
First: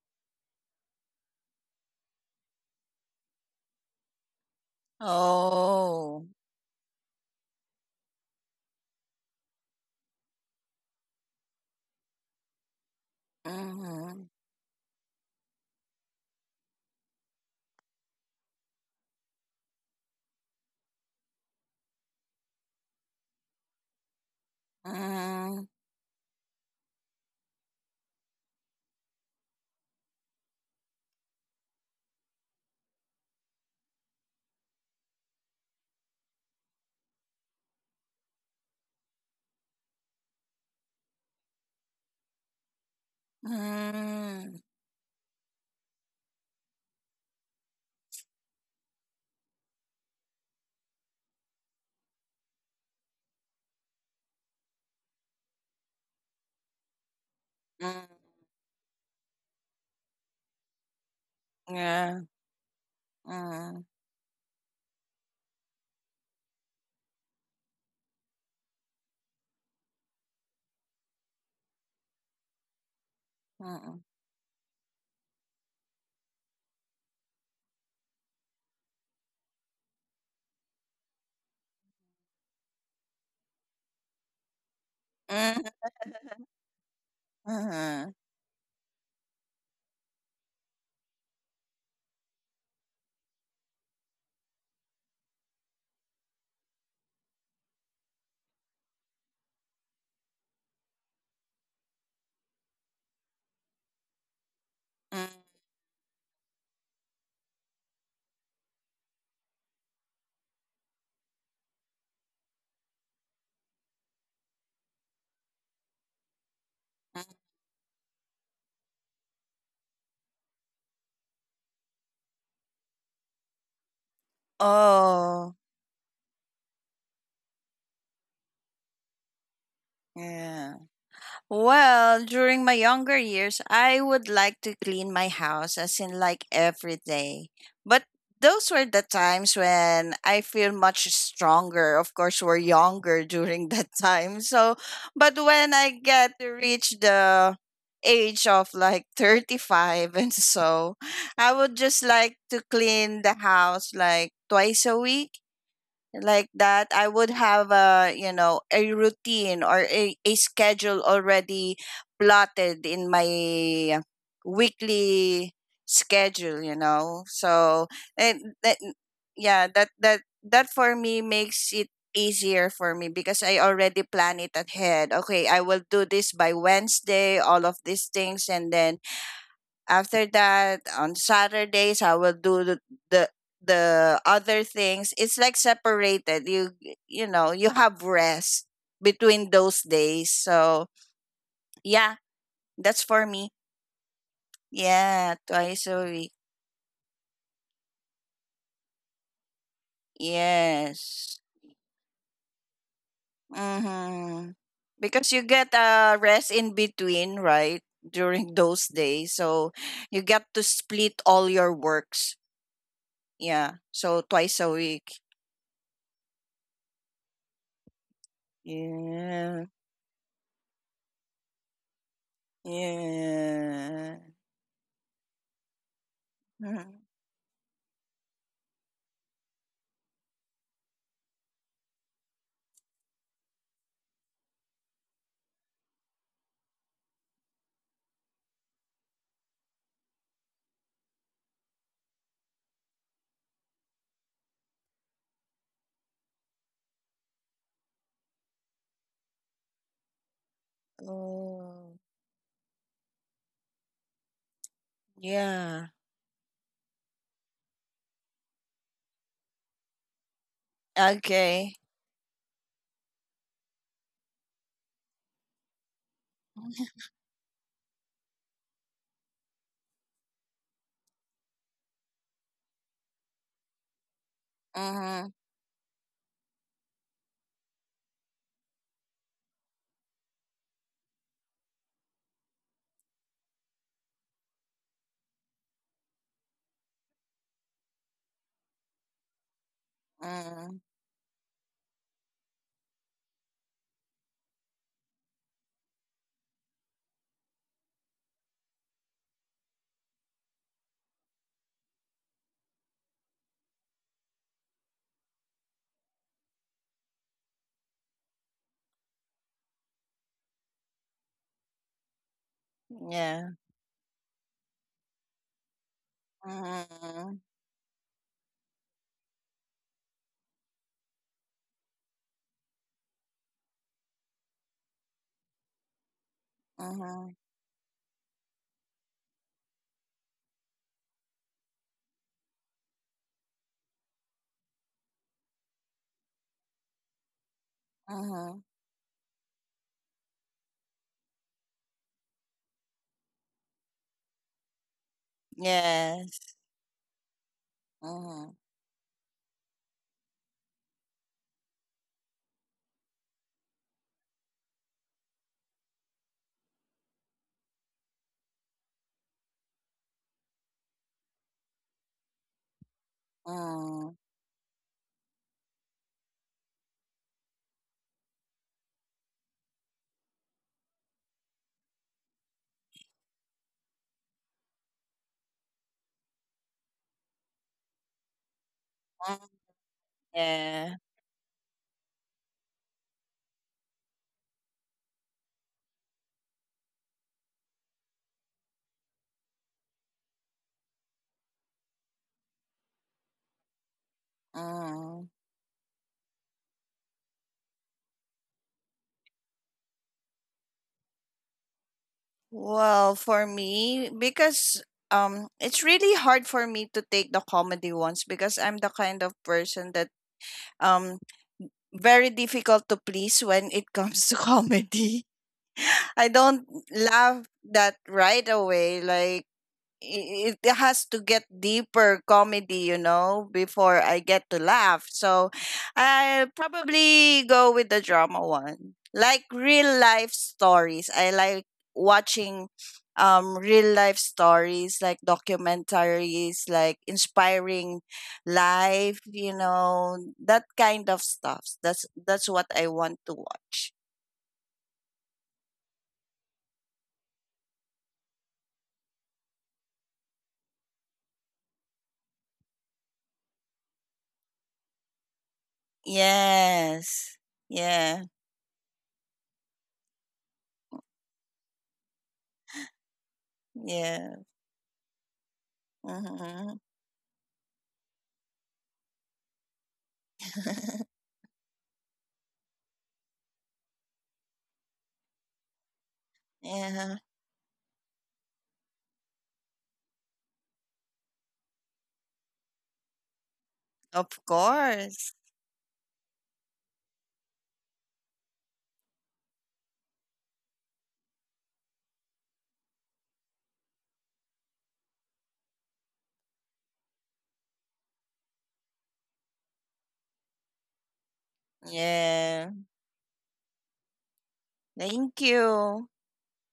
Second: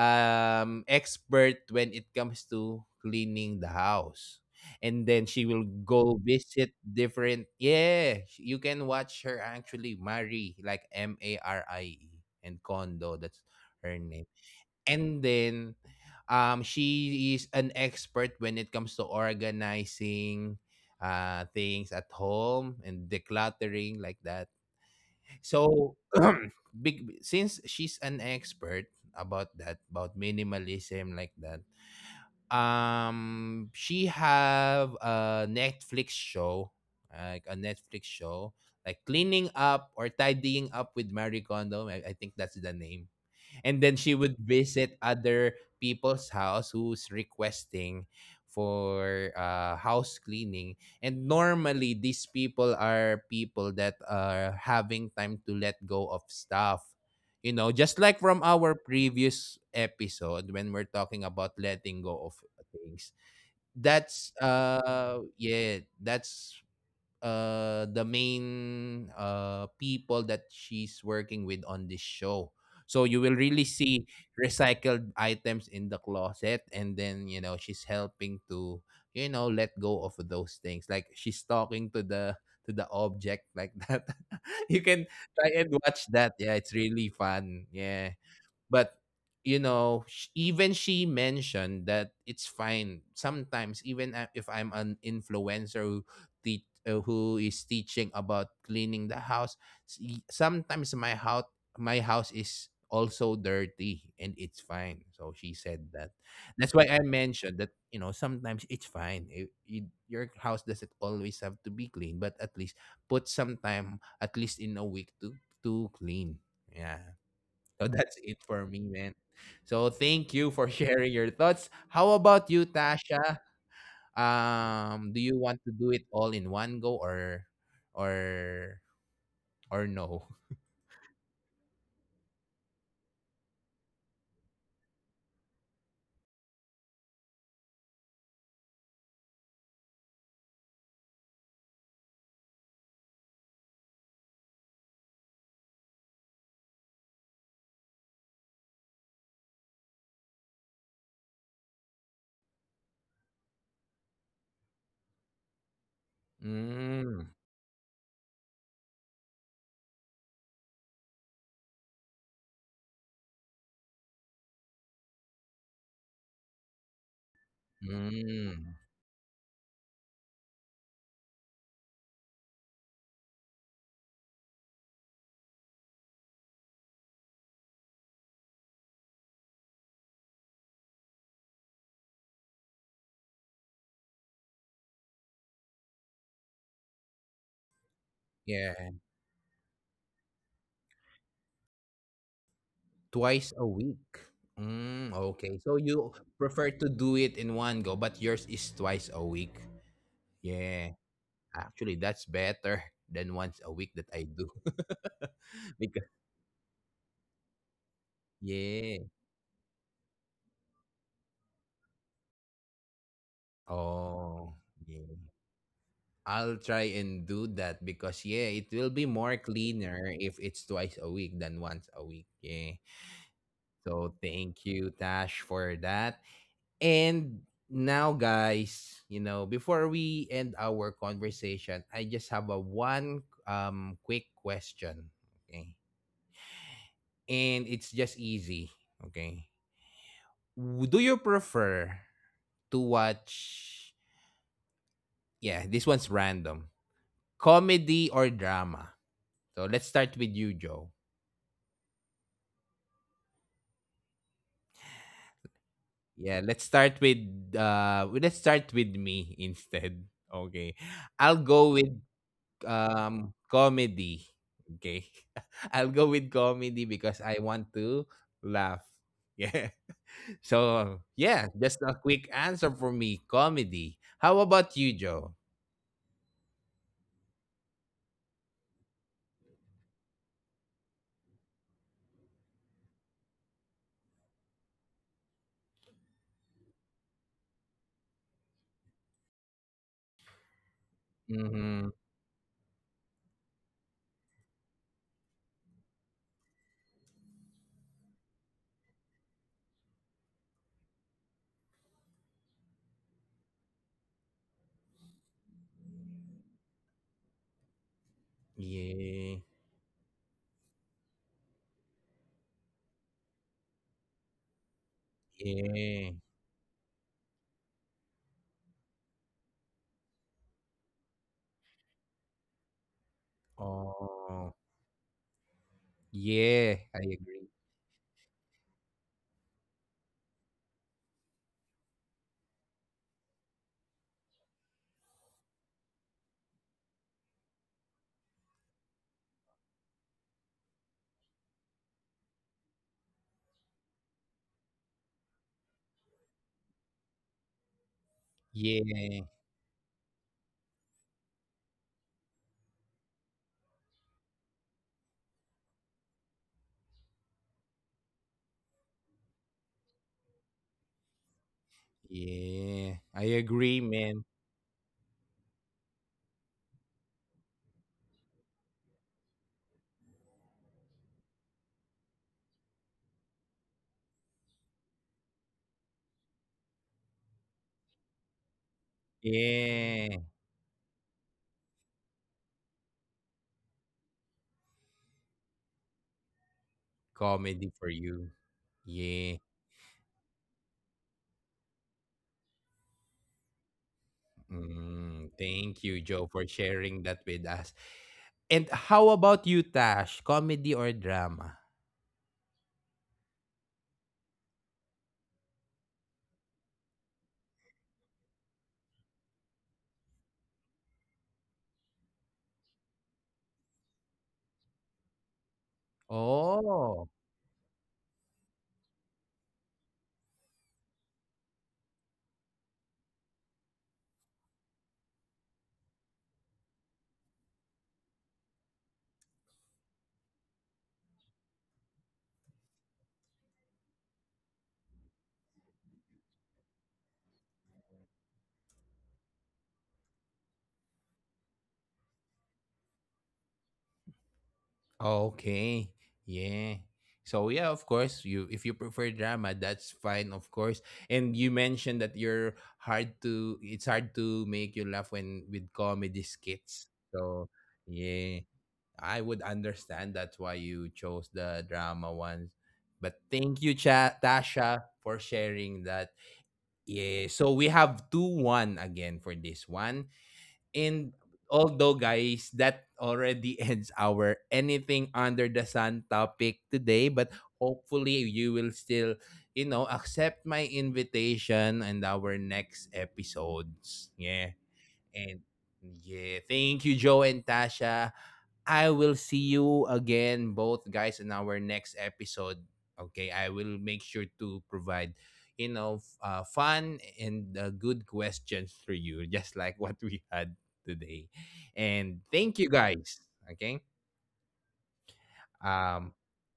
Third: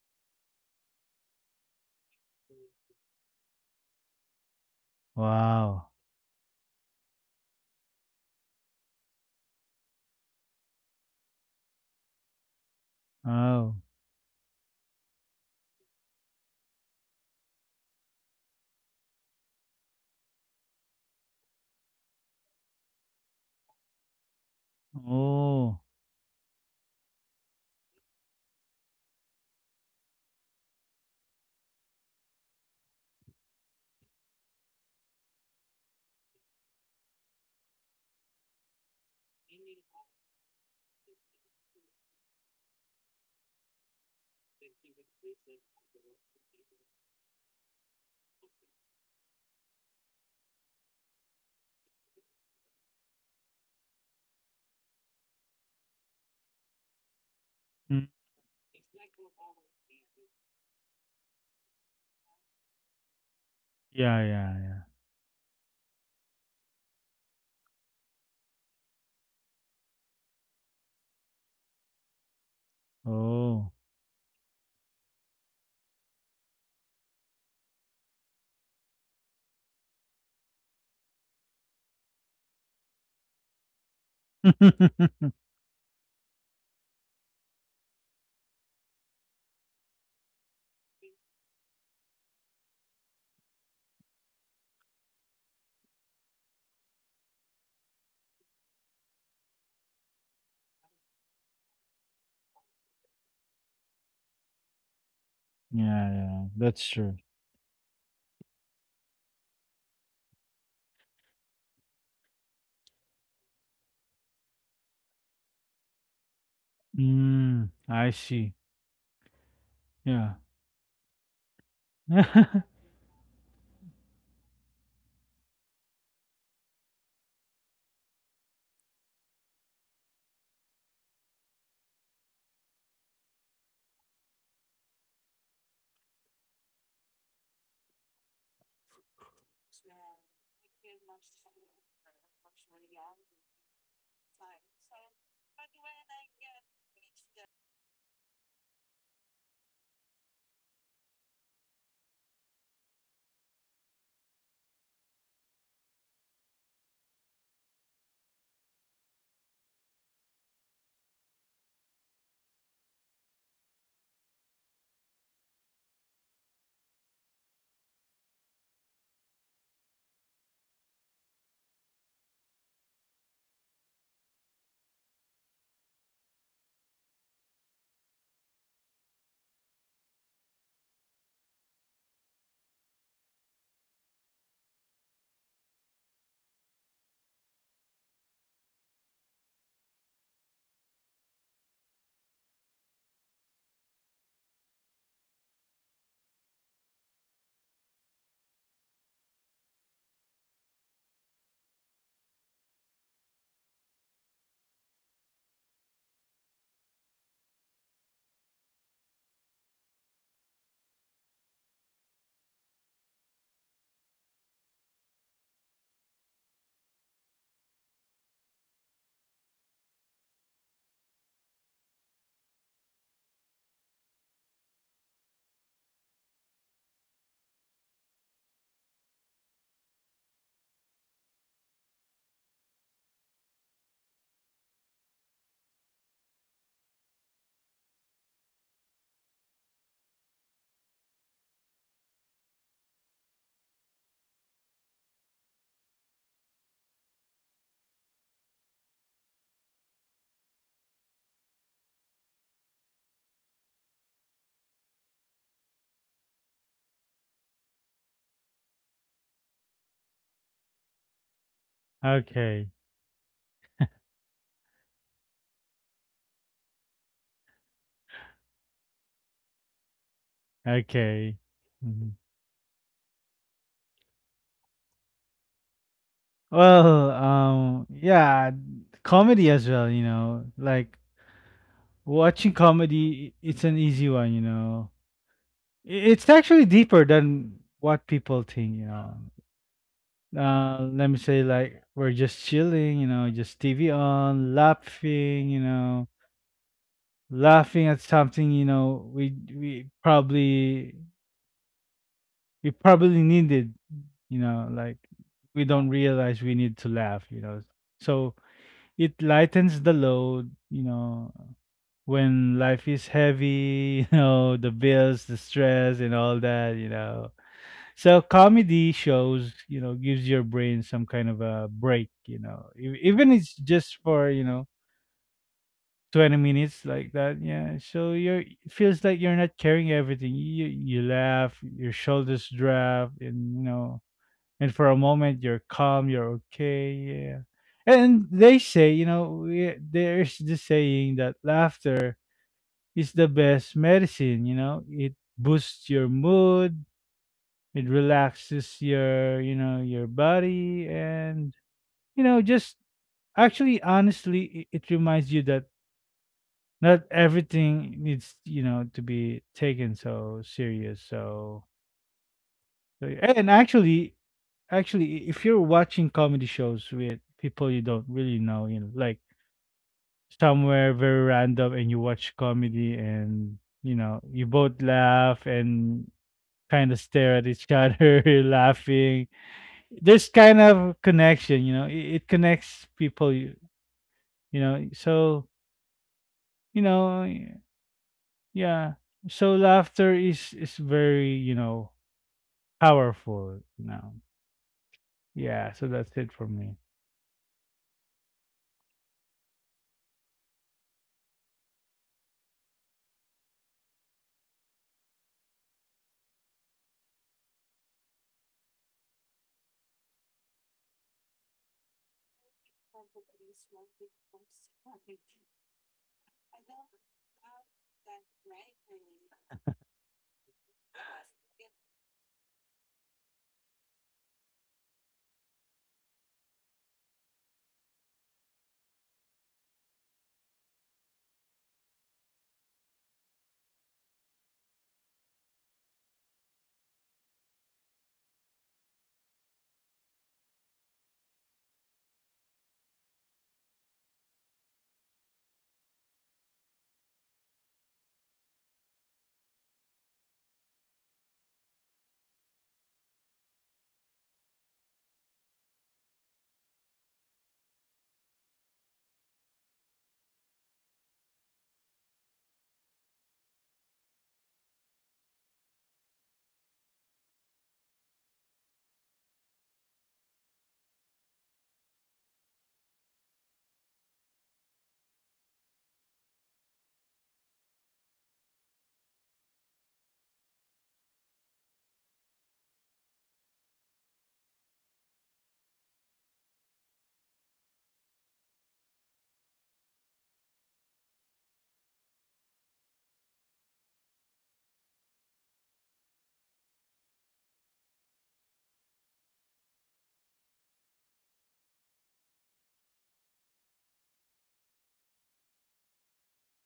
um expert when it comes to cleaning the house. And then she will Wow. go Oh. visit different, yeah, sh- you can watch her actually Mari like M A R I E and Kondo, that's Oh. her name. Mhm. And then um, she is an expert when it comes to organizing uh, things at home and decluttering like that. Mhm. Oh. So, big, since she's an expert about that, about minimalism like that, um, she have a Netflix show, like a Netflix show, like cleaning up or tidying up with Marie Kondo. I, I think that's the name. And then she would Mhm. visit other people's house who's requesting for uh, house cleaning, and normally these people are people that are having time to let go of stuff Mm. Mm, you know just like from our previous episode when we're talking about Yeah. letting go of things. Mm. yeah, yeah, yeah. that's uh yeah that's uh the main uh people that she's working with on this show. So you will Oh. really Mm-mm. see recycled items in the closet, and then you know she's helping to you know let go of those things, like she's talking to the to the object like that. You can Mm. try and watch that. Yeah, it's really fun. Mhm. Yeah, but you know, sh- even she mentioned that it's fine. Sometimes, even a- if I'm an influencer who, te- uh, who is teaching about cleaning the house, s- y- sometimes my house my house is also dirty, and it's fine. Mhm. So she said Yeah, that. yeah. That's That's why I true. mentioned that you know sometimes it's fine. It, it, your house doesn't always have to be clean, but at least put some time, at least in a week, to to clean. Yeah, Mm, so I that's it see. for me, man. So thank Yeah. you for sharing your thoughts. How about you, Tasha? Um, do you want Oh. to do it all in one go or or or no? Yeah. Well, during my younger years, I would like to clean my house, as in like every day. But those were the times when I feel much stronger. Of course, we're younger during that time. So, but when I get to reach the age of like thirty-five and so, I would just like to clean the house like twice a week. Like that, I would Mm, have a, you know, a routine or a, a schedule already plotted in my weekly schedule, you know. So and mm, that, yeah, that that that for me makes it easier for me because I already plan it ahead. Okay, I will do this by Wednesday, all of these things, and then after that, on Saturdays, I will do the, the the other things. It's like separated. You you know you have rest yeah, between those days. So yeah, that's for me. twice a week. Mm, Yeah, okay, so twice a you week. prefer to do it in one go, but yours is twice a week. Yeah, Yes. actually, that's better than once a week that I Mm-hmm. do. Because you get Because a uh, rest in between, right? During those yeah. days. So you get to split all your works. Yeah. So twice a Oh, week. yeah. I'll try and do that because yeah, it will be Yeah. more cleaner if it's twice a week than once a week. Yeah. Yeah. So thank you, Tash, for that. Mhm. And now, guys, you know, before we end our conversation, I just have a one um quick question. Okay. And it's just easy. Okay. W- Do you prefer to watch, yeah, this one's random. Comedy or drama? So let's start with you, Joe. Oh, yeah. Yeah, let's start with uh w- let's start with me instead. Okay. I'll Okay. go with Okay. um comedy. Okay. I'll go with comedy because I want to laugh. Yeah. So, Okay. yeah, just a Mhm. quick answer for me, comedy. How about you, Mhm. Joe? Well, um, yeah, comedy as well, you know. Like watching comedy, i- it's an easy one, you know. It's actually deeper than what people think, you know. Mhm. Uh, let me say like Mhm. we're just chilling, you know, just T V on, laughing, you know, laughing at something, you know, we we probably we probably needed, you know, like we don't realize we need to laugh, you know. So it Yeah. lightens the load, you know, when life is Yeah. heavy, you know, the bills, the stress Yeah. and all that, you know. Mhm. So comedy shows, you know, gives your brain some kind of a break, you know, E- even it's just for you Oh. know twenty Yeah, minutes I like Mhm. that. agree. Yeah, so you're it feels like you're not carrying everything. You you laugh, your shoulders drop, and you know, and for a moment you're calm, you're okay. Yeah, and Mhm. they say, you know, we, there's the saying that laughter is the best medicine. You know, it boosts your Yes. mood, it Mhm. relaxes Yeah. your, you know, your body and you know, just actually honestly it, it reminds you that not everything needs, you know, to be taken so serious. So, Yeah. so I yeah. And agree, Mhm. actually man. actually if you're watching comedy shows with people you don't really know, you know, like somewhere very random and you watch comedy and you know, you both laugh and kind of stare at each other laughing, there's Yeah. kind Yeah. of connection, you know, it, it connects people, you, you know, so you know, Comedy for you. yeah, Yeah. so laughter is is very you know powerful. Now, Mhm. Mm, yeah, so thank you, that's it Joe, for for me, sharing that with us. And how about you, Tash? Comedy or drama? Well, for me, because um, it's really hard for me to take the comedy ones because I'm the kind of person that um very difficult to please when it comes to comedy. I don't Oh, laugh that right away. Like i- it has to get deeper comedy, you know, before I get to laugh. So I'll probably go with the drama one. Like real life stories. I like watching um real life stories, like documentaries, like inspiring life, you know, that kind of stuff. That's that's what I want to watch. okay. Yeah. So yeah, of course, you if you prefer drama, that's fine, of course. And you mentioned that you're hard to it's hard to make you laugh when with comedy skits. Yes. So Yeah. yeah. I would understand that's why you chose the drama ones. But thank you, Cha- Yeah. Tasha, for sharing that. Mhm. Yeah, so we have two one again for this one. And although, guys, that already ends our anything under the sun topic Yeah. today, but hopefully you will still, you know, accept my invitation and our next episodes. Of Yeah. course. And yeah, thank you, Joe and Tasha. I will see you again, both guys, in our next episode. Okay, I will make sure to provide, you know, f- uh, fun and uh, good questions for you, just like what we had today. And Yeah. thank you, guys. Okay, Thank you. um,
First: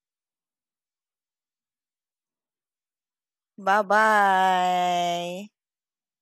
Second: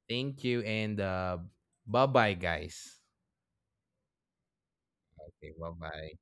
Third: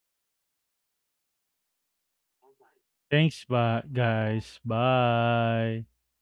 thank you, and uh, bye bye, guys. thanks Bye but guys bye. Okay, bye bye. bye.